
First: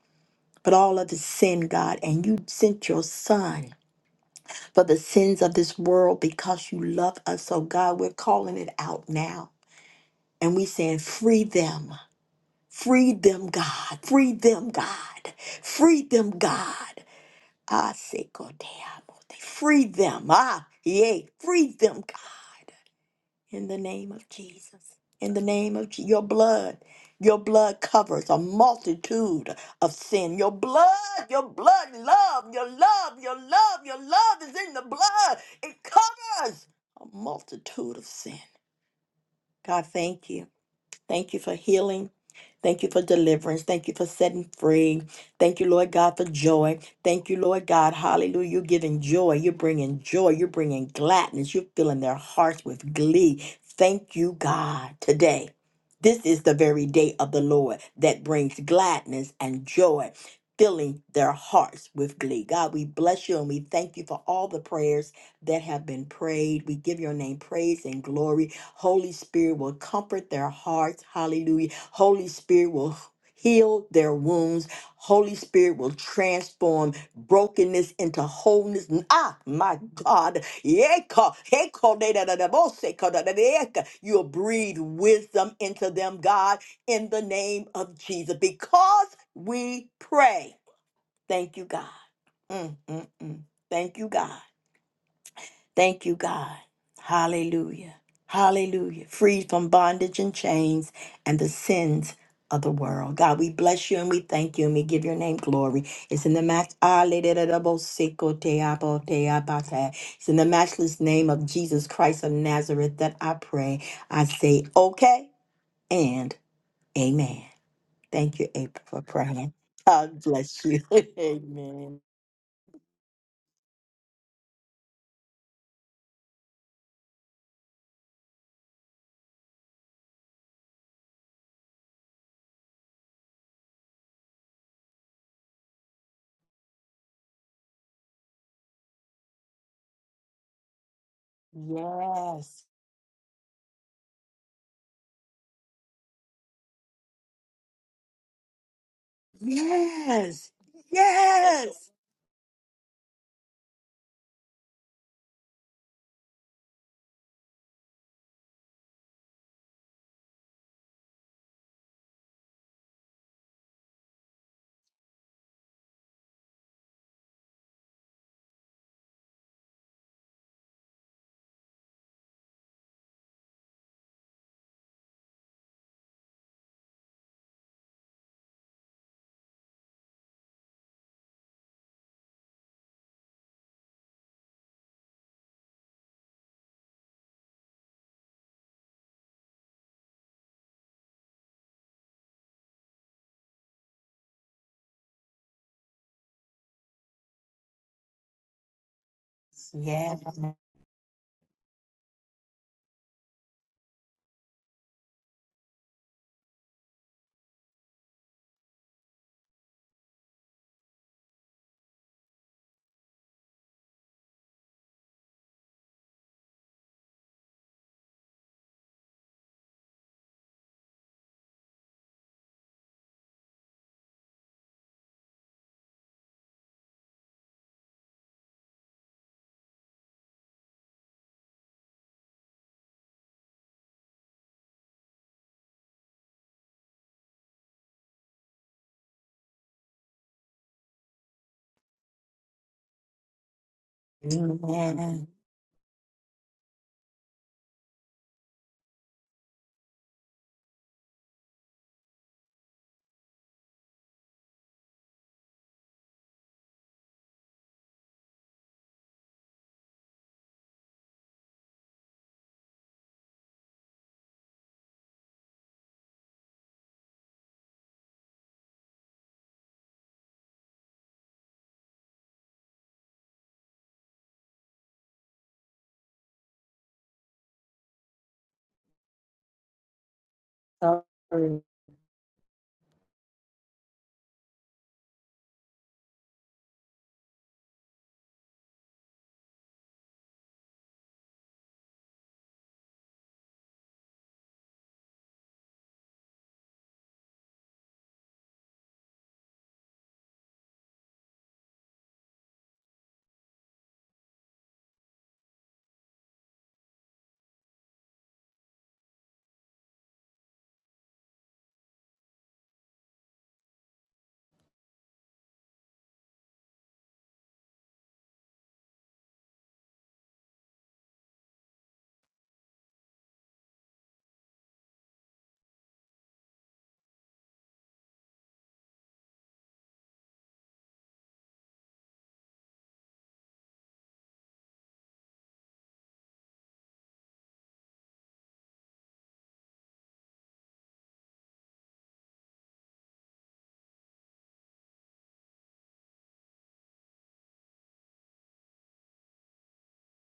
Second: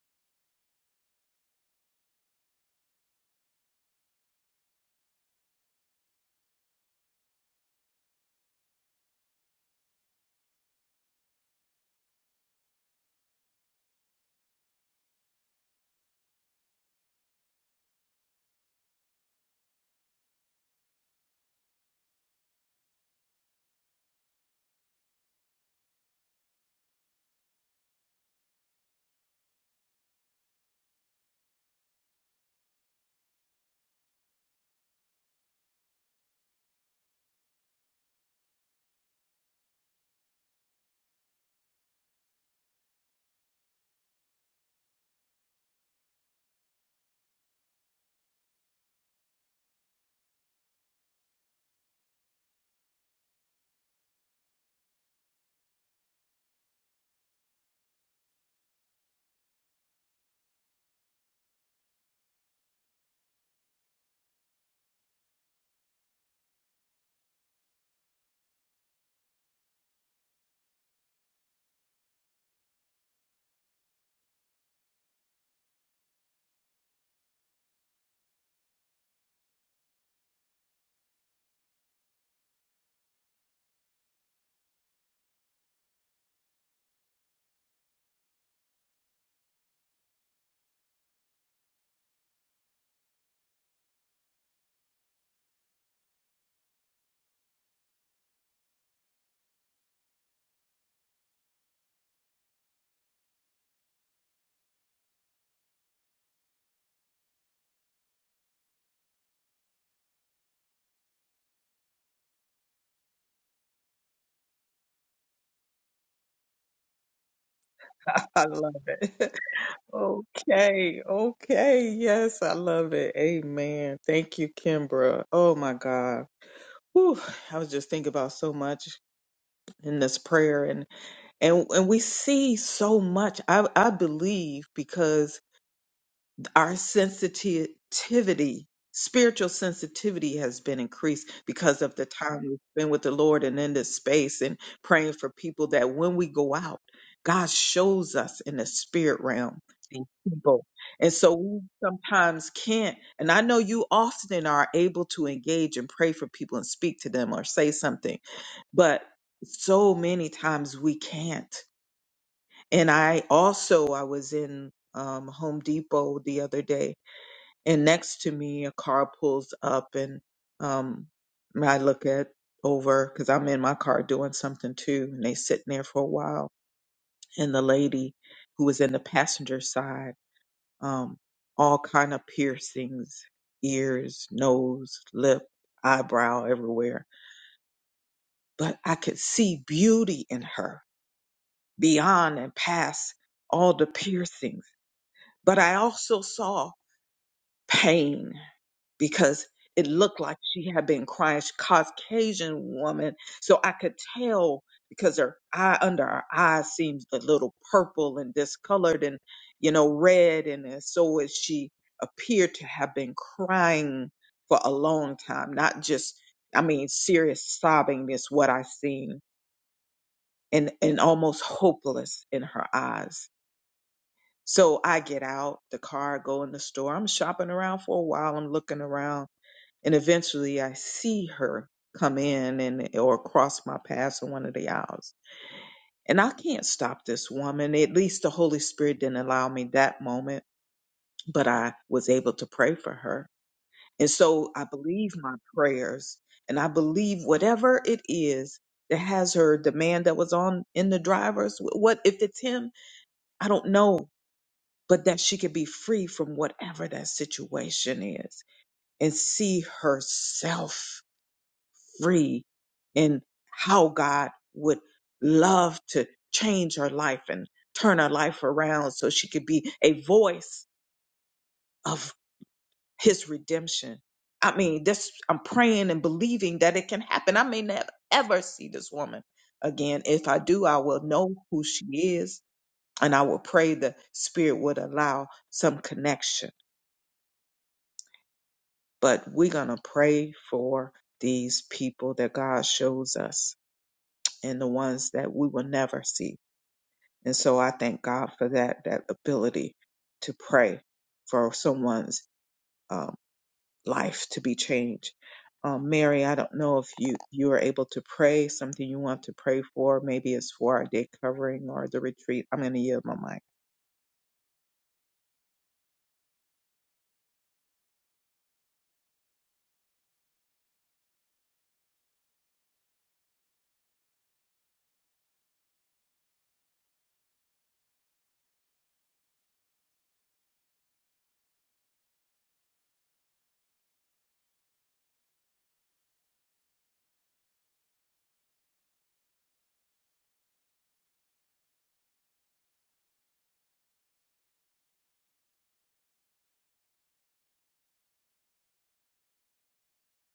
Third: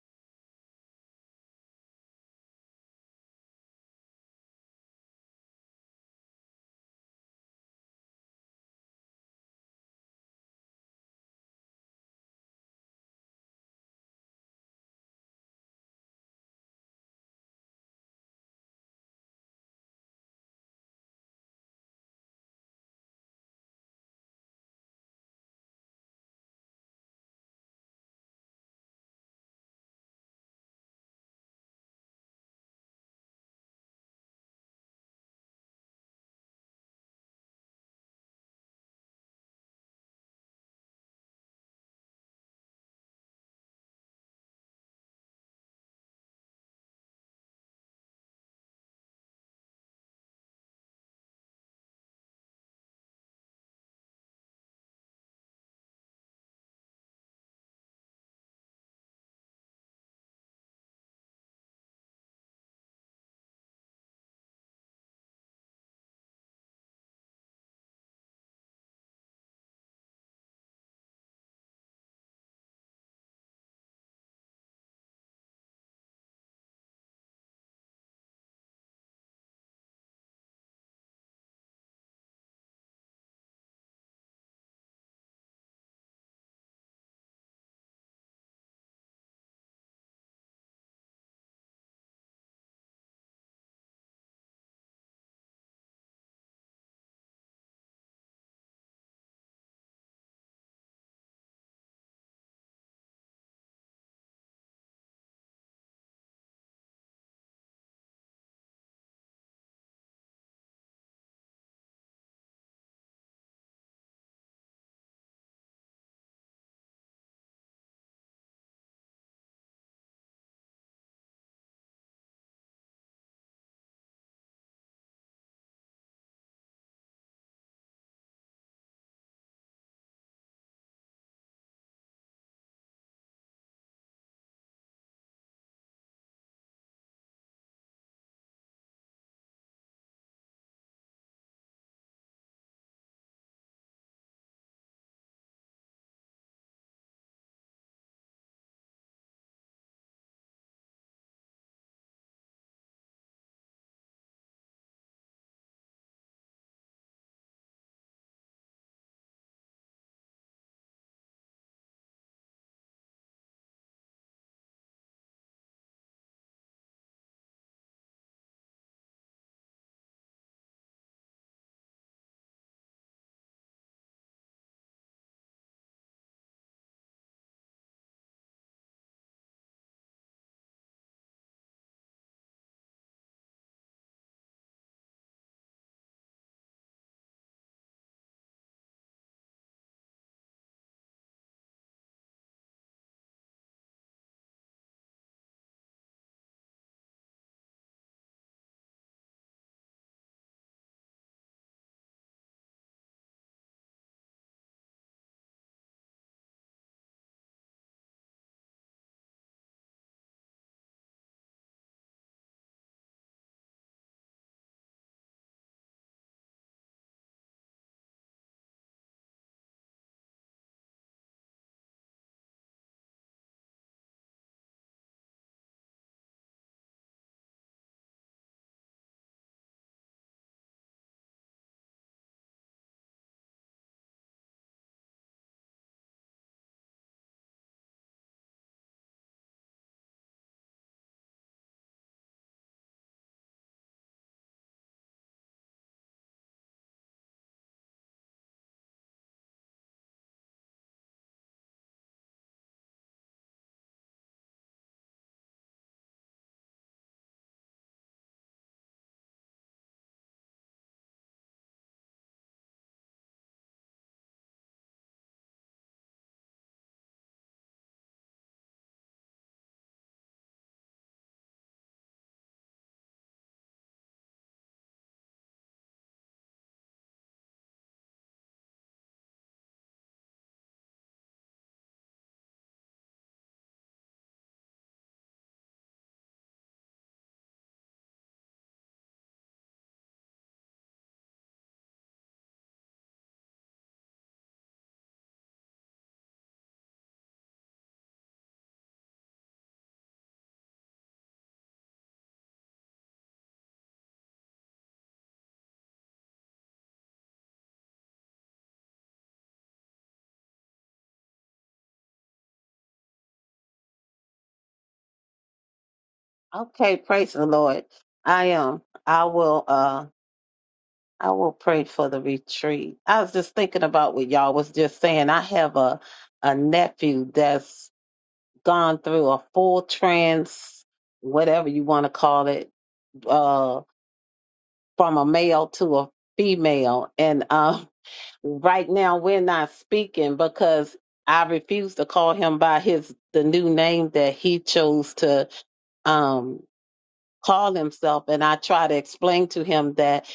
but all of his sin, God. And you sent your son for the sins of this world because you love us. So, God, we're calling it out now. And we saying, free them. Free them, God. Free them, God. Free them, God. Ah, say, God damn. Free them. Ah, yay. Free them, God. In the name of Jesus. In the name of Je- your blood. Your blood covers a multitude of sin. Your blood, your blood, love, your love, your love, your love is in the blood. It covers a multitude of sin. God, thank you. Thank you for healing. Thank you for deliverance. Thank you for setting free. Thank you, Lord God, for joy. Thank you, Lord God. Hallelujah. You're giving joy. You're bringing joy. You're bringing gladness. You're filling their hearts with glee. Thank you, God, today. This is the very day of the Lord that brings gladness and joy, filling their hearts with glee. God, we bless you and we thank you for all the prayers that have been prayed. We give your name praise and glory. Holy Spirit will comfort their hearts. Hallelujah. Holy Spirit will heal their wounds. Holy Spirit will transform brokenness into wholeness. Ah, my God. Yeka, heko, de, da, da, da, bo, se, ko, da, da, da, yeka. You'll breathe wisdom into them, God, in the name of Jesus, because we pray. Thank you, God. Mm, mm, mm. Thank you, God. Thank you, God. Hallelujah. Hallelujah. Freed from bondage and chains and the sins of the world. God, we bless you and we thank you and we give your name glory. It's in the match. It's in the matchless name of Jesus Christ of Nazareth that I pray. I say, okay and amen. [LAUGHS] Thank I you, love April, for it. [LAUGHS] praying. God bless you. [LAUGHS] Okay, okay. amen. Yes, I love it. Amen. Thank you, Kimbra. Oh my God. Whew, I was just thinking about so much. in this prayer and and and we see so much i i believe because our sensitivity spiritual sensitivity has been increased because of the time we've Yes. been with the lord and in this space and praying for people that when we go out god shows us in the spirit realm and Yes. people and so we Yes. sometimes can't and i know you often are able to engage and pray for people and speak to them or say something but so many times we can't and i also i was in um, home depot the other day and next to me a car pulls up and um, i look at over because i'm in my car doing something too and they sitting there for a while and the lady who was in the passenger side um, all kind of piercings ears nose lip eyebrow everywhere but i could see beauty in her beyond and past all the piercings. But I also saw pain because it Yes. looked like she had been crying. She Caucasian woman, so I could tell because her eye under her eye seems a little purple and discolored and you know red, and then so is she appeared to have been crying for a long time, not just I mean serious sobbing is what I seen, and and almost hopeless in her eyes So I get out the car, go in the store. I'm shopping around for a while. I'm looking around, and eventually I see her come in and eh, or cross my path in one of the aisles. And I can't stop this woman. At least the Holy Spirit didn't allow me that moment, but I was able to pray for her. And so I believe Amen. my prayers, and I believe whatever it is that has her, the man that was on in the driver's, what if it's him? I don't know but that she can be free from whatever that situation is and see herself free and how God would love to change her life and turn her life around so she could be a voice of his redemption. I mean, this I'm praying and believing that it can happen. I may never ever see this woman again. If I do, I will know Sorry. who she is and I will pray the spirit would allow some connection but we're going to pray for these people that God shows us and the ones that we will never see. And so I thank God for that that ability to pray for someone's um, life to be changed. Um, Mary, I don't know if you you are able to pray something you want to pray for. Maybe it's for our day covering or the retreat. I'm going to yield my mic. Okay, praise the Lord. I am. I will. Uh, I will pray for the retreat. I was just thinking about what y'all was just saying. I have a a nephew that's gone through a full trans, whatever you want to call it, uh, from a male to a female. And uh, right now, we're not speaking because I refuse to call him by his the new name that he chose to um, call himself. And I try to explain to him that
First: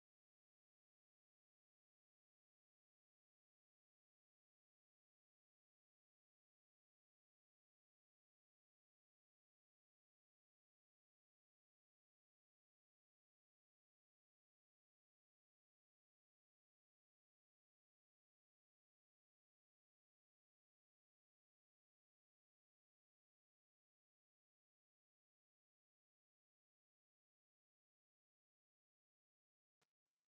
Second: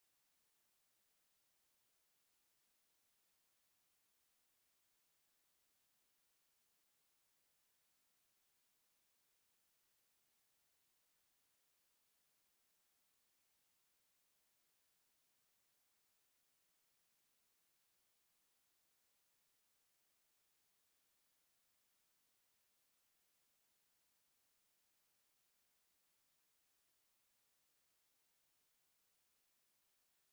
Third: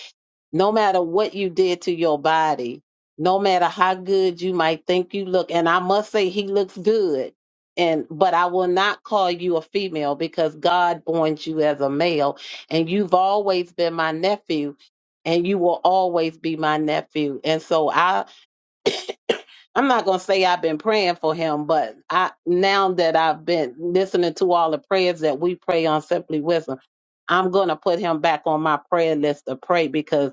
no matter what you did to your body, no matter how good you might think you look, and I must say he looks good. And but I will not call you a female because God born you as a male, and you've always been my nephew and you will always be my nephew. And so I I'm not going to say I've been praying for him, but I now that I've been listening to all the prayers that we pray on Simply Wisdom, I'm going to put him back on my prayer list to pray because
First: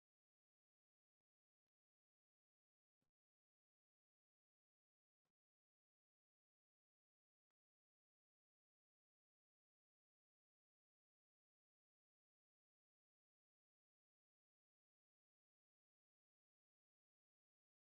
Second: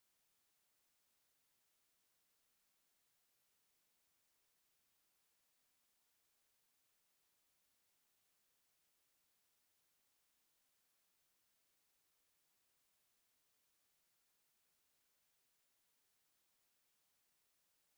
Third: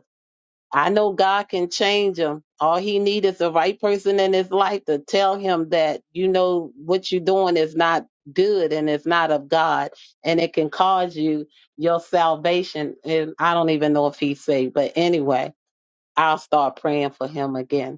I know God can change him. All he needs is the right person in his life to tell him that you know what you're doing is not good and it's not of God and it can cause you your salvation and I don't even know if he's saved but anyway I'll start praying for him again.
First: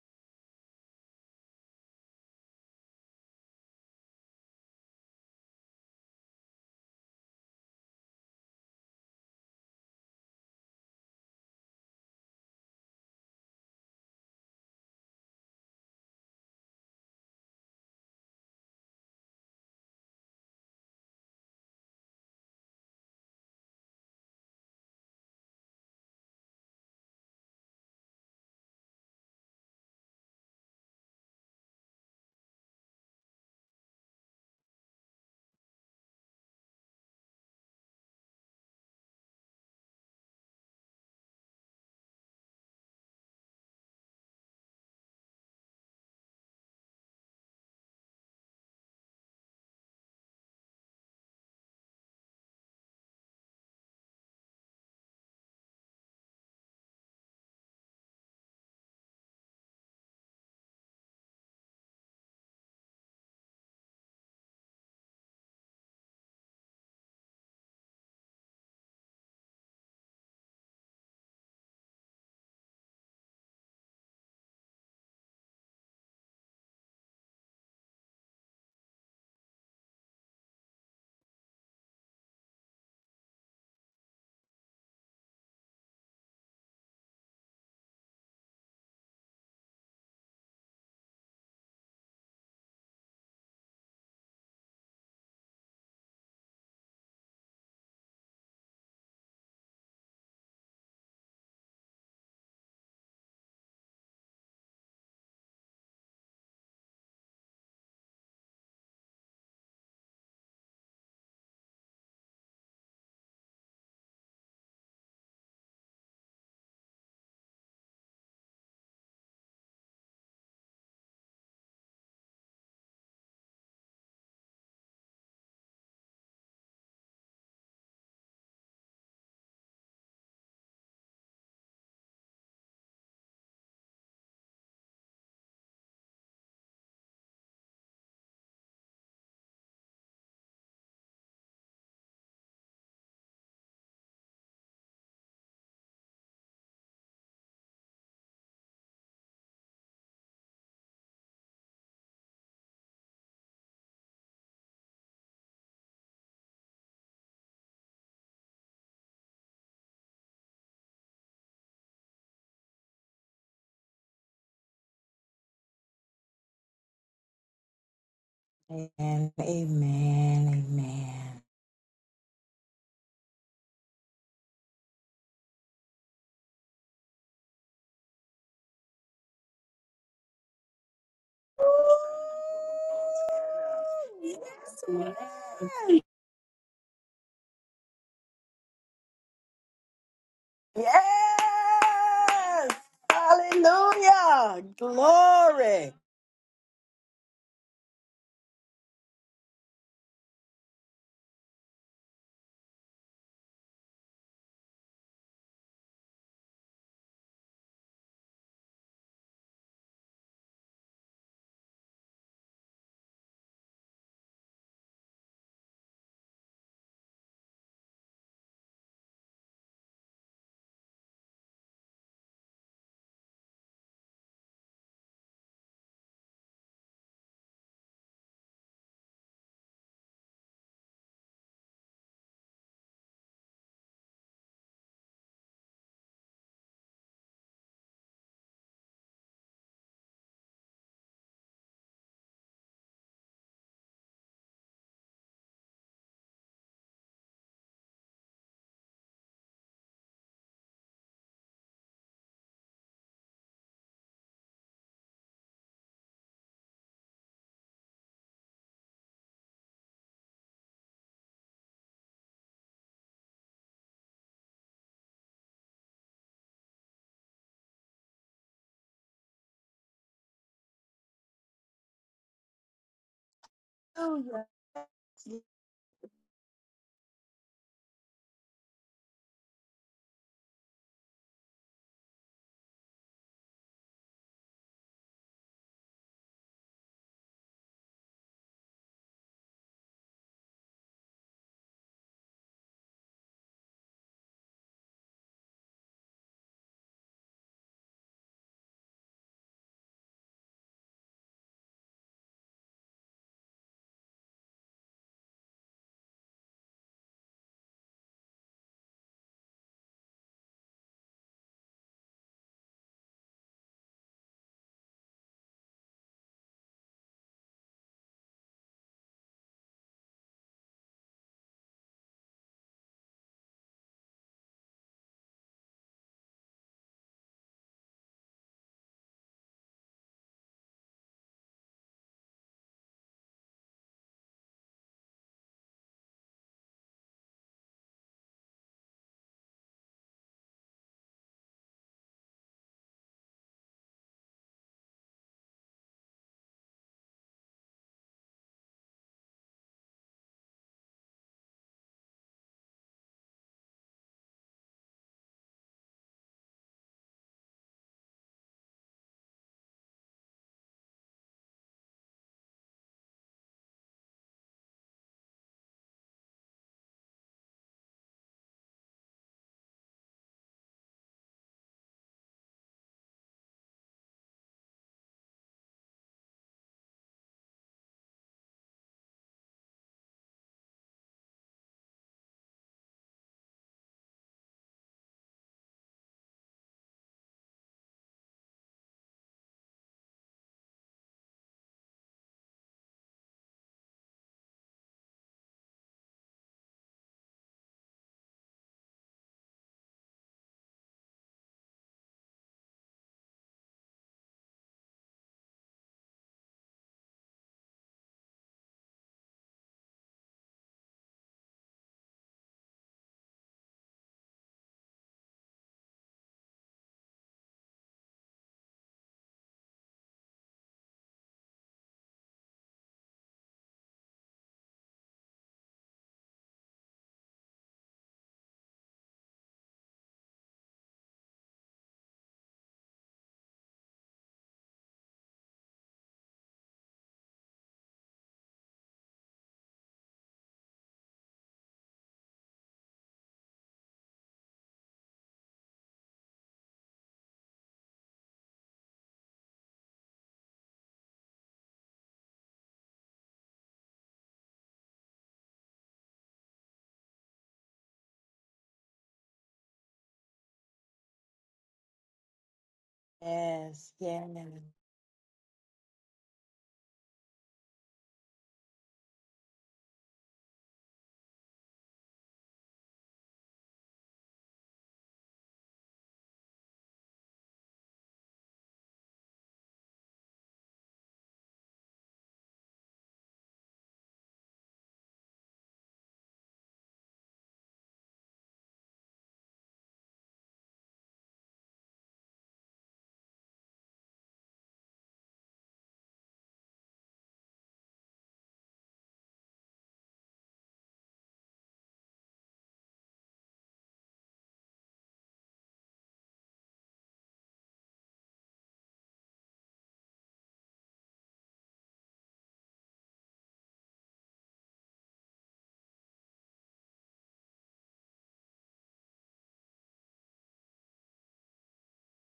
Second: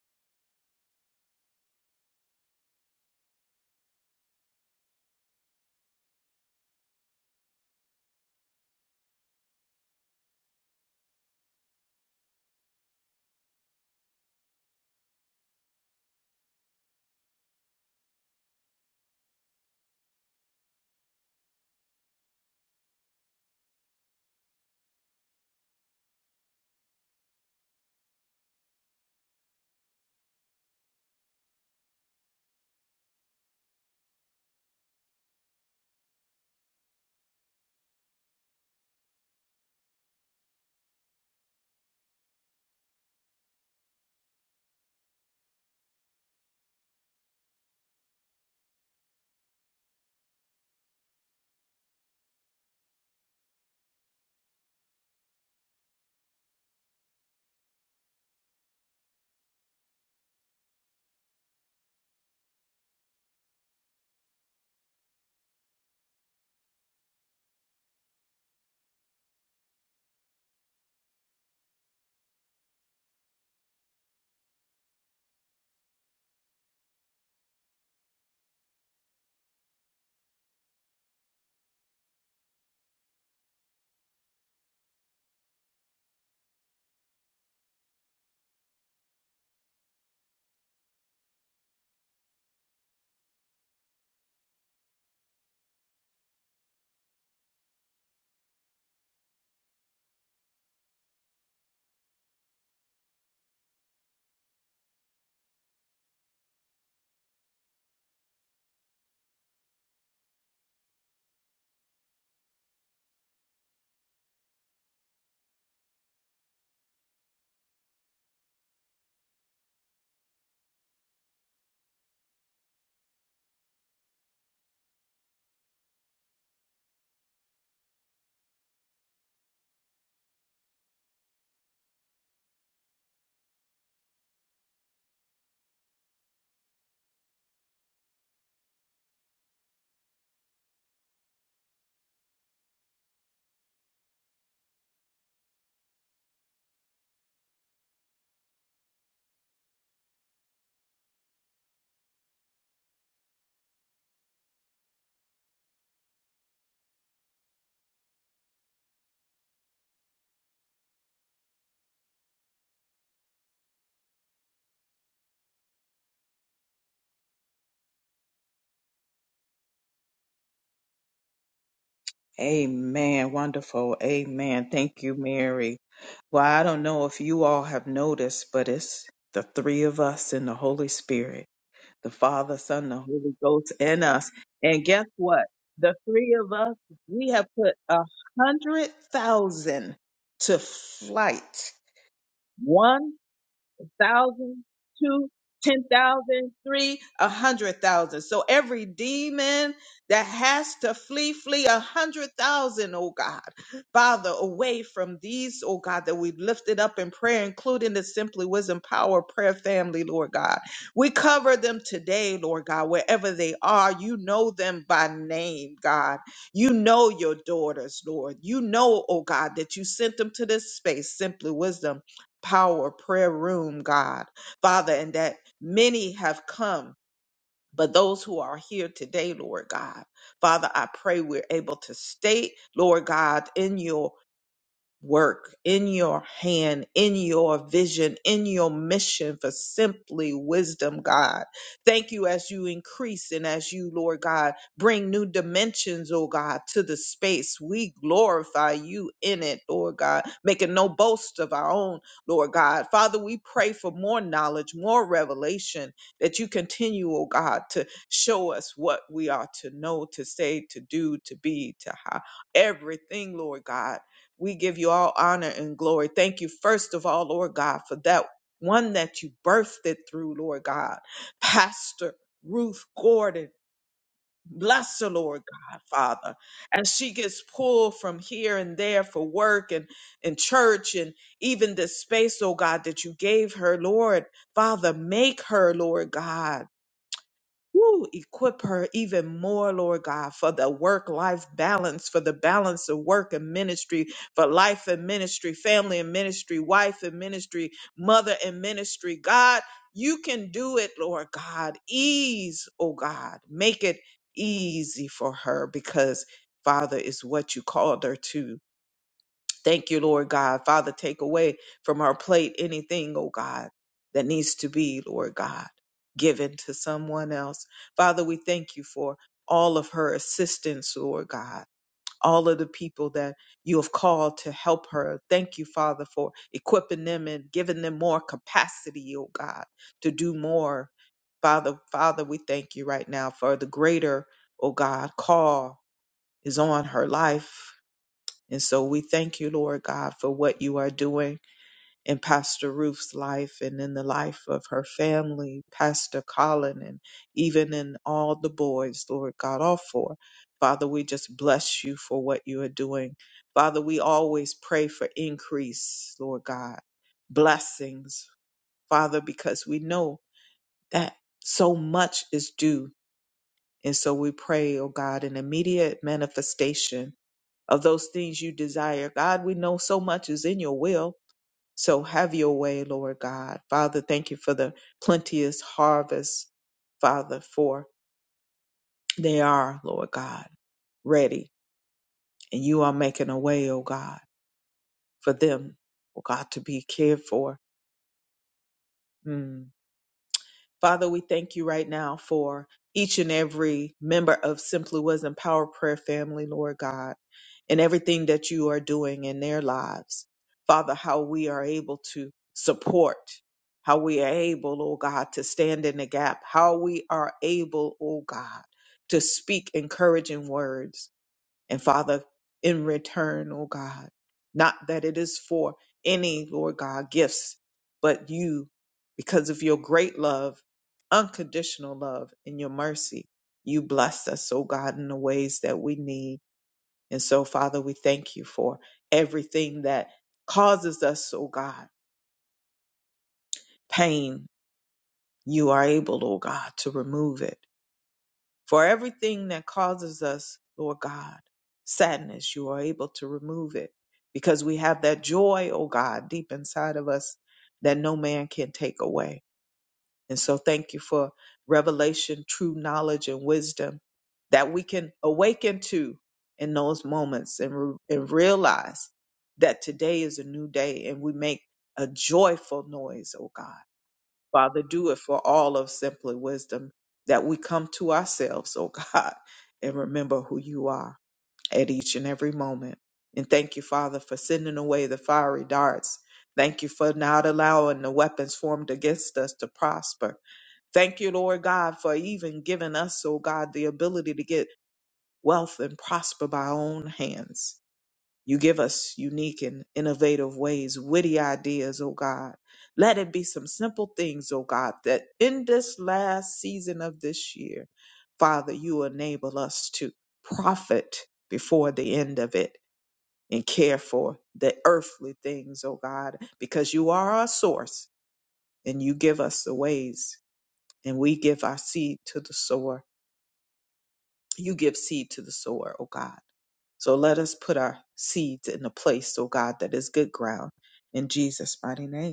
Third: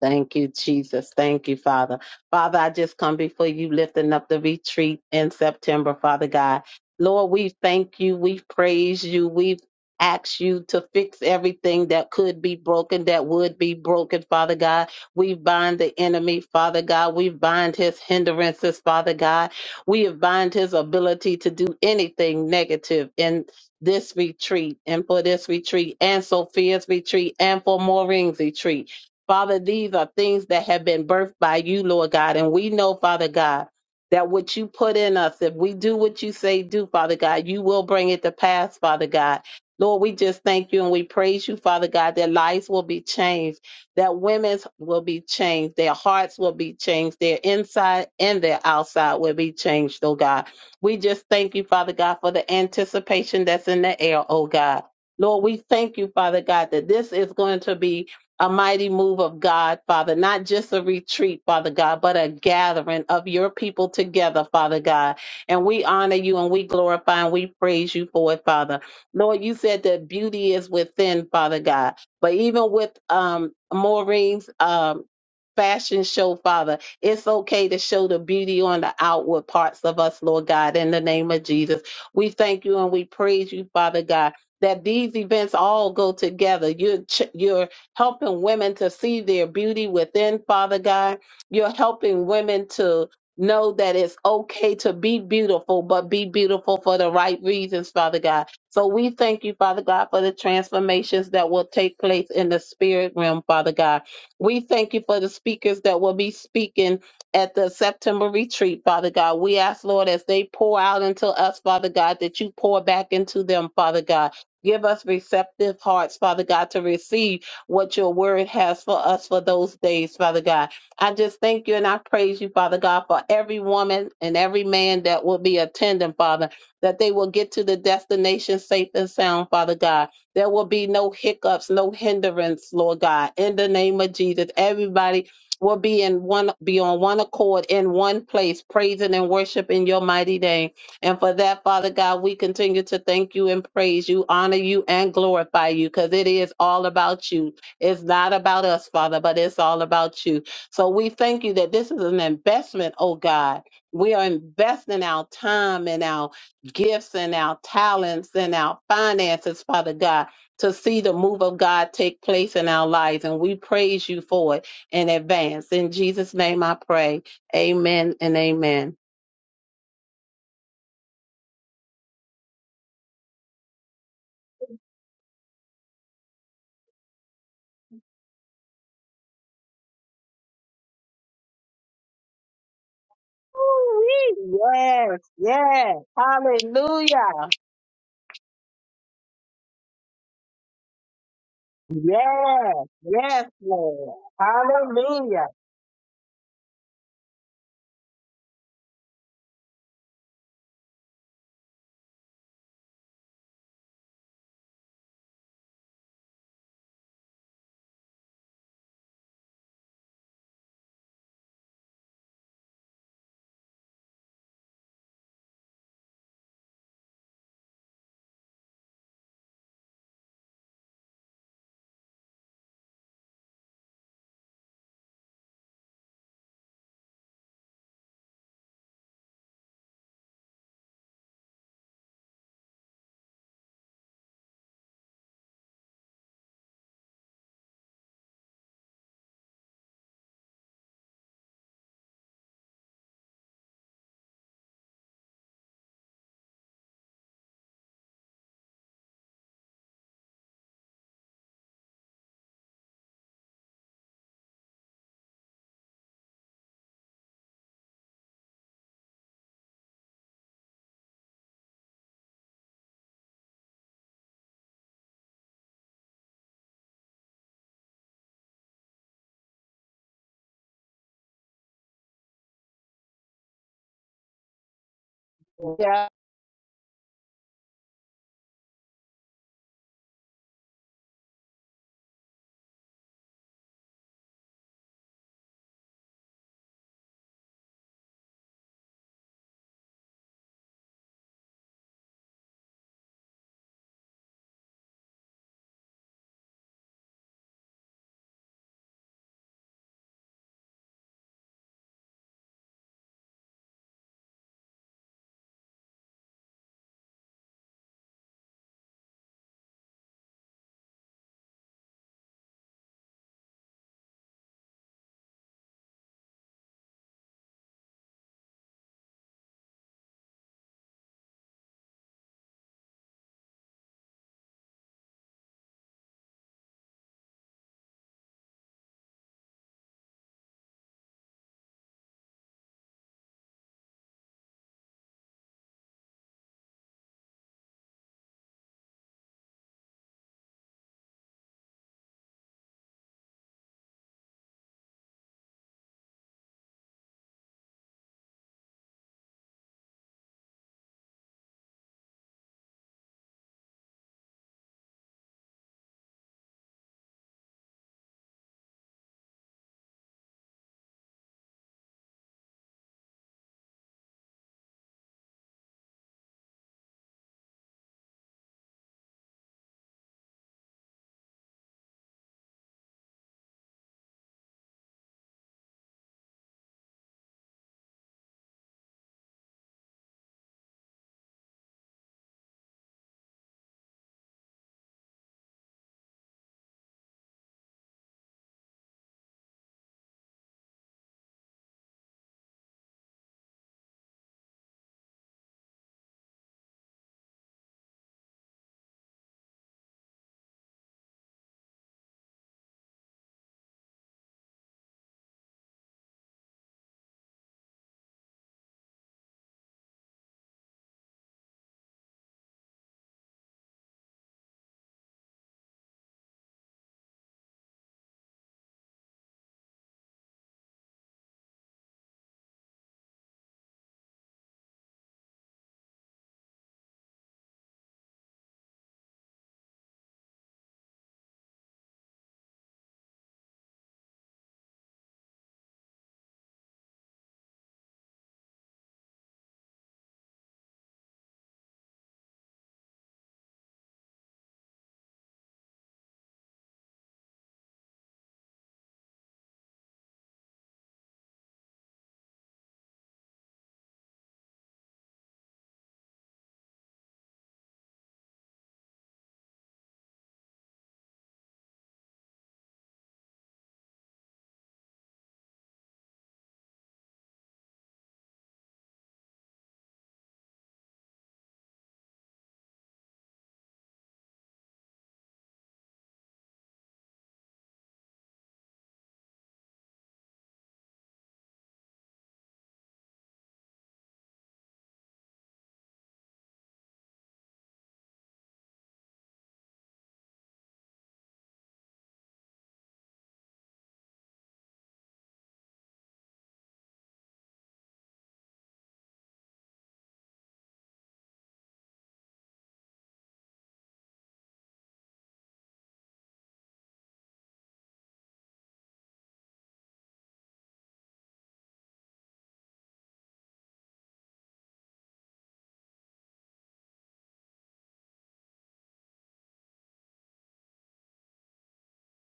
Thank you, Jesus. Thank you, Father. Father, I just come before you lifting up the retreat in September, Father God. Lord, we thank you. We praise you. We ask you to fix everything that could be broken, that would be broken, Father God. We bind the enemy, Father God. We bind his hindrances, Father God. We bind his ability to do anything negative in this retreat and for this retreat and Sophia's retreat and for Maureen's retreat. Father, these are things that have been birthed by you, Lord God. And we know, Father God, that what you put in us, if we do what you say do, Father God, you will bring it to pass, Father God. Lord, we just thank you and we praise you, Father God, that lives will be changed, that women's will be changed, their hearts will be changed, their inside and their outside will be changed, oh God. We just thank you, Father God, for the anticipation that's in the air, oh God. Lord, we thank you, Father God, that this is going to be a mighty move of God, Father, not just a retreat, Father God, but a gathering of your people together, Father God. And we honor you and we glorify and we praise you for it, Father. Lord, you said that beauty is within, Father God. But even with um Maureen's um fashion show, Father, it's okay to show the beauty on the outward parts of us, Lord God, in the name of Jesus. We thank you and we praise you, Father God. That these events all go together. You're, ch- you're helping women to see their beauty within, Father God. You're helping women to know that it's okay to be beautiful, but be beautiful for the right reasons, Father God. So we thank you, Father God, for the transformations that will take place in the spirit realm, Father God. We thank you for the speakers that will be speaking at the September retreat, Father God. We ask, Lord, as they pour out into us, Father God, that you pour back into them, Father God. Give us receptive hearts, Father God, to receive what your word has for us for those days, Father God. I just thank you and I praise you, Father God, for every woman and every man that will be attending, Father, that they will get to the destination safe and sound, Father God. There will be no hiccups, no hindrance, Lord God. In the name of Jesus, everybody will be in one be on one accord in one place praising and worshiping your mighty name and for that father god we continue to thank you and praise you honor you and glorify you because it is all about you it's not about us, Father, but it's all about you. So we thank you that this is an investment, oh God. We are investing our time and our gifts and our talents and our finances, Father God, to see the move of God take place in our lives. And we praise you for it in advance. In Jesus' name I pray. Amen and amen. Amen. Amen. Amen. Amen. Wonderful. Amen. Thank you, Mary. Well, I don't know if you all have noticed, but it's the three of us in the Holy Spirit, Ooh, the Father, Son, the Holy Ghost in us. Ooh-wee. Yes. And guess Yes. Yes, what? The yes. three of us, we have Hallelujah. put a hundred thousand to Yes. flight. Yes, One yes, Lord. Hallelujah. thousand, two, Hallelujah. ten Glory. thousand, three, a hundred thousand. So every demon that has to flee, flee a hundred thousand, oh God. Father, away from these, oh God, that we've lifted up in prayer, including the Simply Wisdom Power Prayer Family, Lord God. We cover them today, Lord God, wherever they are. You know them by name, God. You know your daughters, Lord. You know, oh God, that you sent them to this space, Simply Wisdom power prayer room, God, Father, and that many have come. But those who are here today, Lord God, Father, I pray we're able to stay, Lord God, in your work, in your hand, in your vision, in your mission for simply wisdom, God. Thank you as you increase and as you, Lord God, bring new dimensions, oh God, to the space. We glorify you in it, Lord God, making no boast of our own, Lord God. Father, we pray for more knowledge, more revelation that you continue, oh God, to show us what we are to know, to say, to do, to be, to have everything, Lord God we give you all honor and glory. Thank you, first of all, Lord God, for that one that you birthed it through, Lord God. Pastor Ruth Gordon, Hallelujah. bless her, Lord God, Yeah. Father. As she gets pulled from here and there for work and, and church and even this space, oh God, that you gave her, Lord, Father, make her, Lord God. Woo, equip her even more, Lord God, for the work life balance, for the balance of work and ministry, for life and ministry, family and ministry, wife and ministry, mother and ministry. God, you can do it, Lord God. Ease, oh God. Make it easy for her because, Father, is what you called her to. Thank you, Lord God. Father, take away from our plate anything, oh God, that needs to be, Lord God, given to someone else. Father, we thank you for all of her assistance, Lord God. All of the people that you have called to help her. Thank you, Father, for equipping them and giving them more capacity, oh God, to do more. Father, Father, we thank you right now for the greater, oh God, call is on her life and so we thank you, Lord God, for what you are doing in Pastor Ruth's life and in the life of her family, Pastor Colin, and even in all the boys, Lord God, all four. Father, we just bless you for what you are doing. Father, we always pray for increase, Lord God, blessings, Father, because we know that so much is due. And so we pray, oh God, an immediate manifestation of those things you desire. God, we know so much is in your will. So have your way, Lord God. Father, thank you for the plenteous harvest, Father, for they are, Lord God, ready. And you are making a way, oh God, for them, oh God, to be cared for. Mm. Father, we thank you right now for each and every member of Simply Wisdom Power Prayer family, Lord God, and everything that you are doing in their lives. Father, how we are able to support, how we are able, oh God, to stand in the gap, how we are able, oh God, to speak encouraging words and Father, in return, oh God, not that it is for any, Lord God, gifts, but you, because of your great love, unconditional love, and your mercy, you bless us, oh God, in the ways that we need. And so, Father, we thank you for everything that causes us, oh God, pain. You are able, oh God, to remove it. For everything that causes us, Lord God, sadness, you are able to remove it because we have that joy, oh God, deep inside of us that no man can take away. And so thank you for revelation, true knowledge, and wisdom that we can awaken to in those moments and, re- and realize that today is a new day and we make a joyful noise, oh God Yes. Yes. Father, do it for all of Simply Wisdom, that we come to ourselves, oh [LAUGHS] God, and remember who you are at each and every moment. And thank you, Father, for sending away the fiery darts. Thank you for not allowing the weapons formed against us to prosper. Thank you, Lord God, for even giving us, oh God, the ability to get wealth and prosper by our own hands. You give us unique and innovative ways, witty ideas, oh God. Let it be some simple things, oh God, that in this last season of this year, Father, you enable us to profit before the end of it and care for the earthly things, oh God, because you are our source and you give us the ways and we give our seed to the sower. You give seed to the sower, O God. So let us put our seeds in a place, O God, that is good ground in Jesus' mighty name.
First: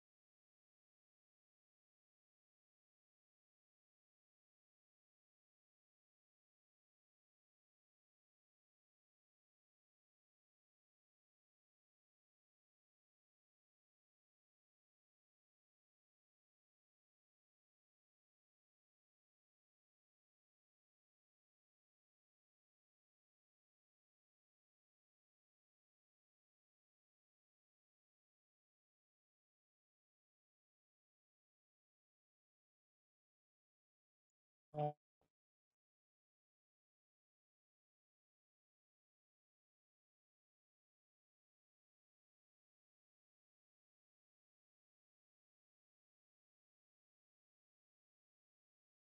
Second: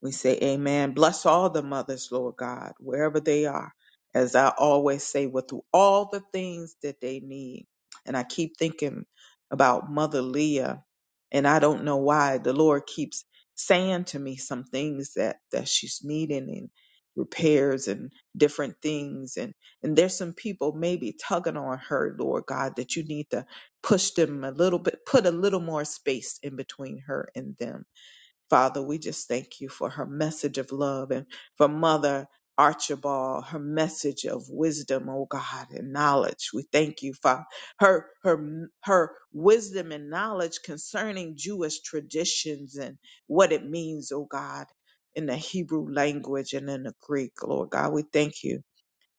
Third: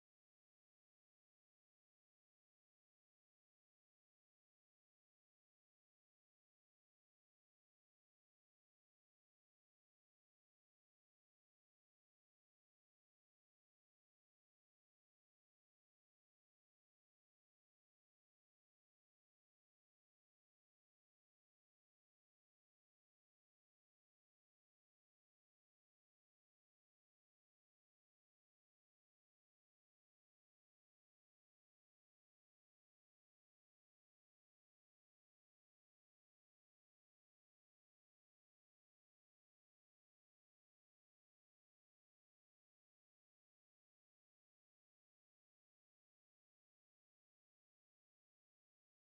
We say amen. Bless all the mothers, Lord God, wherever they are. As I always say, with all the things that they need. And I keep thinking about Mother Leah. And I don't know why the Lord keeps saying to me some things that, that she's needing and repairs and different things. And, and there's some people maybe tugging on her, Lord God, that you need to push them a little bit, put a little more space in between her and them Father, we just thank you for her message of love and for Mother Archibald, her message of wisdom, oh God, and knowledge. We thank you, Father. Her her her wisdom and knowledge concerning Jewish traditions and what it means, oh God, in the Hebrew language and in the Greek, Lord God. We thank you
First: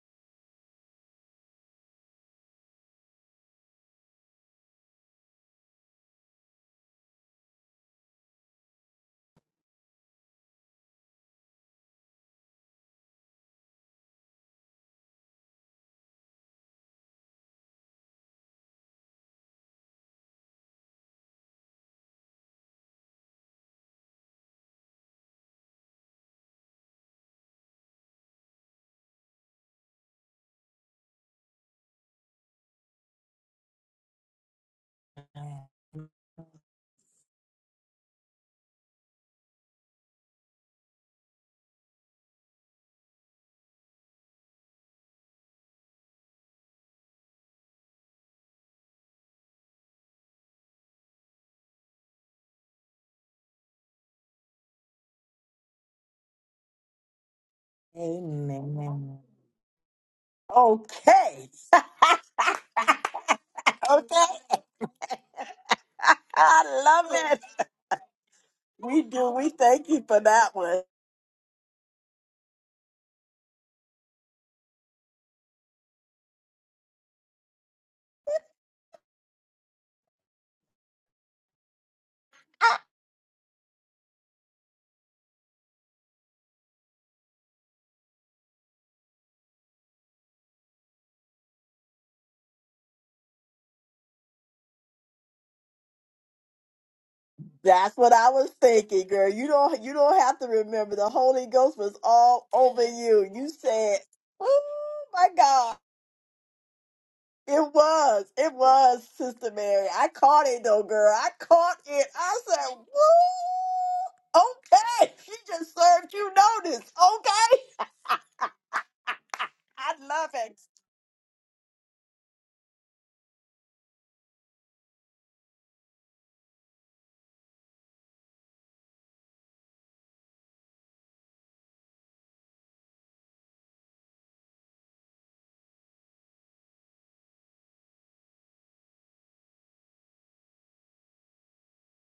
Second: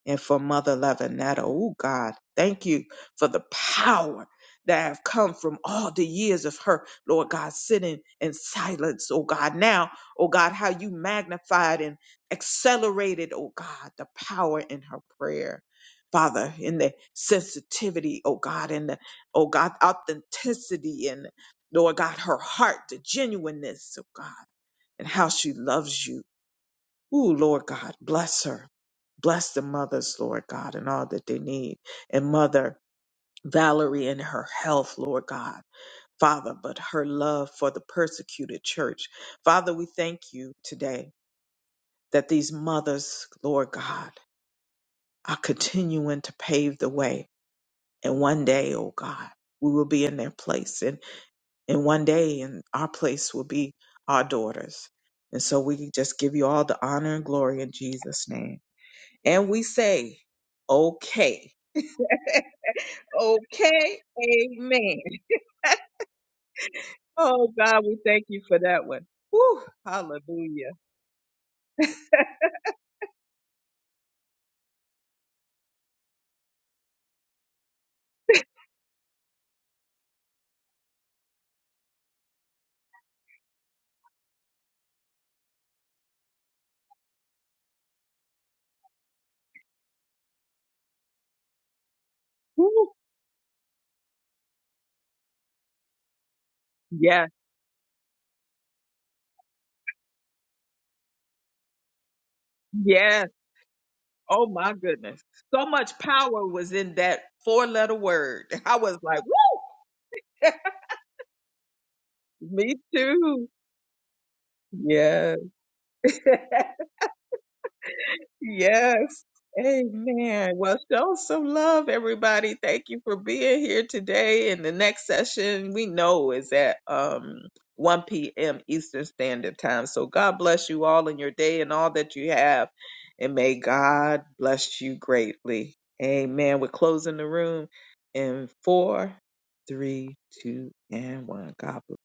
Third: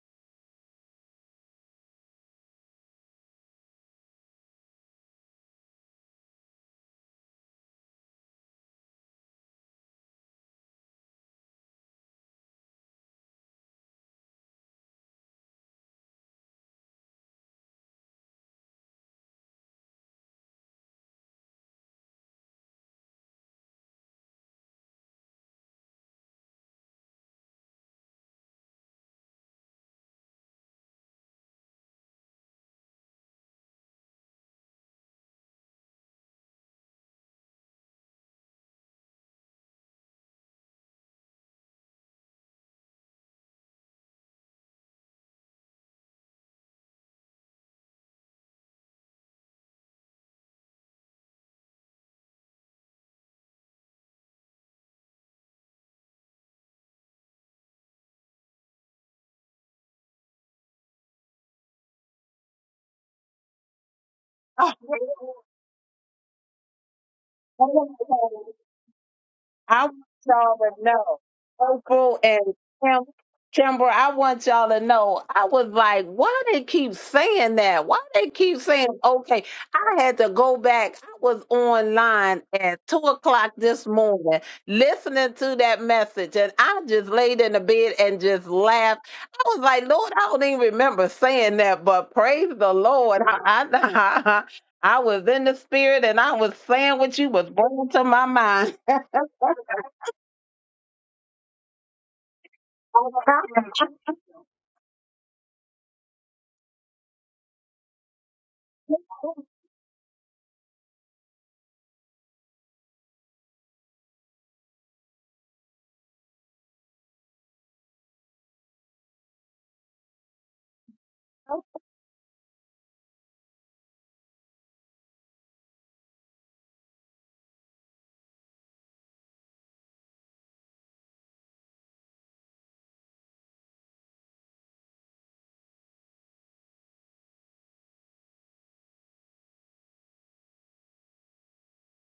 and for Mother Lavinetta. Oh God, thank you for the power that have come from all the years of her, Lord God, sitting in silence, oh God. Now, oh God, how you magnified and accelerated, oh God, the power in her prayer. Father, in the sensitivity, oh God, and the, oh God, authenticity and Lord God, her heart, the genuineness, oh God, and how she loves you Ooh, Lord God, bless her. Bless the mothers, Lord God, and all that they need. And Mother Valerie and her health, Lord God. Father, but her love for the persecuted church. Father, we thank you today that these mothers, Lord God, are continuing to pave the way. And one day, oh God, we will be in their place. And, and one day, and our place will be our daughters. And so we just give you all the honor and glory in Jesus' name. Amen. And we say, Okay. okay. [LAUGHS] okay. [LAUGHS] Okay. Oh, Amen. [LAUGHS] I love it. Oh, God, we thank you [LAUGHS] for that We one. do. We Woo, I thank want you for that y'all hallelujah. one. to know, Opal and Kim, Kimber, I want y'all to know. I was like, why they keep saying that? Why they keep saying, okay, I had to go back. I was online at two o'clock this morning listening to that message, and I just laid in the bed and just laughed. I was like, Lord, I don't even remember saying that, but praise the Woo, Lord. I, I, [LAUGHS] I was in the spirit and I was saying what you yes. was bringing That's to what my I was mind. thinking, girl. You don't you don't have to remember. The Holy Ghost was all over you. Yes. You said, Oh, "Oh my goodness. my So God." much power was in that four It letter was. word. It I was was, like, Sister Mary. I caught woo, it though, girl. I caught it. I [LAUGHS] me said, too. "Woo!" Okay. She Yes. just served you [LAUGHS] notice. Okay. [LAUGHS] Yes. I love Amen. it. Well, show some love, everybody. Thank you for being here today. And the next session we know is at um 1 p.m. Eastern Standard Time. So God bless you all in your day and all that you have. And may God bless you greatly. Amen. We're closing the room in four, three, two, and one. God bless.